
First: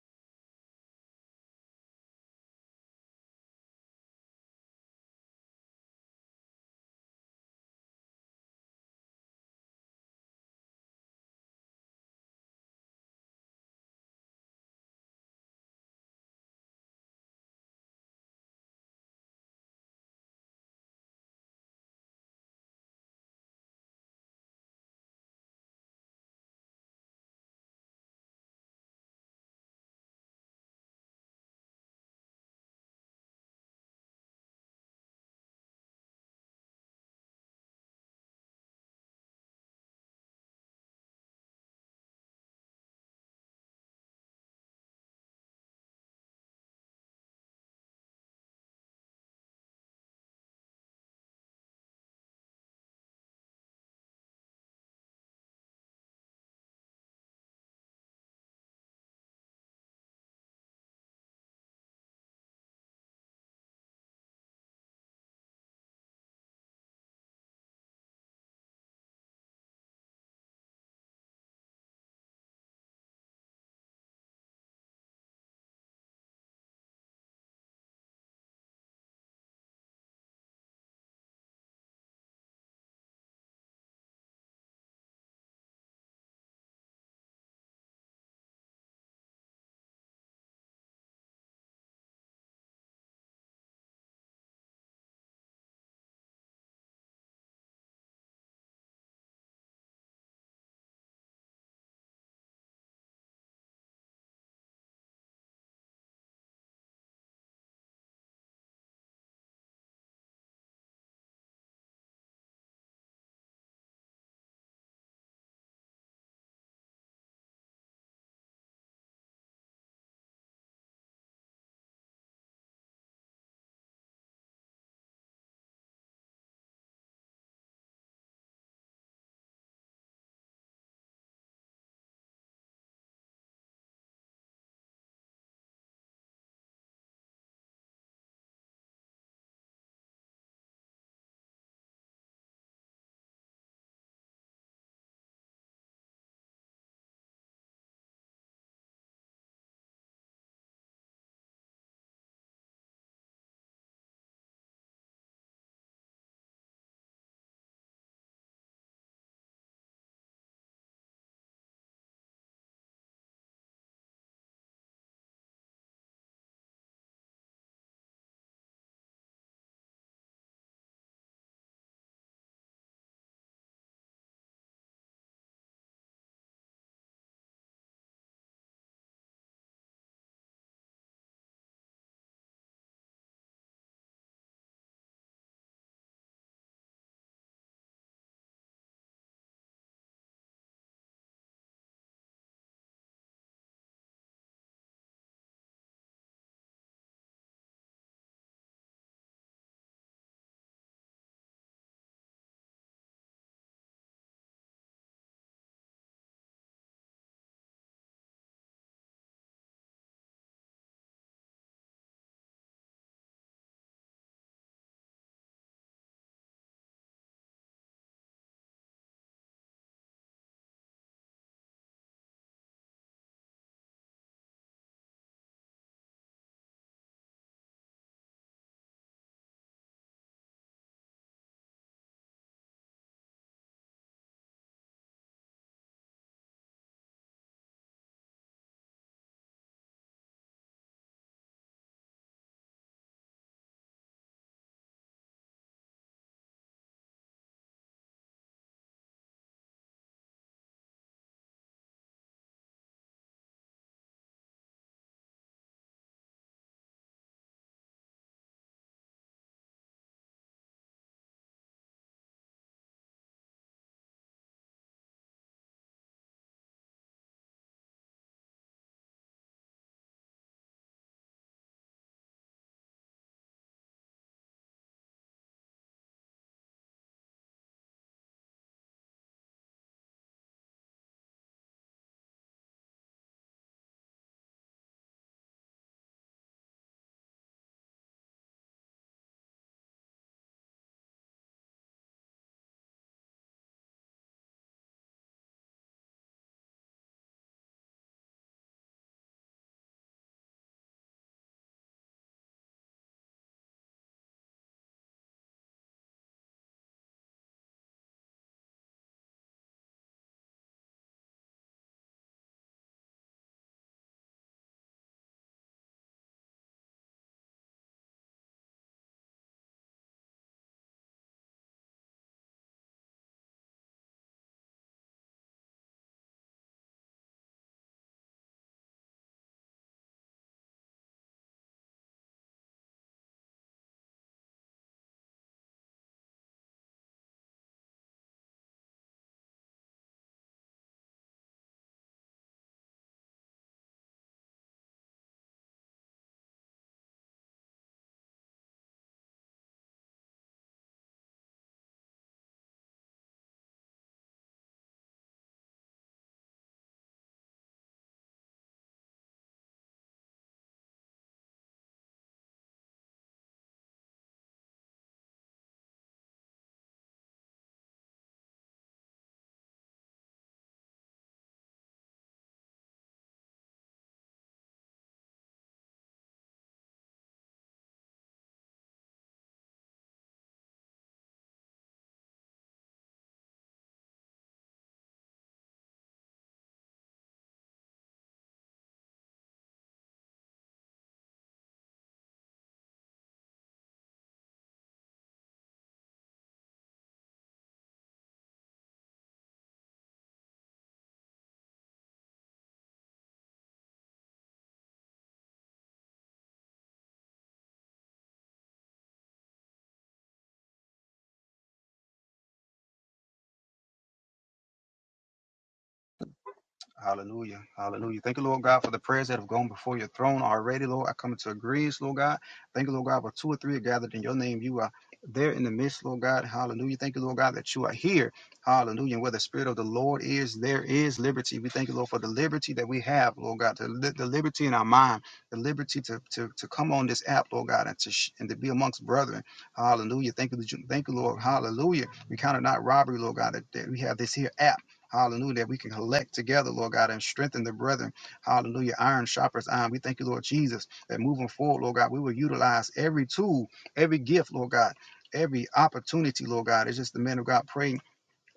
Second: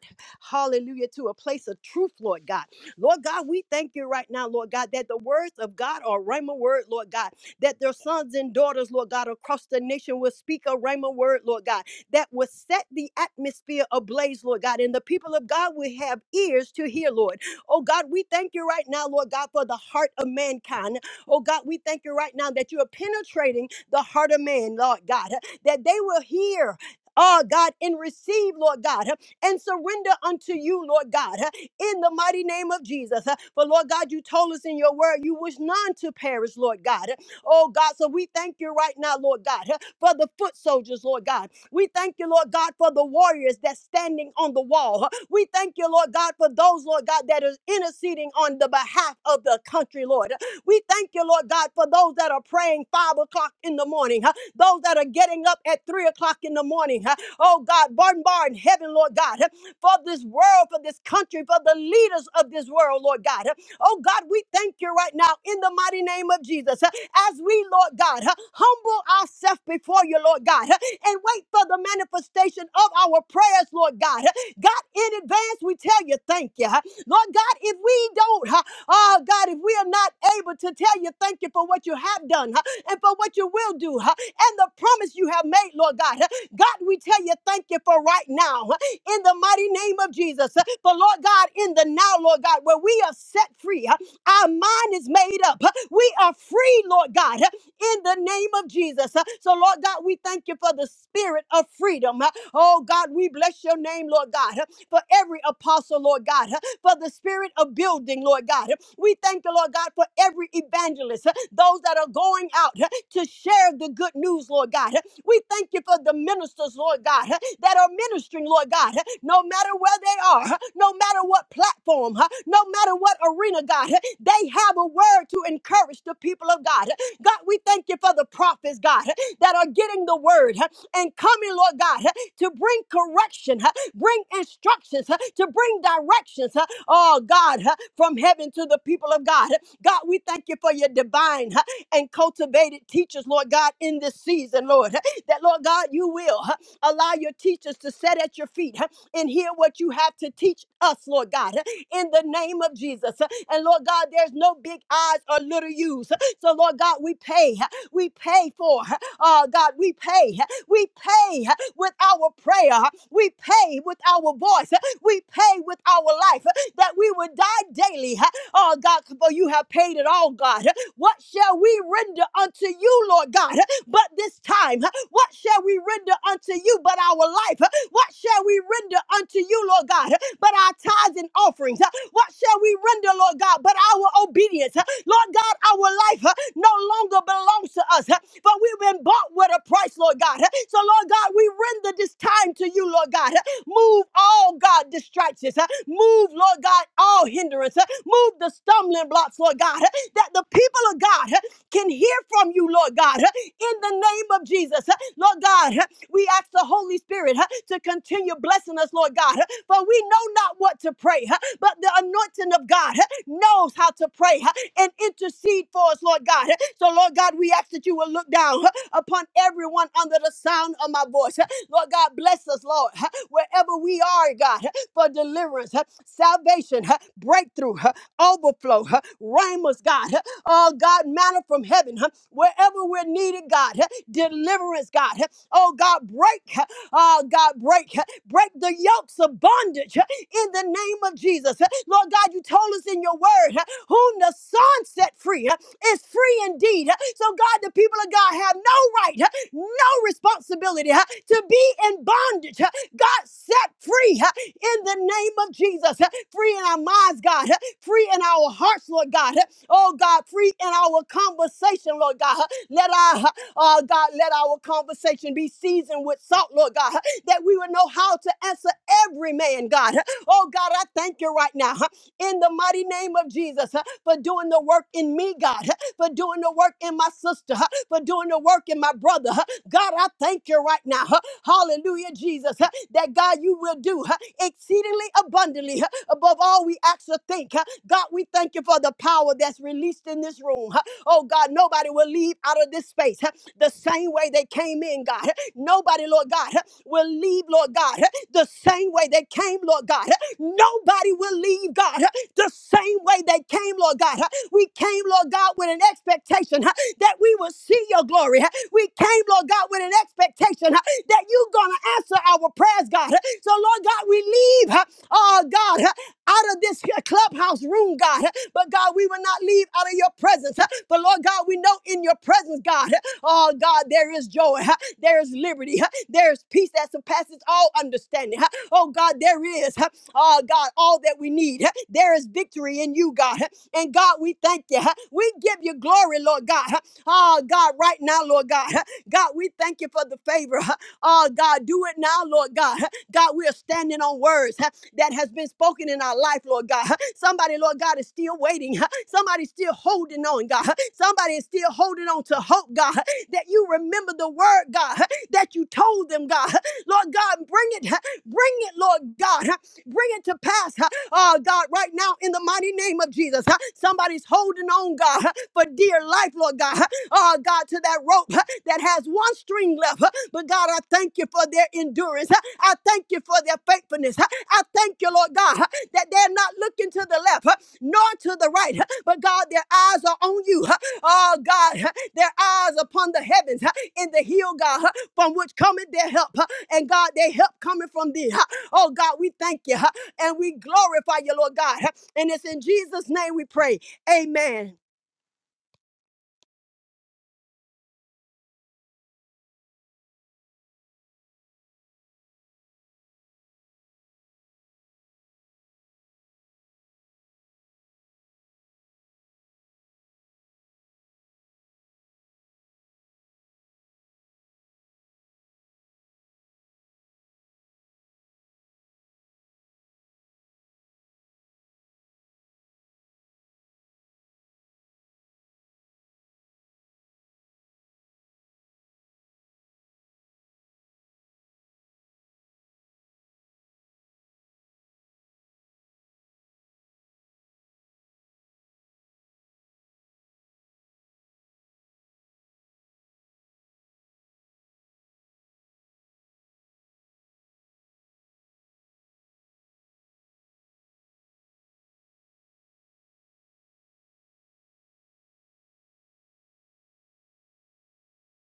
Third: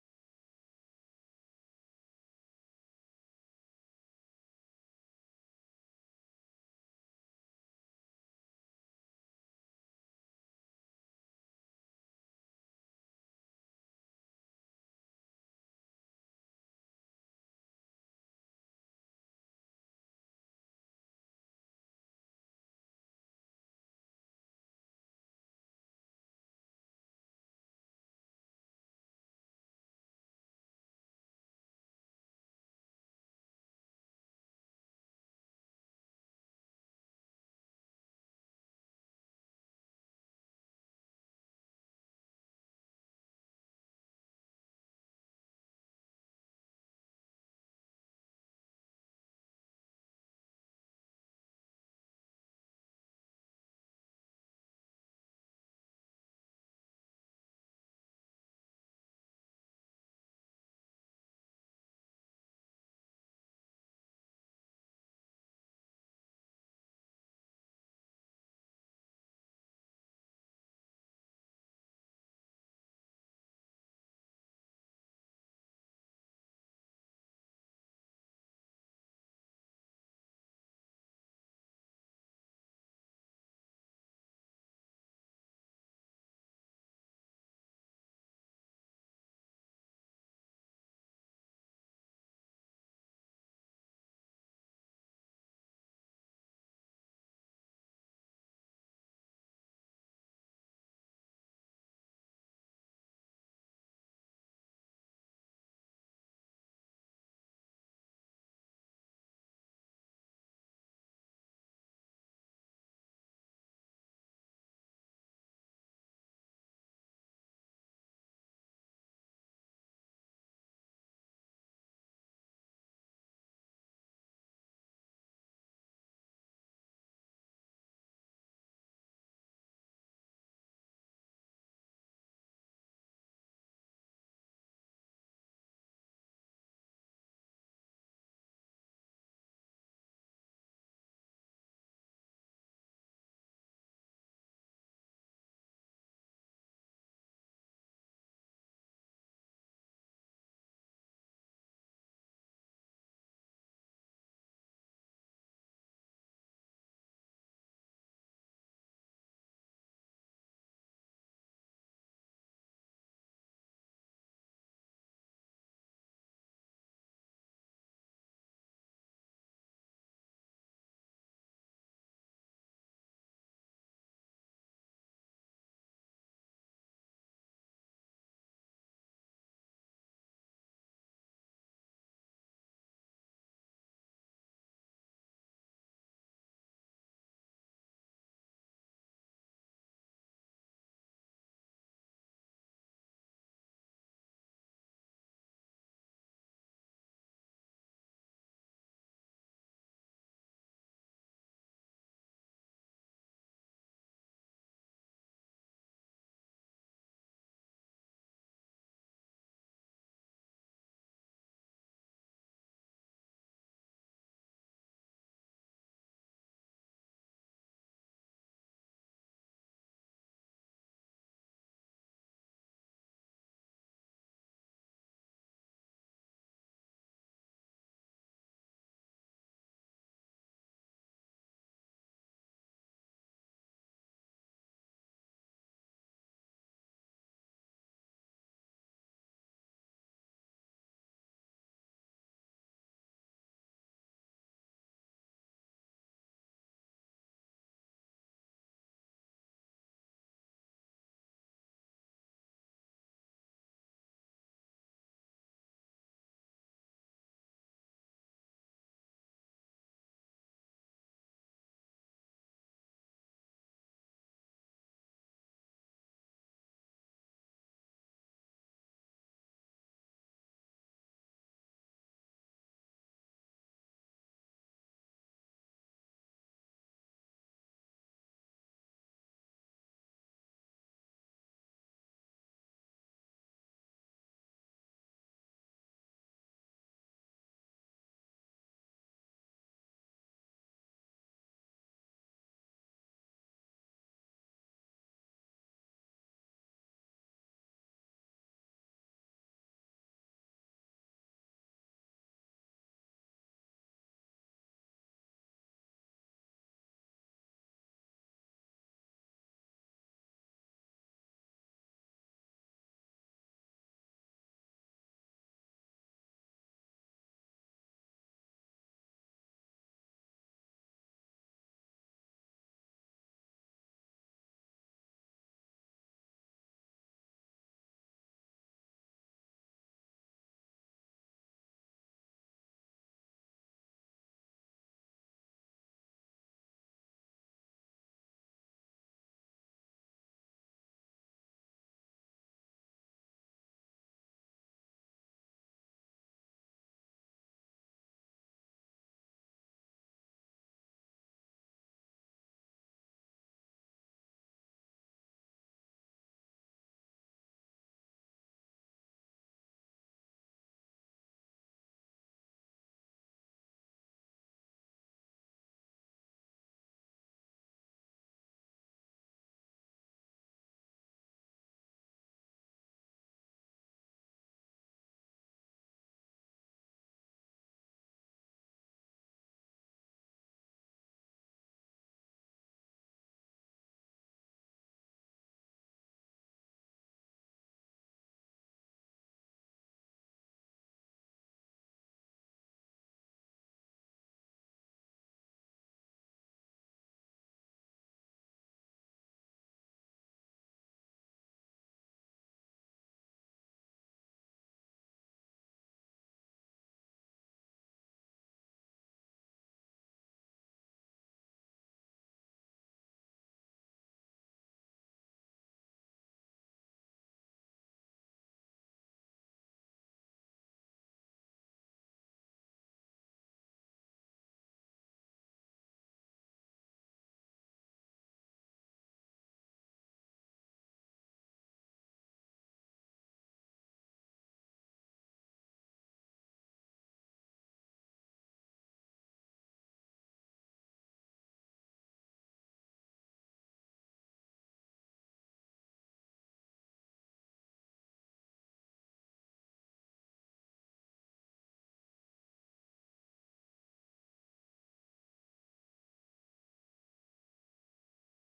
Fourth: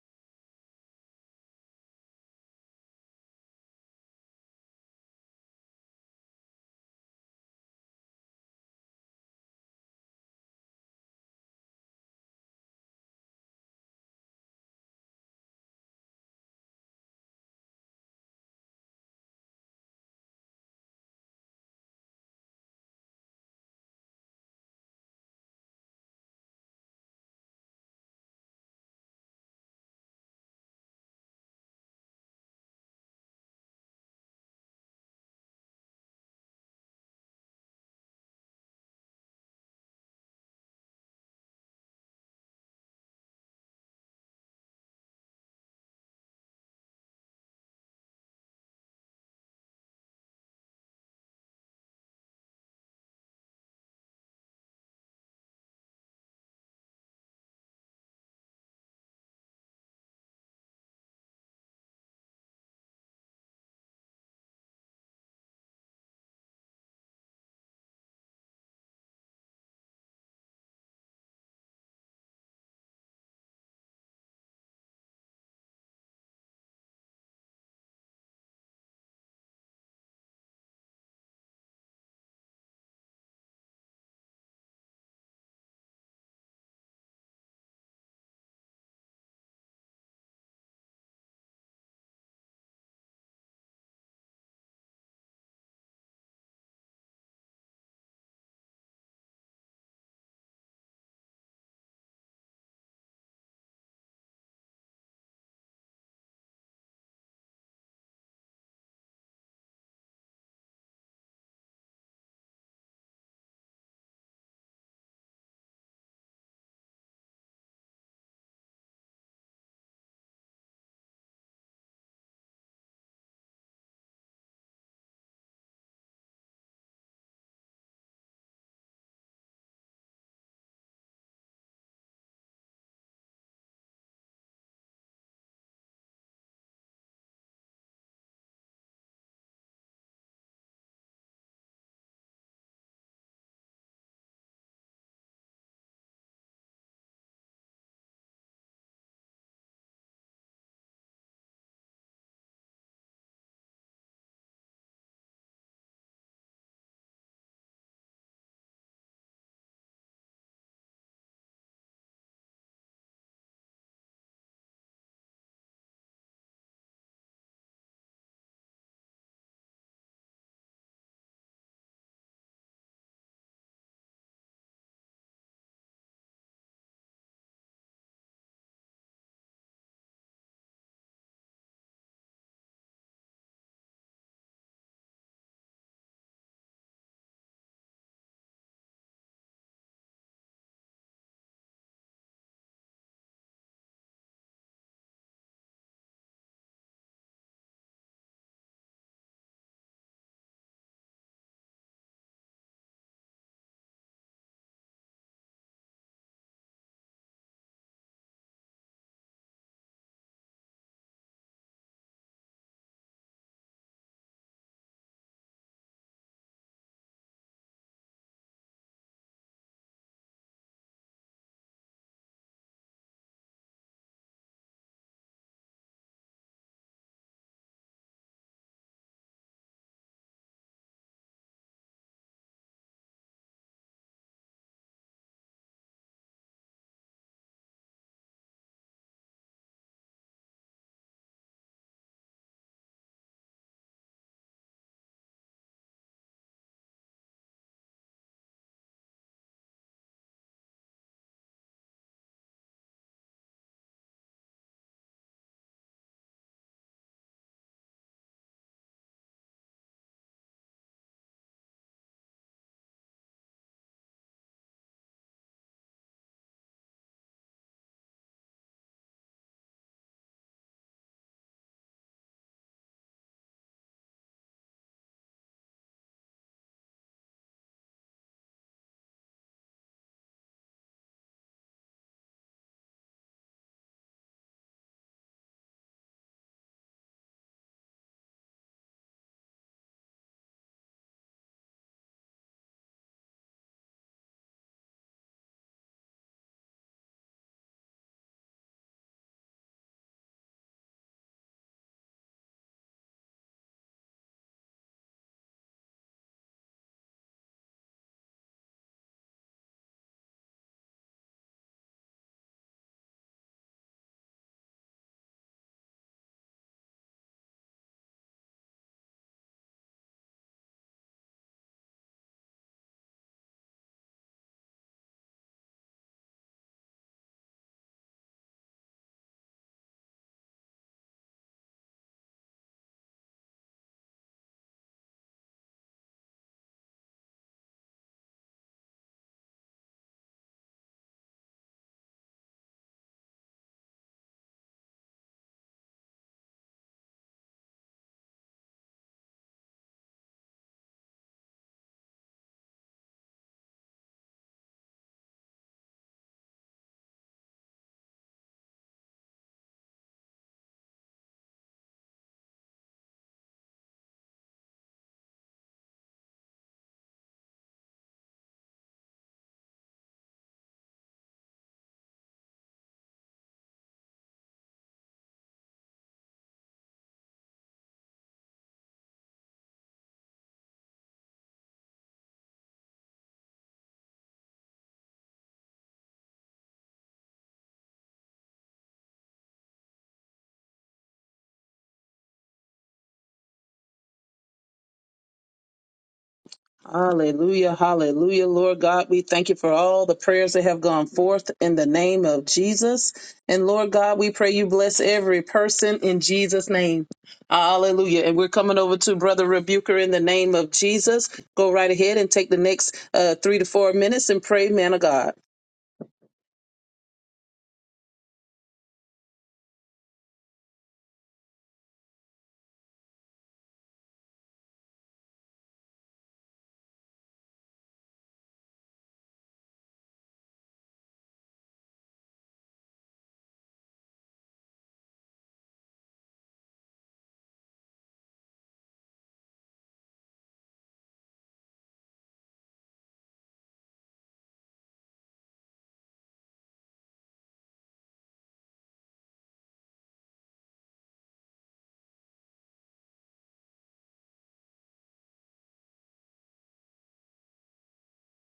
[SPEAKER 1] hallelujah, to a place of truth, Lord God. Lord God, we thank you right now, Lord God, that the words of God are Rhema word, Lord God, that their sons and daughters, Lord God, across the nation will speak a Rhema word, Lord God, that will set the atmosphere ablaze, Lord God, and the people of God will have ears to hear, Lord. Oh God, we thank you right now, Lord God, for the heart of mankind. Oh God, we thank you right now that you are penetrating the heart of man, Lord God, that they will hear. Oh God, and receive, Lord God, and surrender unto you, Lord God, in the mighty name of Jesus. For Lord God, you told us in your word you wish none to perish, Lord God. Oh God, so we thank you right now, Lord God, for the foot soldiers, Lord God. We thank you, Lord God, for the warriors that's standing on the wall. We thank you, Lord God, for those, Lord God, that is interceding on the behalf of the country, Lord. We thank you, Lord God, for those that are praying five o'clock in the morning, huh? those that are getting up at three o'clock in the morning. huh? Oh God, bombard in heaven, Lord God, huh? for this world, for this country, for the leaders of this world, Lord God. huh? Oh God, we thank you right now in the mighty name of Jesus. huh? As we, Lord God, huh, humble ourselves before you, Lord God, huh, and wait for the manifestation of our prayers, Lord God. huh? God, in advance, we tell you thank you. huh? Lord God, if we don't, huh, oh God, if we are not able to tell you thank you for what you have done huh, and for what you will do huh, and the promise you have made, Lord God, huh, God, we tell you thank you for right now huh, in the mighty name of Jesus. huh, For Lord God, in the now, Lord God, where we are set free, huh, our mind is made up. huh, We are free, Lord God. huh? in the name of Jesus. Uh, So, Lord God, we thank you for the spirit of freedom. Uh, Oh, God, we bless your name, Lord God, uh, for every apostle, Lord God, uh, for the spirit of building, Lord God. Uh, We thank you, Lord God, for every evangelist, uh, those that are going out uh, to share the good news, Lord God. Uh, We thank you for the ministers, Lord God, uh, that are ministering, Lord God, uh, no matter where they are, uh, no matter what platform, uh, no matter what arena, God, uh, they have a word to encourage the people of God. God, we thank you for the prophets, God, that are getting the word and coming, Lord God, to bring correction, bring instructions, to bring directions, oh God, from heaven to the people of God. God, we thank you for your divine and cultivated teachers, Lord God, in this season, Lord, that, Lord God, you will allow your teachers to sit at your feet and hear what you have to teach us, Lord God, in the name of Jesus. And Lord God, there's no big eyes or little U's. So, Lord God, we pay. We pay for, uh, God, we pay. We pay with our prayer. We pay with our voice. We pay with our life that we would die daily. Oh, God, for you have paid it all, God. What shall we render unto you, Lord God, but this time? What shall we render unto you but our life? What shall we render unto you, Lord God, but our tithes and offerings? What shall we render, Lord God, but our obedience? Lord God, our life uh, no longer belongs to us, uh, but we've been bought with a price, Lord God. Uh, So, Lord God, we render this time to you, Lord God. Uh, Move all, God, distractions. uh, Move, Lord God, all hindrance. uh, Move the stumbling blocks, Lord God, uh, that the people of God uh, can hear from you, Lord God. uh, in the name of Jesus. Lord God, we ask the Holy Spirit to continue blessing us, Lord God, for we know not what to pray, but the anointing of God knows how to pray and intercede for us, Lord God. So, Lord God, we ask that you will look down upon everyone under the sound of my voice. Lord Lord God, bless us, Lord, wherever we are, God, for deliverance, salvation, breakthrough, overflow, Ramus, God, oh God, manna from heaven, wherever we're needed, God, deliverance, God, oh God, break, oh God, break, break the yokes of bondage in the name of Jesus. Lord God, you told us in your word, whom the Son set free is free indeed. So, God, the people of God have no right, no responsibility to be in bondage. God, set free in the name of Jesus. Free in our minds, God. Free in our hearts, Lord God. Oh, God, free in our conversation, Lord God. Let our, uh, God, let our conversation be seasoned with salt, Lord God that we would know how to answer every man, God. Oh, God, I thank you right now huh, in the mighty name of Jesus huh, for doing the work in me, God, huh, for doing the work in my sister, huh, for doing the work in my brother. huh. God, I thank you right now. huh, Hallelujah, Jesus, huh, that God, you will do huh, exceedingly abundantly huh, above all we actually think. huh. God, we thank you for the power that's released in this room. huh. Oh, God, nobody will leave out of this space huh, the same way they they came in, God. Nobody, Lord God, will leave, Lord God, the same way they came, Lord God. Nobody will leave, God, the same way they came, Lord God. We came, Lord God, with an expectation that we will see your glory. We came, Lord God, with an expectation that you're going to answer our prayers, God. So, Lord God, we leave, oh God, out of out of this here clubhouse room, God. But God, we will not leave out of your presence. But Lord God, we know in your presence, God, oh God, there is joy, there is liberty, there is peace that surpasses all understanding. Oh God, there is, oh God, all that we need. There is victory in you, God. And God, we thank you. We give you glory, Lord God. Oh God, right now, Lord God. God, we thank you for the favor. Oh, God, do it now, Lord God. God, we are standing on words huh, that has been spoken in our life, Lord God. Somebody, Lord God, is still waiting. huh. Somebody's still holding on, God. Somebody is still holding on to hope, God, that you remember the word, God, that you told them, God. Lord God, bring it, huh? bring it, Lord God, huh? bring it to pass, huh? oh God, right now in the mighty name of Jesus. huh? Somebody's holding on, God, huh, for dear life, Lord God, huh? oh God, to that rope huh, that has one string left. huh? But God, I thank you for their endurance. huh? I thank you for their faithfulness. huh? I thank you, Lord God, huh, that they're not looking to the left huh, nor to the right, huh? but God, their eyes are on you. huh? Oh God, huh? their eyes upon the heavens huh? in the hill, God, huh, from which cometh their help. huh? And God, they help coming from thee. Oh God, we thank you. And we glorify you, Lord God. And it's in Jesus' name we pray. Amen.
[SPEAKER 2] Hallelujah, hallelujah, Lord God. We thank you for all the prayers that have gone forth in the name of Jesus. And Lord God, we pray you bless every person in Jesus' name. Hallelujah. And we're coming over to Brother Rebuker in the name of Jesus. Go right ahead and take the next uh, three to four minutes and pray, man of God.
[SPEAKER 4] Hallelujah. Hallelujah. Thank you, Lord God, for the prayers that have gone before your throne already, Lord. I come into agreement, Lord God. Thank you, Lord God, where two or three are gathered in your name. You are there in the midst, Lord God. Hallelujah. Thank you, Lord God, that you are here. Hallelujah. And where the Spirit of the Lord is, there is liberty. We thank you, Lord, for the liberty that we have, Lord God, the, li- the liberty in our mind, the liberty to, to, to come on this app, Lord God, and to, sh- and to be amongst brethren. Hallelujah. Thank you, that you- thank you, Lord. Hallelujah. We count it not robbery, Lord God, that, that we have this here app. Hallelujah. That we can collect together, Lord God, and strengthen the brethren. Hallelujah. Iron sharpers iron. We thank you, Lord Jesus, that moving forward, Lord God, we will utilize every tool, every gift, Lord God. Every opportunity, Lord God, It's just the man of God praying.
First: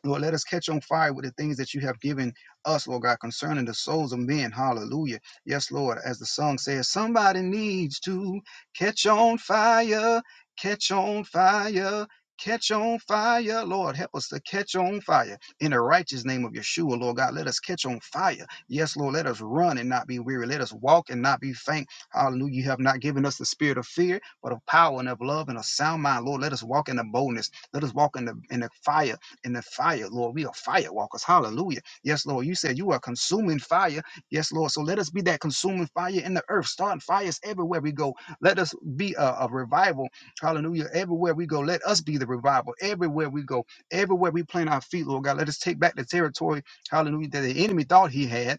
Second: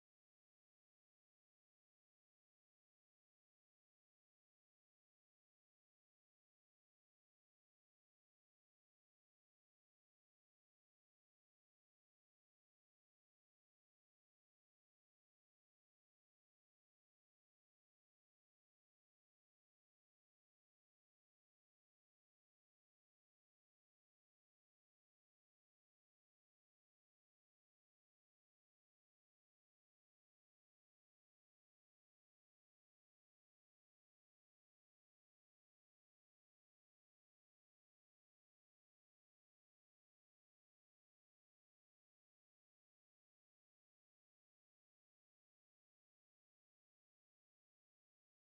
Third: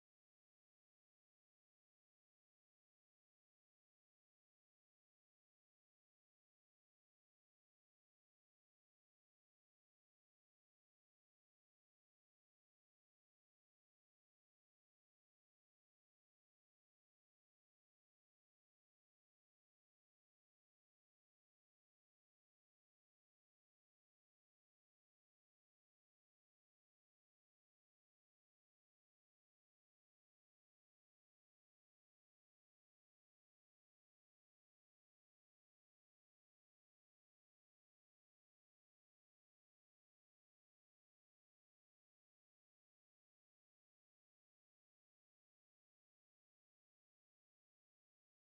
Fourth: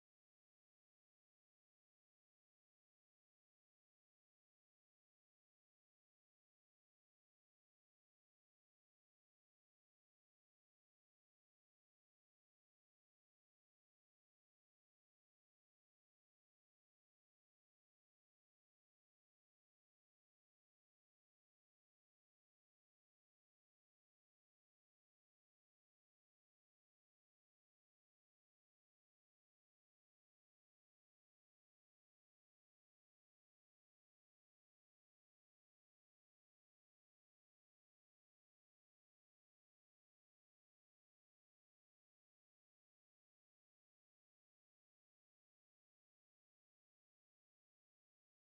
[SPEAKER 4] Lord, let us catch on fire with the things that you have given us, Lord God, concerning the souls of men. Hallelujah. Yes, Lord, as the song says, somebody needs to catch on fire, catch on fire. Catch on fire, Lord. Help us to catch on fire in the righteous name of Yeshua, Lord God. Let us catch on fire. Yes, Lord. Let us run and not be weary. Let us walk and not be faint. Hallelujah. You have not given us the spirit of fear, but of power and of love and of sound mind, Lord. Let us walk in the boldness. Let us walk in the in the fire in the fire, Lord. We are firewalkers. Hallelujah. Yes, Lord. You said you are consuming fire. Yes, Lord. So let us be that consuming fire in the earth, starting fires everywhere we go. Let us be a, a revival. Hallelujah. Everywhere we go, let us be the revival. Everywhere we go, everywhere we plant our feet, Lord God, let us take back the territory. Hallelujah. That the enemy thought he had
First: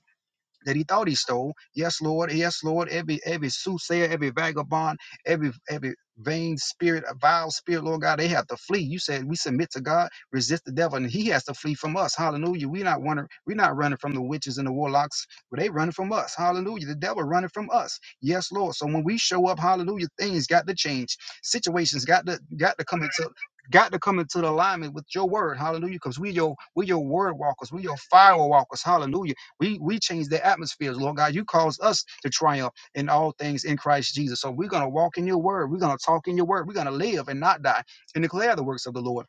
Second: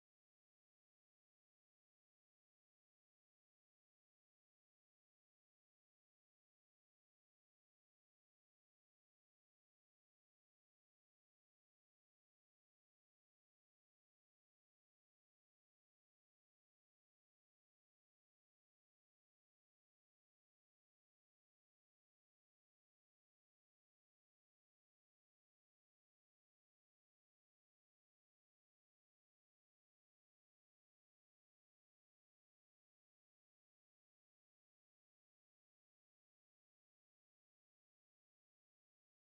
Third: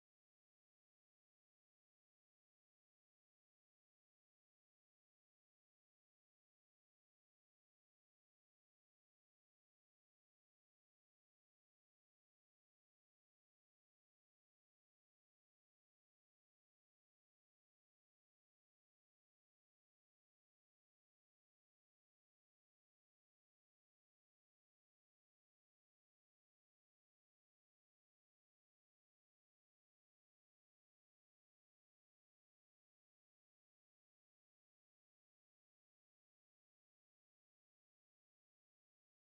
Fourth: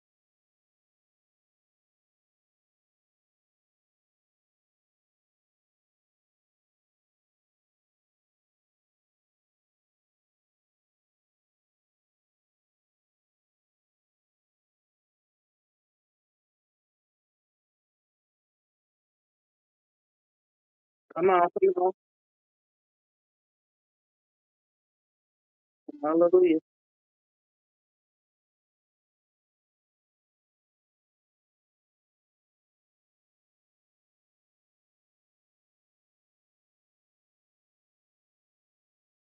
[SPEAKER 4] that he thought he stole. Yes, Lord. Yes, Lord. Every every soothsayer, every vagabond, every every vain spirit, a vile spirit, Lord God, they have to flee. You said we submit to God, resist the devil, and he has to flee from us. Hallelujah. We're not running, we're not running from the witches and the warlocks, but they running from us. Hallelujah. The devil running from us. Yes, Lord. So when we show up, hallelujah, things got to change.
[SPEAKER 2] Come on, people.
[SPEAKER 4] Situations got to got to come into got to come into the alignment with your word, hallelujah, because we your
[SPEAKER 2] Hallelujah.
[SPEAKER 4] we your word walkers, we your fire walkers, hallelujah. We we change the atmospheres, Lord God. You cause us to triumph in all things in Christ Jesus. So we're gonna walk in your word. We're gonna talk in your word. We're gonna live and not die and declare the works of the Lord.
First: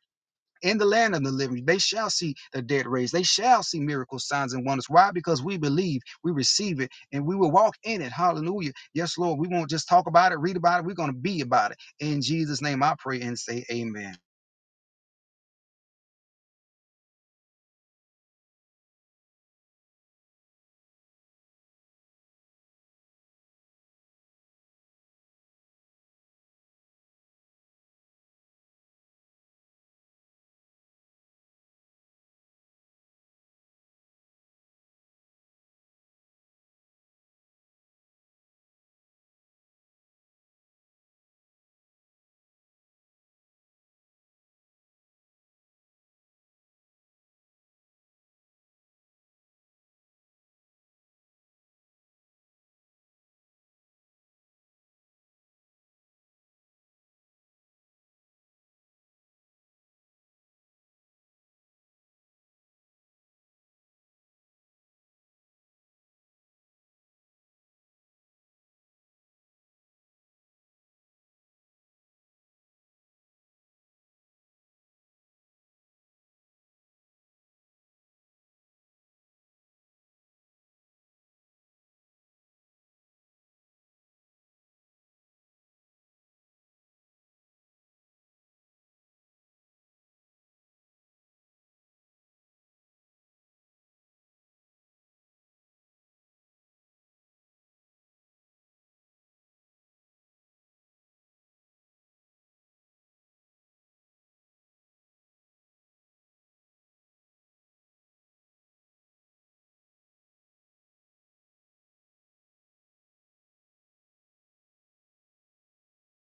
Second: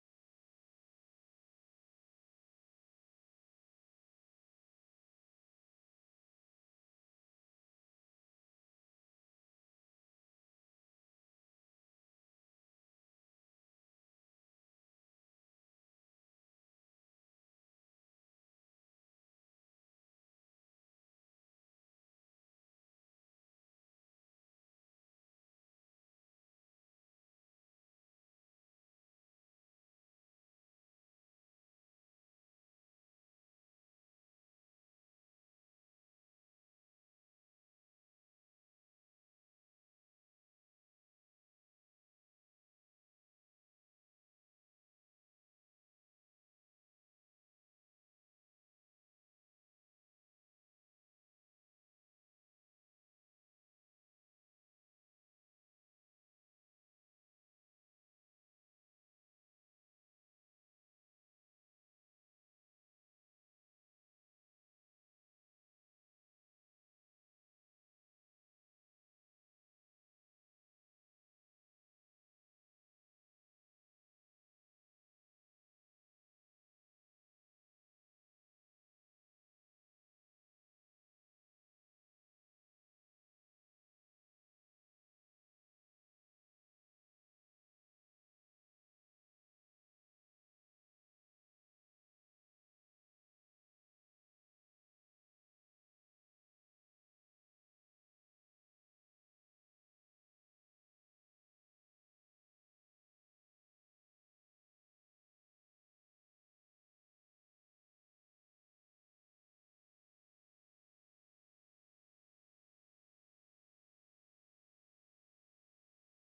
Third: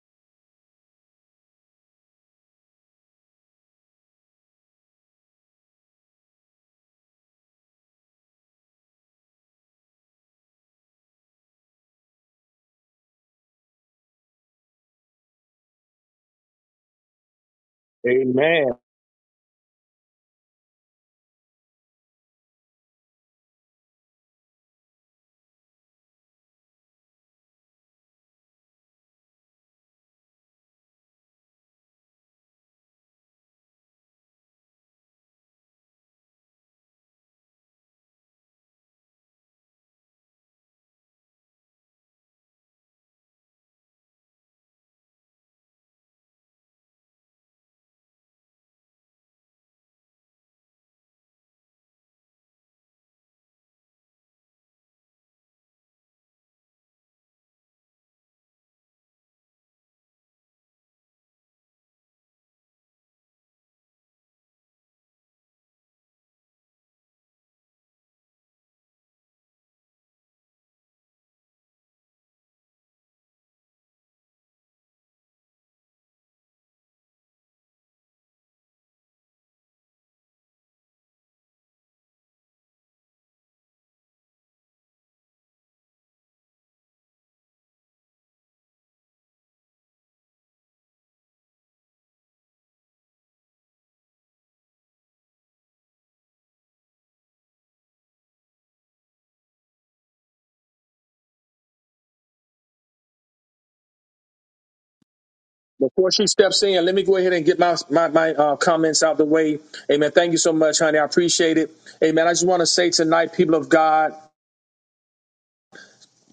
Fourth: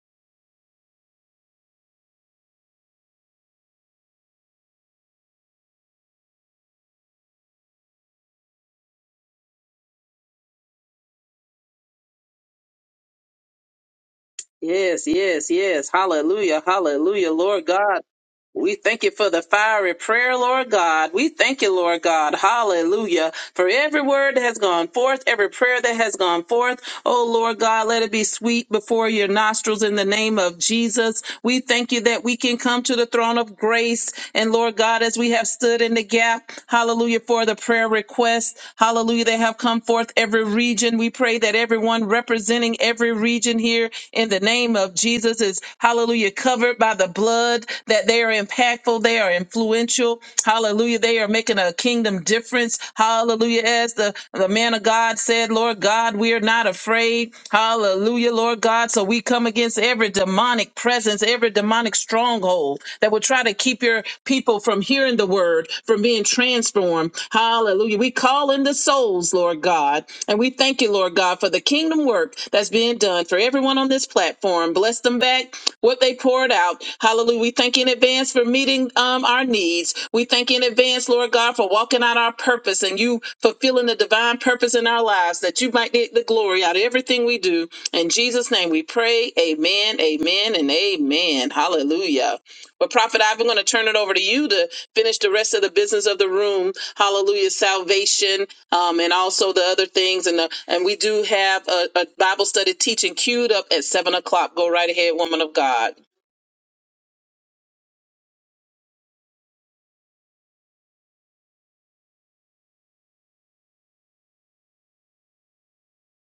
[SPEAKER 4] In the land of the living, they shall see the dead raised. They shall see miracles, signs, and wonders. Why? Because we believe, we receive it, and we will walk in it. Hallelujah. Yes, Lord, we won't just talk about it, read about it. We're going to be about it. In Jesus' name, I pray and say amen.
[SPEAKER 2] Yes, yes, yes. Hallelujah. Hallelujah. Lord God.
[SPEAKER 3] Amen.
[SPEAKER 2] We thank you for the fiery prayer, Lord God. We thank you, Lord God. Hallelujah. For every word that has gone forth, every prayer that has gone forth. Oh, Lord God, let it be sweet before your nostrils in the name of Jesus. We thank you that we can come to the throne of grace. And Lord God, as we have stood in the gap, hallelujah, for the prayer requests, hallelujah, they have come forth every region. We pray that everyone representing every region here in the name of Jesus is, hallelujah, covered by the the blood, that they are impactful, they are influential. Hallelujah. They are making a kingdom difference. Hallelujah. As the, the man of God said, Lord God, we are not afraid. Hallelujah, Lord God. So we come against every demonic presence, every demonic stronghold that will try to keep your people from hearing the word, from being transformed. Hallelujah. We call in the souls, Lord God. And we thank you, Lord God, for the kingdom work that's being done for everyone on this platform. Bless them back what they poured out. Hallelujah. We thank you in advance for meeting um, our needs. We thank you in advance, Lord God, for walking out our purpose and you fulfilling the divine purpose in our lives that you might get the glory out of everything we do. In Jesus' name we pray. Amen, amen, and amen. Hallelujah. Well, Prophet Ivan, I'm going to turn it over to you to finish the rest of the business of the room. Hallelujah. Salvation um, and also the other things. And the, and we do have a, a Bible study teaching queued up at seven o'clock. Go right ahead, woman of God.
[SPEAKER 3] Before she steps in, let me go ahead and get my my, my uh, comments out the way. Amen. Thank you so much, honey. I appreciate it. Amen. I just want to say tonight, people of God.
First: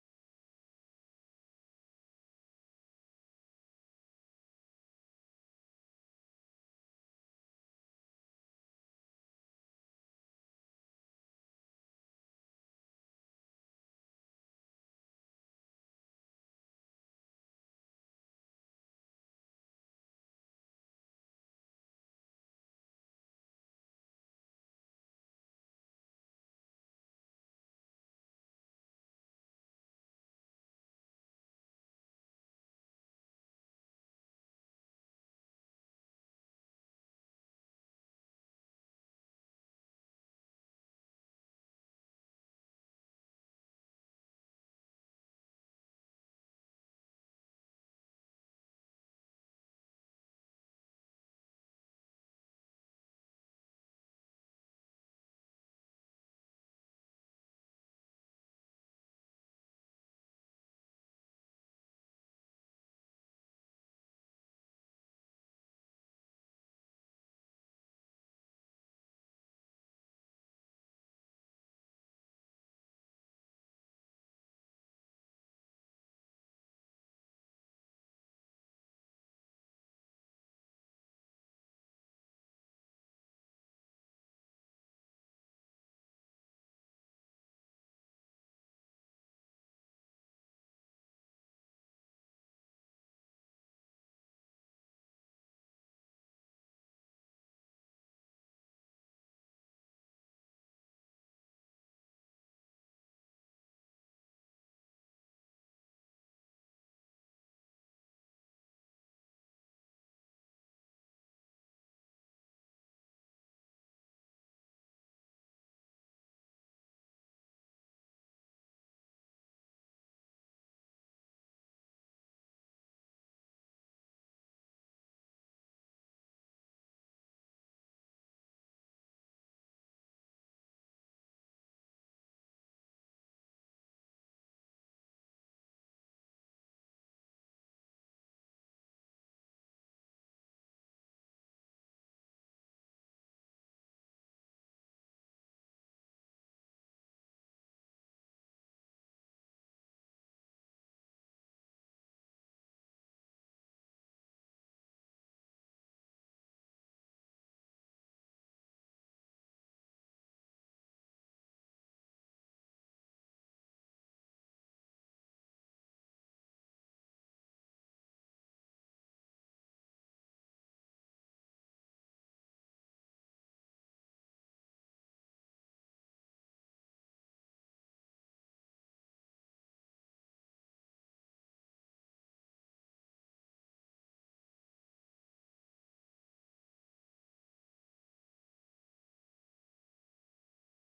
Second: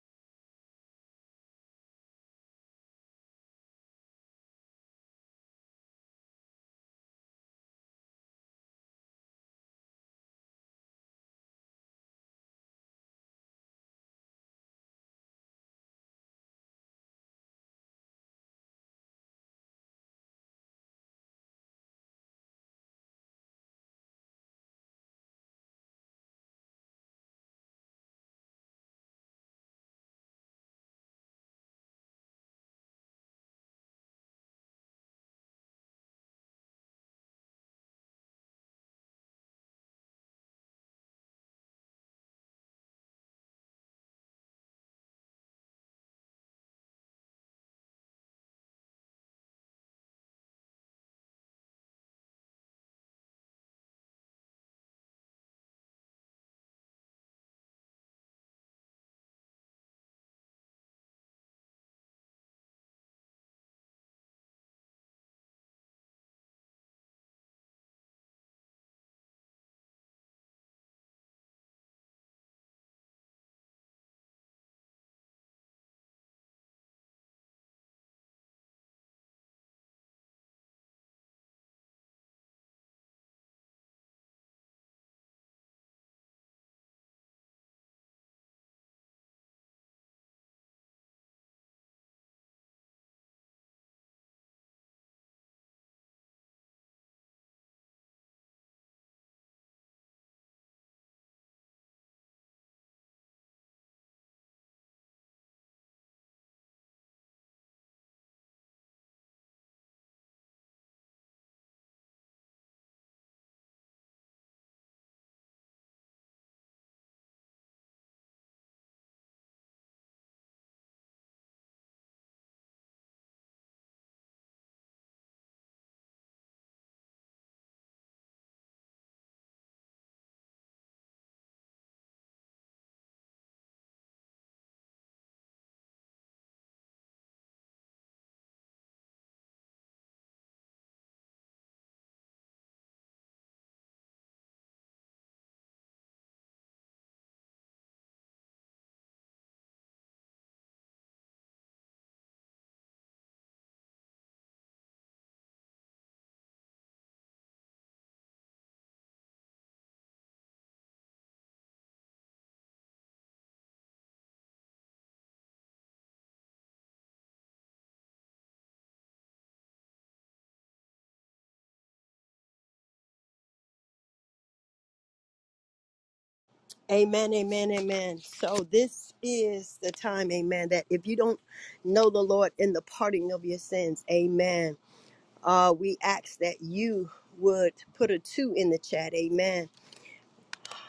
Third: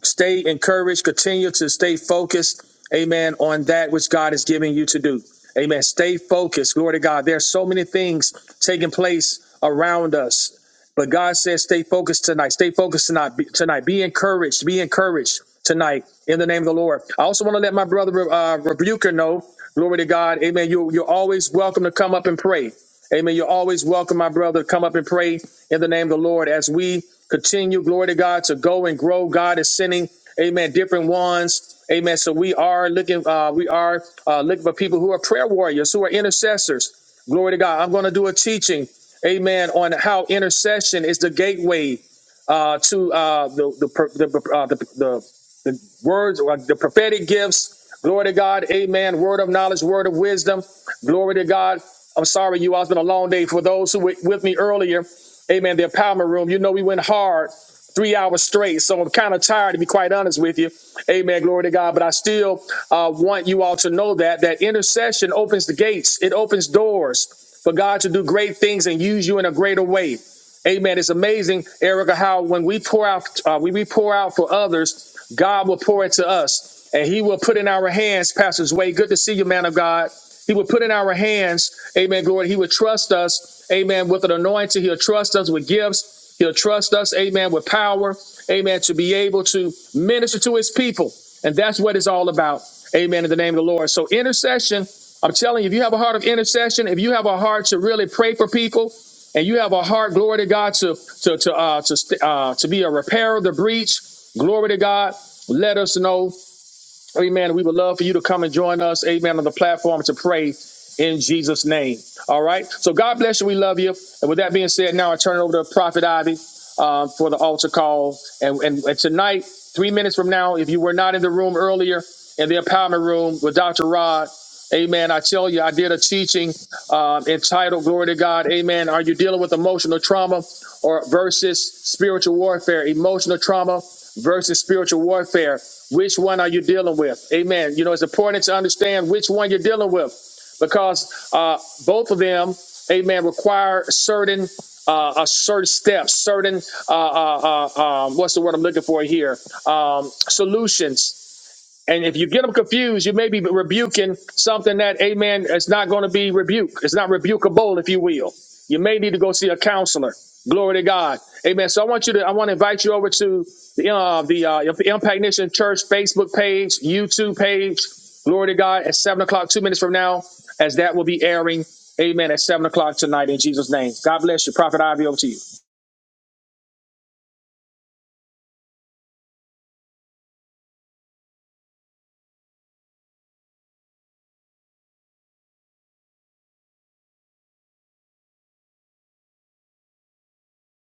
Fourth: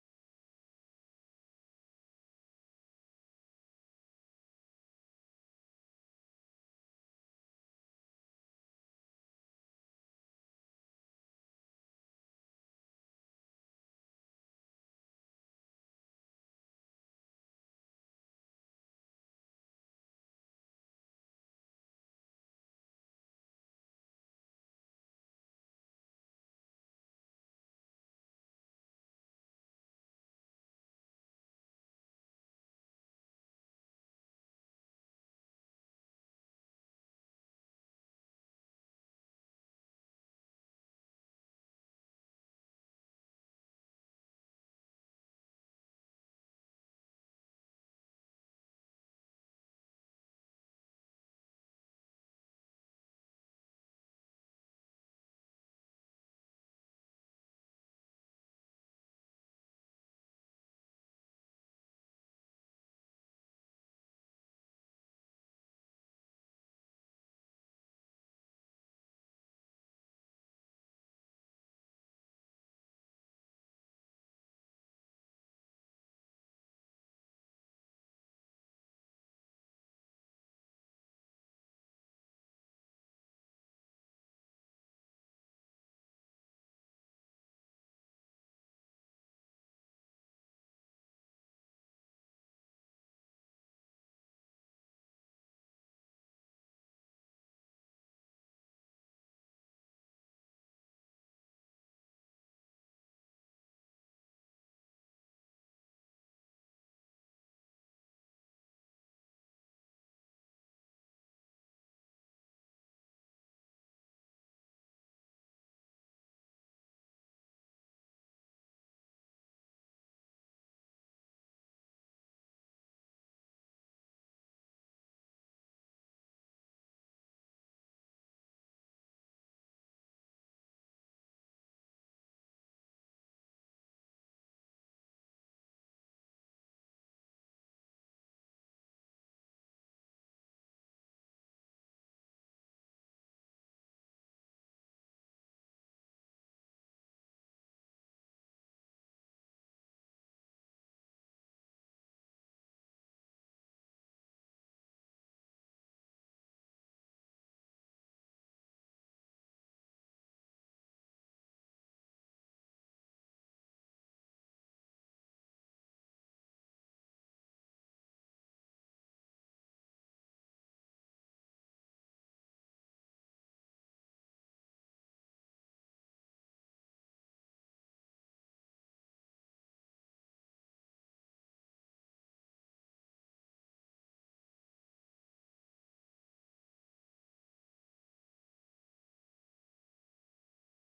[SPEAKER 3] stay encouraged, continue to stay focused, amen, on that which God is giving you to do. Amen. Stay focused. Glory to God. There are so many things taking place around us. But God says, stay focused tonight. Stay focused tonight. Be, tonight. Be encouraged. Be encouraged tonight in the name of the Lord. I also want to let my brother uh, Rebuker know, glory to God, amen. You, you're always welcome to come up and pray. Amen. You're always welcome, my brother. Come up and pray in the name of the Lord as we continue, glory to God, to go and grow. God is sending, amen, different ones. Amen. So we are looking, uh, we are uh, looking for people who are prayer warriors, who are intercessors. Glory to God. I'm going to do a teaching, amen, on how intercession is the gateway uh, to uh, the the per- the, uh, the the the words or the prophetic gifts. Glory to God, Amen. Word of knowledge, word of wisdom. Glory to God. I'm sorry, you all. It's been a long day. For those who were with me earlier, Amen. The empowerment room. You know we went hard, three hours straight. So I'm kind of tired, to be quite honest with you. Amen. Glory to God. But I still uh, want you all to know that that intercession opens the gates. It opens doors for God to do great things and use you in a greater way. Amen. It's amazing, Erica, how when we pour out, uh, when we pour out for others, God will pour into us, and He will put in our hands, Pastor Zway. Good to see you, man of God. He will put in our hands, Amen. Glory. He will trust us, Amen, with an anointing. He'll trust us with gifts. He'll trust us, Amen, with power, Amen, to be able to minister to His people, and that's what it's all about. Amen. In the name of the Lord. So intercession I'm telling you, if you have a heart of intercession, if you have a heart to really pray for people, and you have a heart, glory to God, to to to uh, to st- uh, to be a repairer of the breach, glory to God. Let us know. Amen. We would love for you to come and join us, amen, on the platform to pray in Jesus' name. All right. So God bless you. We love you. And with that being said, now I turn it over to Prophet Ivy uh, for the altar call. And, and, and tonight, three minutes from now, if you were not in the room earlier in the empowerment room with Dr. Rod, Amen. I tell you, I did a teaching um, entitled Glory to God. Amen. Are you dealing with emotional trauma or versus spiritual warfare? Emotional trauma versus spiritual warfare. Which one are you dealing with? Amen. You know, it's important to understand which one you're dealing with because uh, both of them, amen, require certain. Uh, uh, certain steps, certain uh, uh, uh, um, what's the word I'm looking for here? Um, solutions and if you get them confused, you may be rebuking something that, amen, It's not going to be rebuked. It's not rebukable, if you will. You may need to go see a counselor. Glory to God. Amen. So I want you to, I want to invite you over to the, uh, the uh, Impact Nation Church Facebook page, YouTube page. Glory to God at 7 o'clock, two minutes from now, as that will be airing. Amen. At 7 o'clock tonight in Jesus' name. God bless you. Prophet Ivy, over to you.
[SPEAKER 1] Amen, amen, amen. So this is the time, amen, that if you don't know the Lord in the parting of your sins, amen. Uh, we ask that you would put a two in the chat, amen.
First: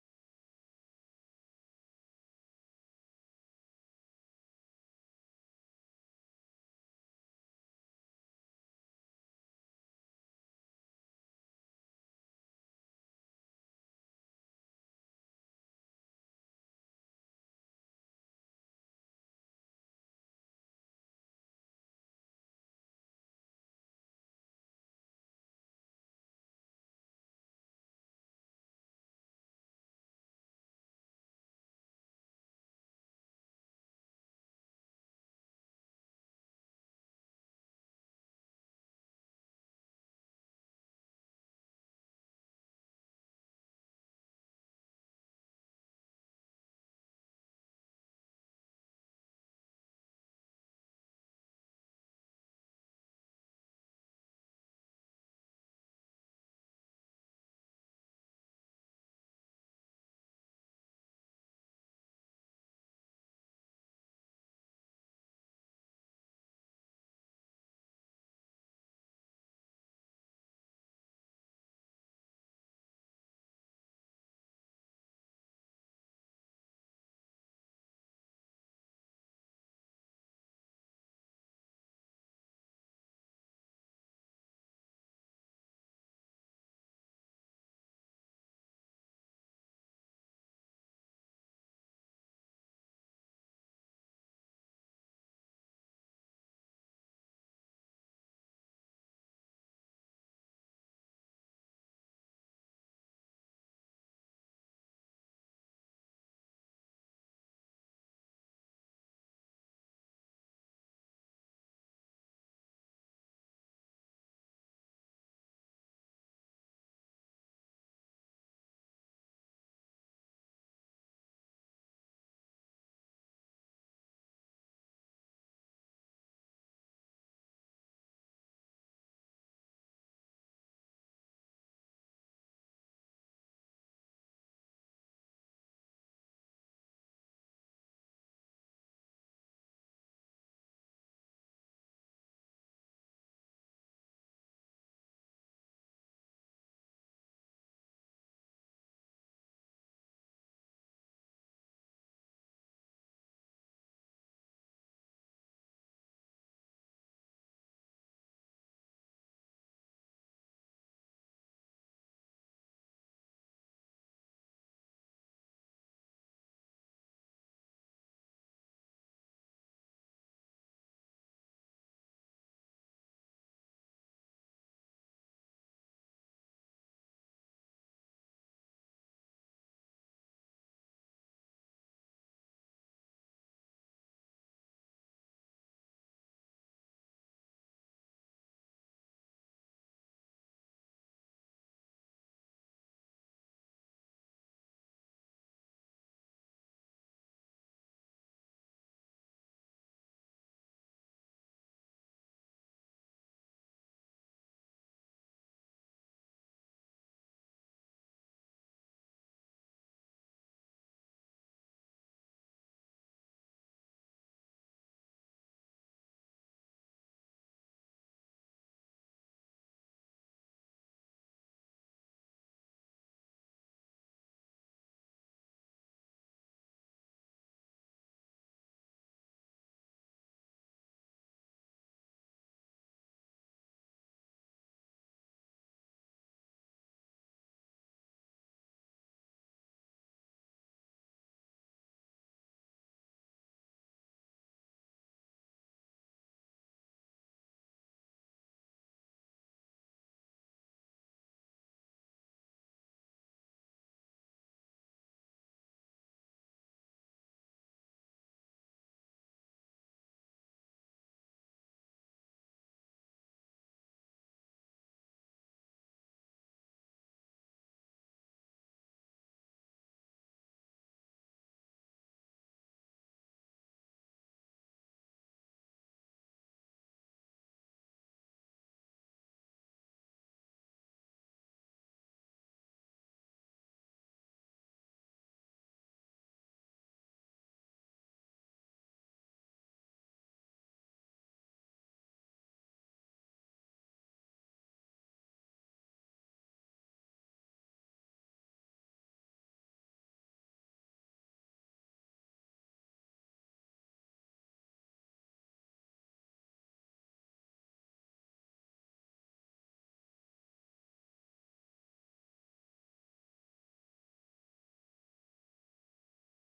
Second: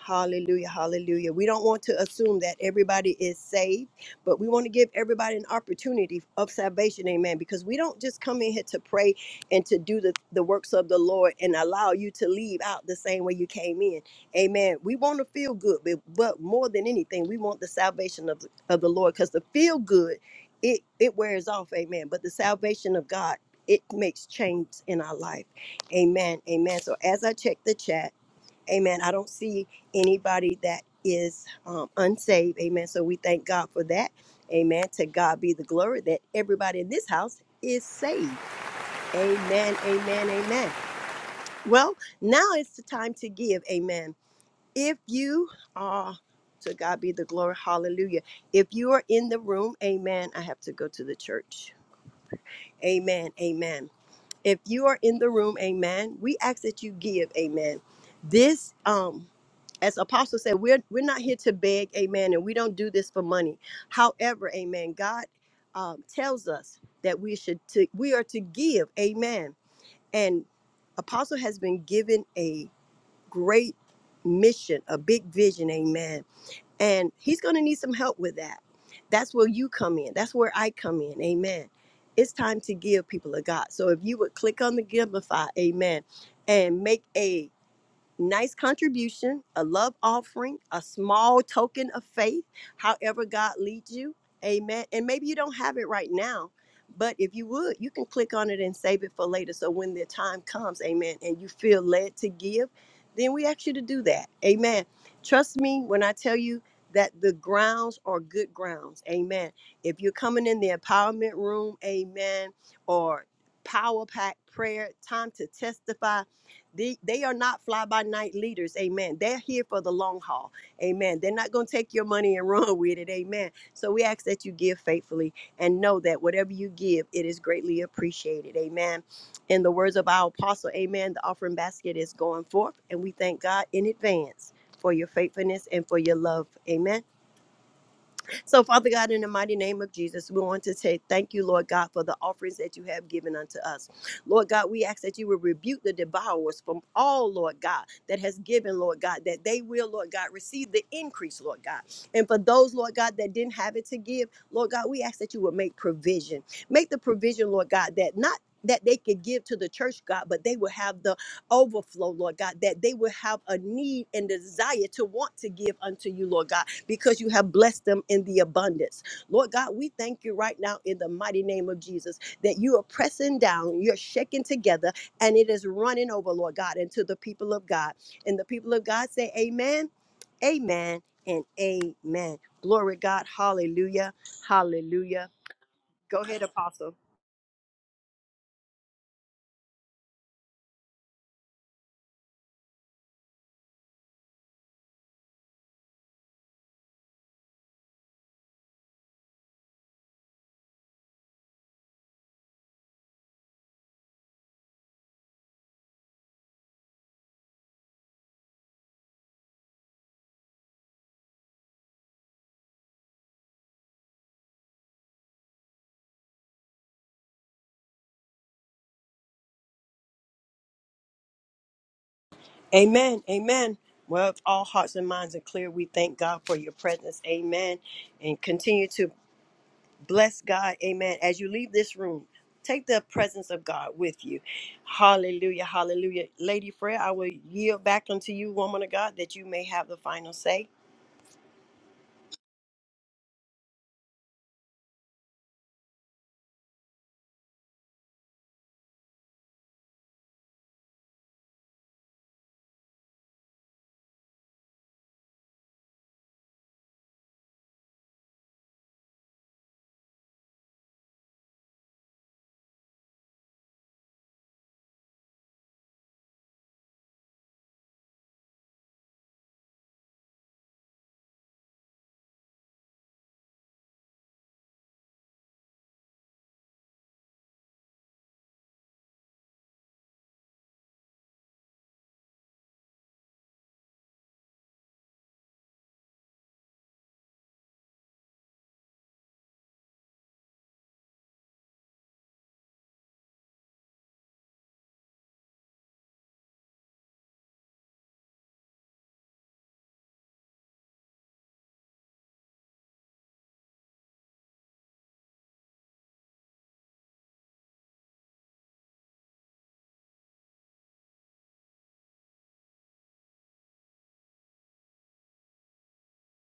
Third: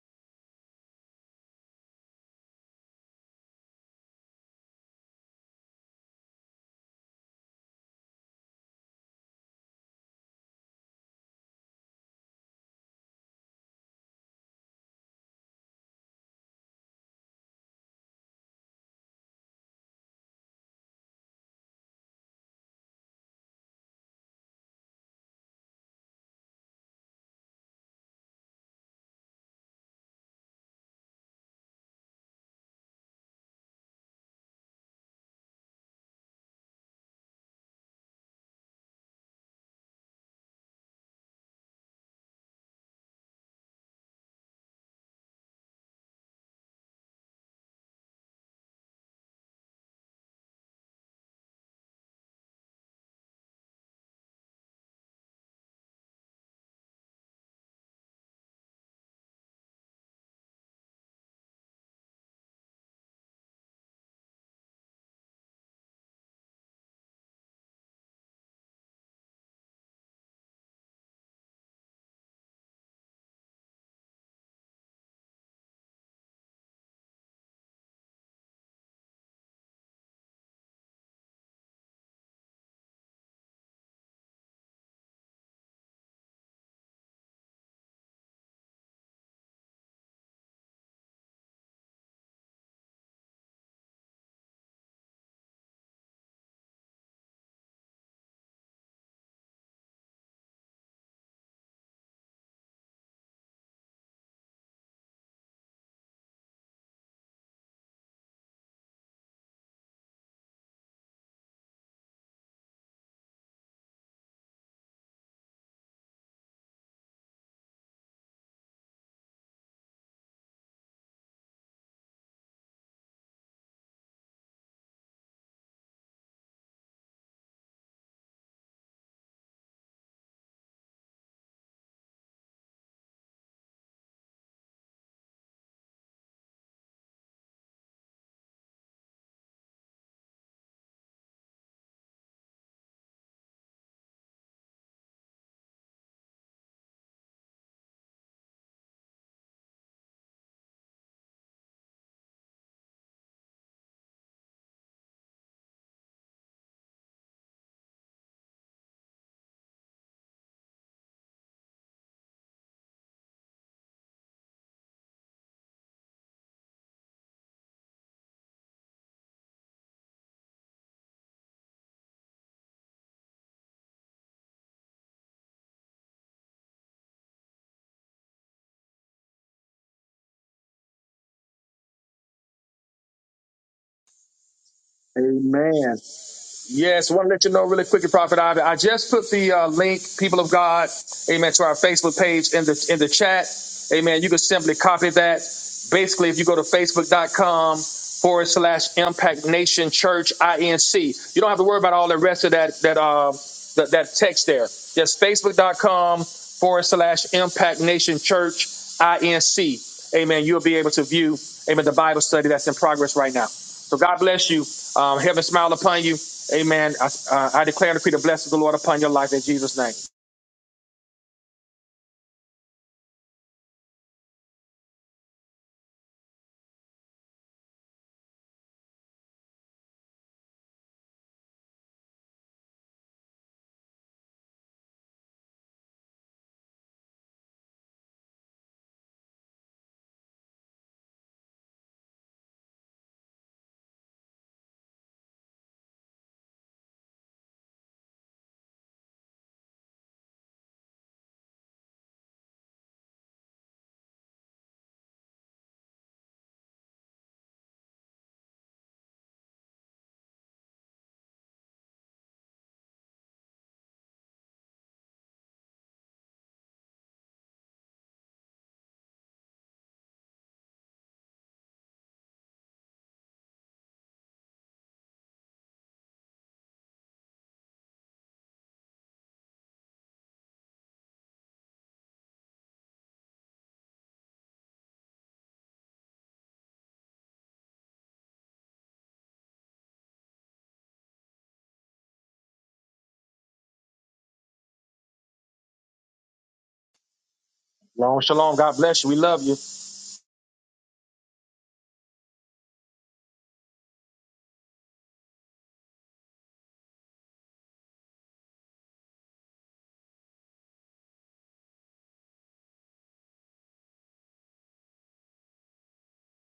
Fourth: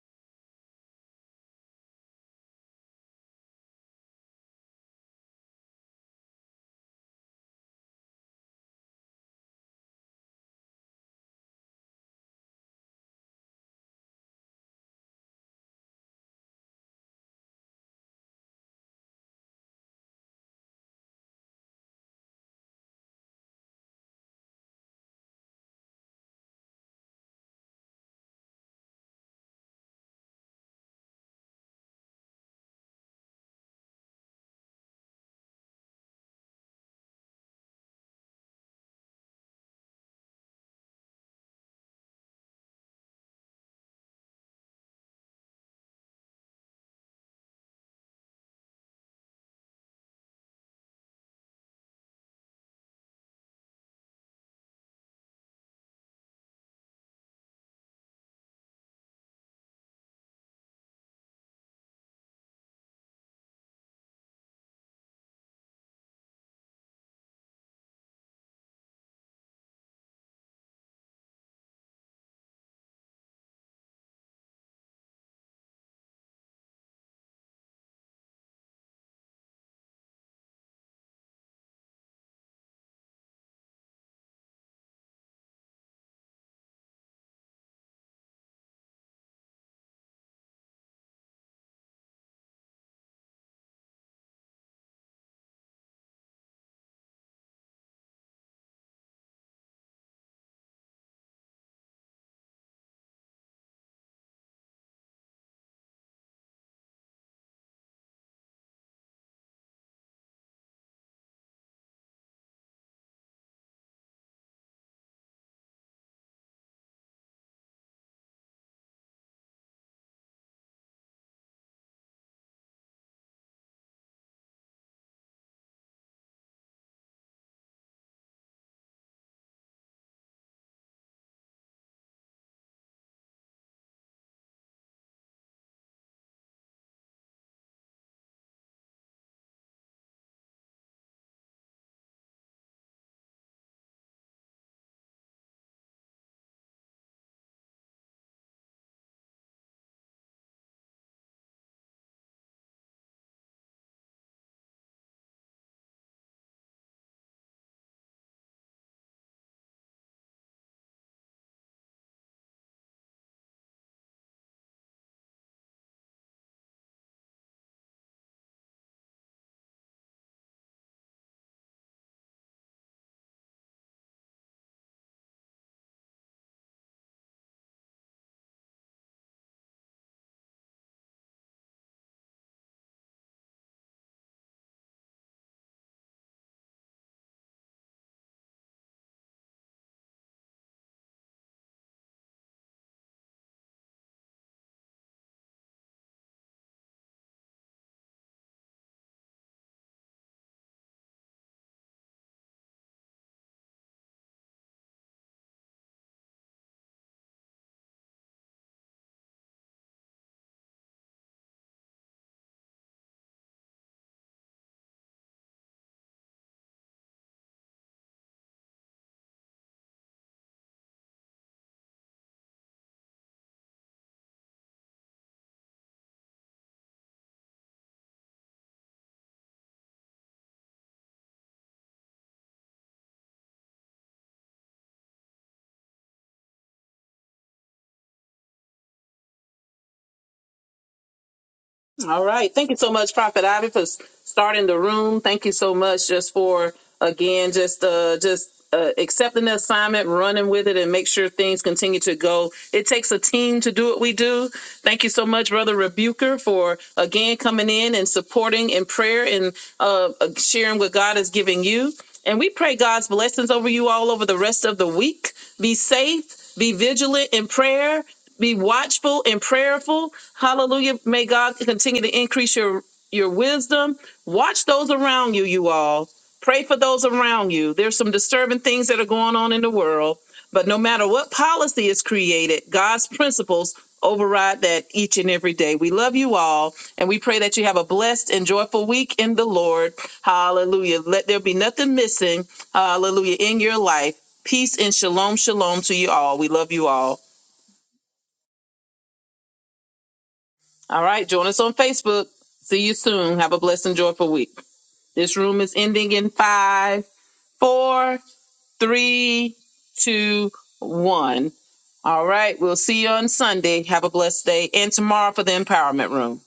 [SPEAKER 1] Hallelujah. Hallelujah. We don't want to assume that everybody is saved, but we want to give everybody an opportunity of salvation. Amen. Because we don't just come in here to pray and to do the, the works of the Lord and allow you to leave out the same way you came in. Amen. We want to feel good, but, but more than anything, we want the salvation of, of the Lord because the feel good, it, it wears off. Amen. But the salvation of God, it makes change in our life. Amen. Amen. So as I check the chat, Amen. I don't see anybody that is um, unsaved. Amen. So we thank God for that. Amen. To God be the glory that everybody in this house is saved. Amen. Amen. Amen. Well, now it's the time to give. Amen. If you are, to God be the glory. Hallelujah. If you are in the room, amen. I have to go to the church. Amen. Amen. If you are in the room, amen, we ask that you give, amen. This um as apostle said we're we're not here to beg amen and we don't do this for money however amen god um, tells us that we should to, we are to give amen and apostle has been given a great mission a big vision amen and he's going to need some help with that. That's where you come in. That's where I come in. Amen. It's time to give people of God. So if you would click on the Giveify, amen, and make a nice contribution, a love offering, a small token of faith, however God leads you. Amen. And maybe you don't have it right now, but if you would, you can click on it and save it for later. So when the time comes, amen, and you feel led to give, then we ask you to do that. Amen. Trust me when I tell you that the grounds are good grounds. Amen. If you're coming in the empowerment room, amen, or power pack prayer, time to testify, they, they are not fly by night leaders. Amen. They're here for the long haul. Amen. They're not going to take your money and run with it. Amen. So we ask that you give faithfully and know that whatever you give, it is greatly appreciated. Amen. In the words of our apostle, amen, the offering basket is going forth, and we thank God in advance for your faithfulness and for your love. Amen. So, Father God, in the mighty name of Jesus, we want to say thank you, Lord God, for the offerings that you have given unto us. Lord God, we ask that you will rebuke the devourers from all, Lord God, that has given, Lord God, that they will, Lord God, receive the increase, Lord God. And for those, Lord God, that didn't have it to give, Lord God, we ask that you would make provision. Make the provision, Lord God, that not that they could give to the church, God, but they will have the overflow, Lord God, that they will have a need and desire to want to give unto you, Lord God because you have blessed them in the abundance. Lord God, we thank you right now in the mighty name of Jesus that you are pressing down, you're shaking together, and it is running over, Lord God, into the people of God. And the people of God say, Amen, Amen, and Amen. Glory God, hallelujah, hallelujah.
[SPEAKER 3] Amen.
[SPEAKER 1] Go ahead, Apostle.
[SPEAKER 3] Yes, want to let you know really quickly, Prophet Ivy. I just put the uh, link, people of God, amen, to our Facebook page in the in the chat. Amen. You can simply copy that. Basically, if you go to facebook.com forward slash impact nation church inc, you don't have to worry about all the rest of that that uh that, that text there. Just facebook.com forward slash impact nation church inc amen, you'll be able to view, amen, the Bible study that's in progress right now. So God bless you. Um, heaven smile upon you. Amen. I, uh, I declare and decree the blessings of the Lord upon your life in Jesus' name.
[SPEAKER 1] Amen. Amen. Well, if all hearts and minds are clear, we thank God for your presence. Amen. And continue to Bless God. Amen. As you leave this room, take the presence of God with you. Hallelujah. Hallelujah. Lady Freya, I will yield back unto you, woman of God, that you may have the final say.
[SPEAKER 2] All right. Thank you so much, Prophet Ivy, for s- starting the room. Thank you so much just for again just uh just uh, accepting the assignment, running with it, and make sure things continue to go. It takes a team to do what we do. Thank you so much, Brother Rebuker, for again coming in and supporting in prayer and uh, uh, sharing what God is giving you. And we pray God's blessings over you all over the rest of the week. Be safe, be vigilant in prayer, be watchful and prayerful. Hallelujah. May God continue to increase your your wisdom. Watch those around you, you all. Pray for those around you. There's some disturbing things that are going on in the world, but no matter what policy is created, God's principles override that each and every day. We love you all, and we pray that you have a blessed and joyful week in the Lord. Hallelujah. Let there be nothing missing, hallelujah, in your life. Peace and shalom, shalom to you all. We love you all.
[SPEAKER 3] Long shalom. God bless you. We love you.
[SPEAKER 2] All right, join us on Facebook. See you soon. Have a blessed and joyful week. This room is ending in five, four, three, two, one. All right, we'll see you on Sunday. Have a blessed day and tomorrow for the empowerment room.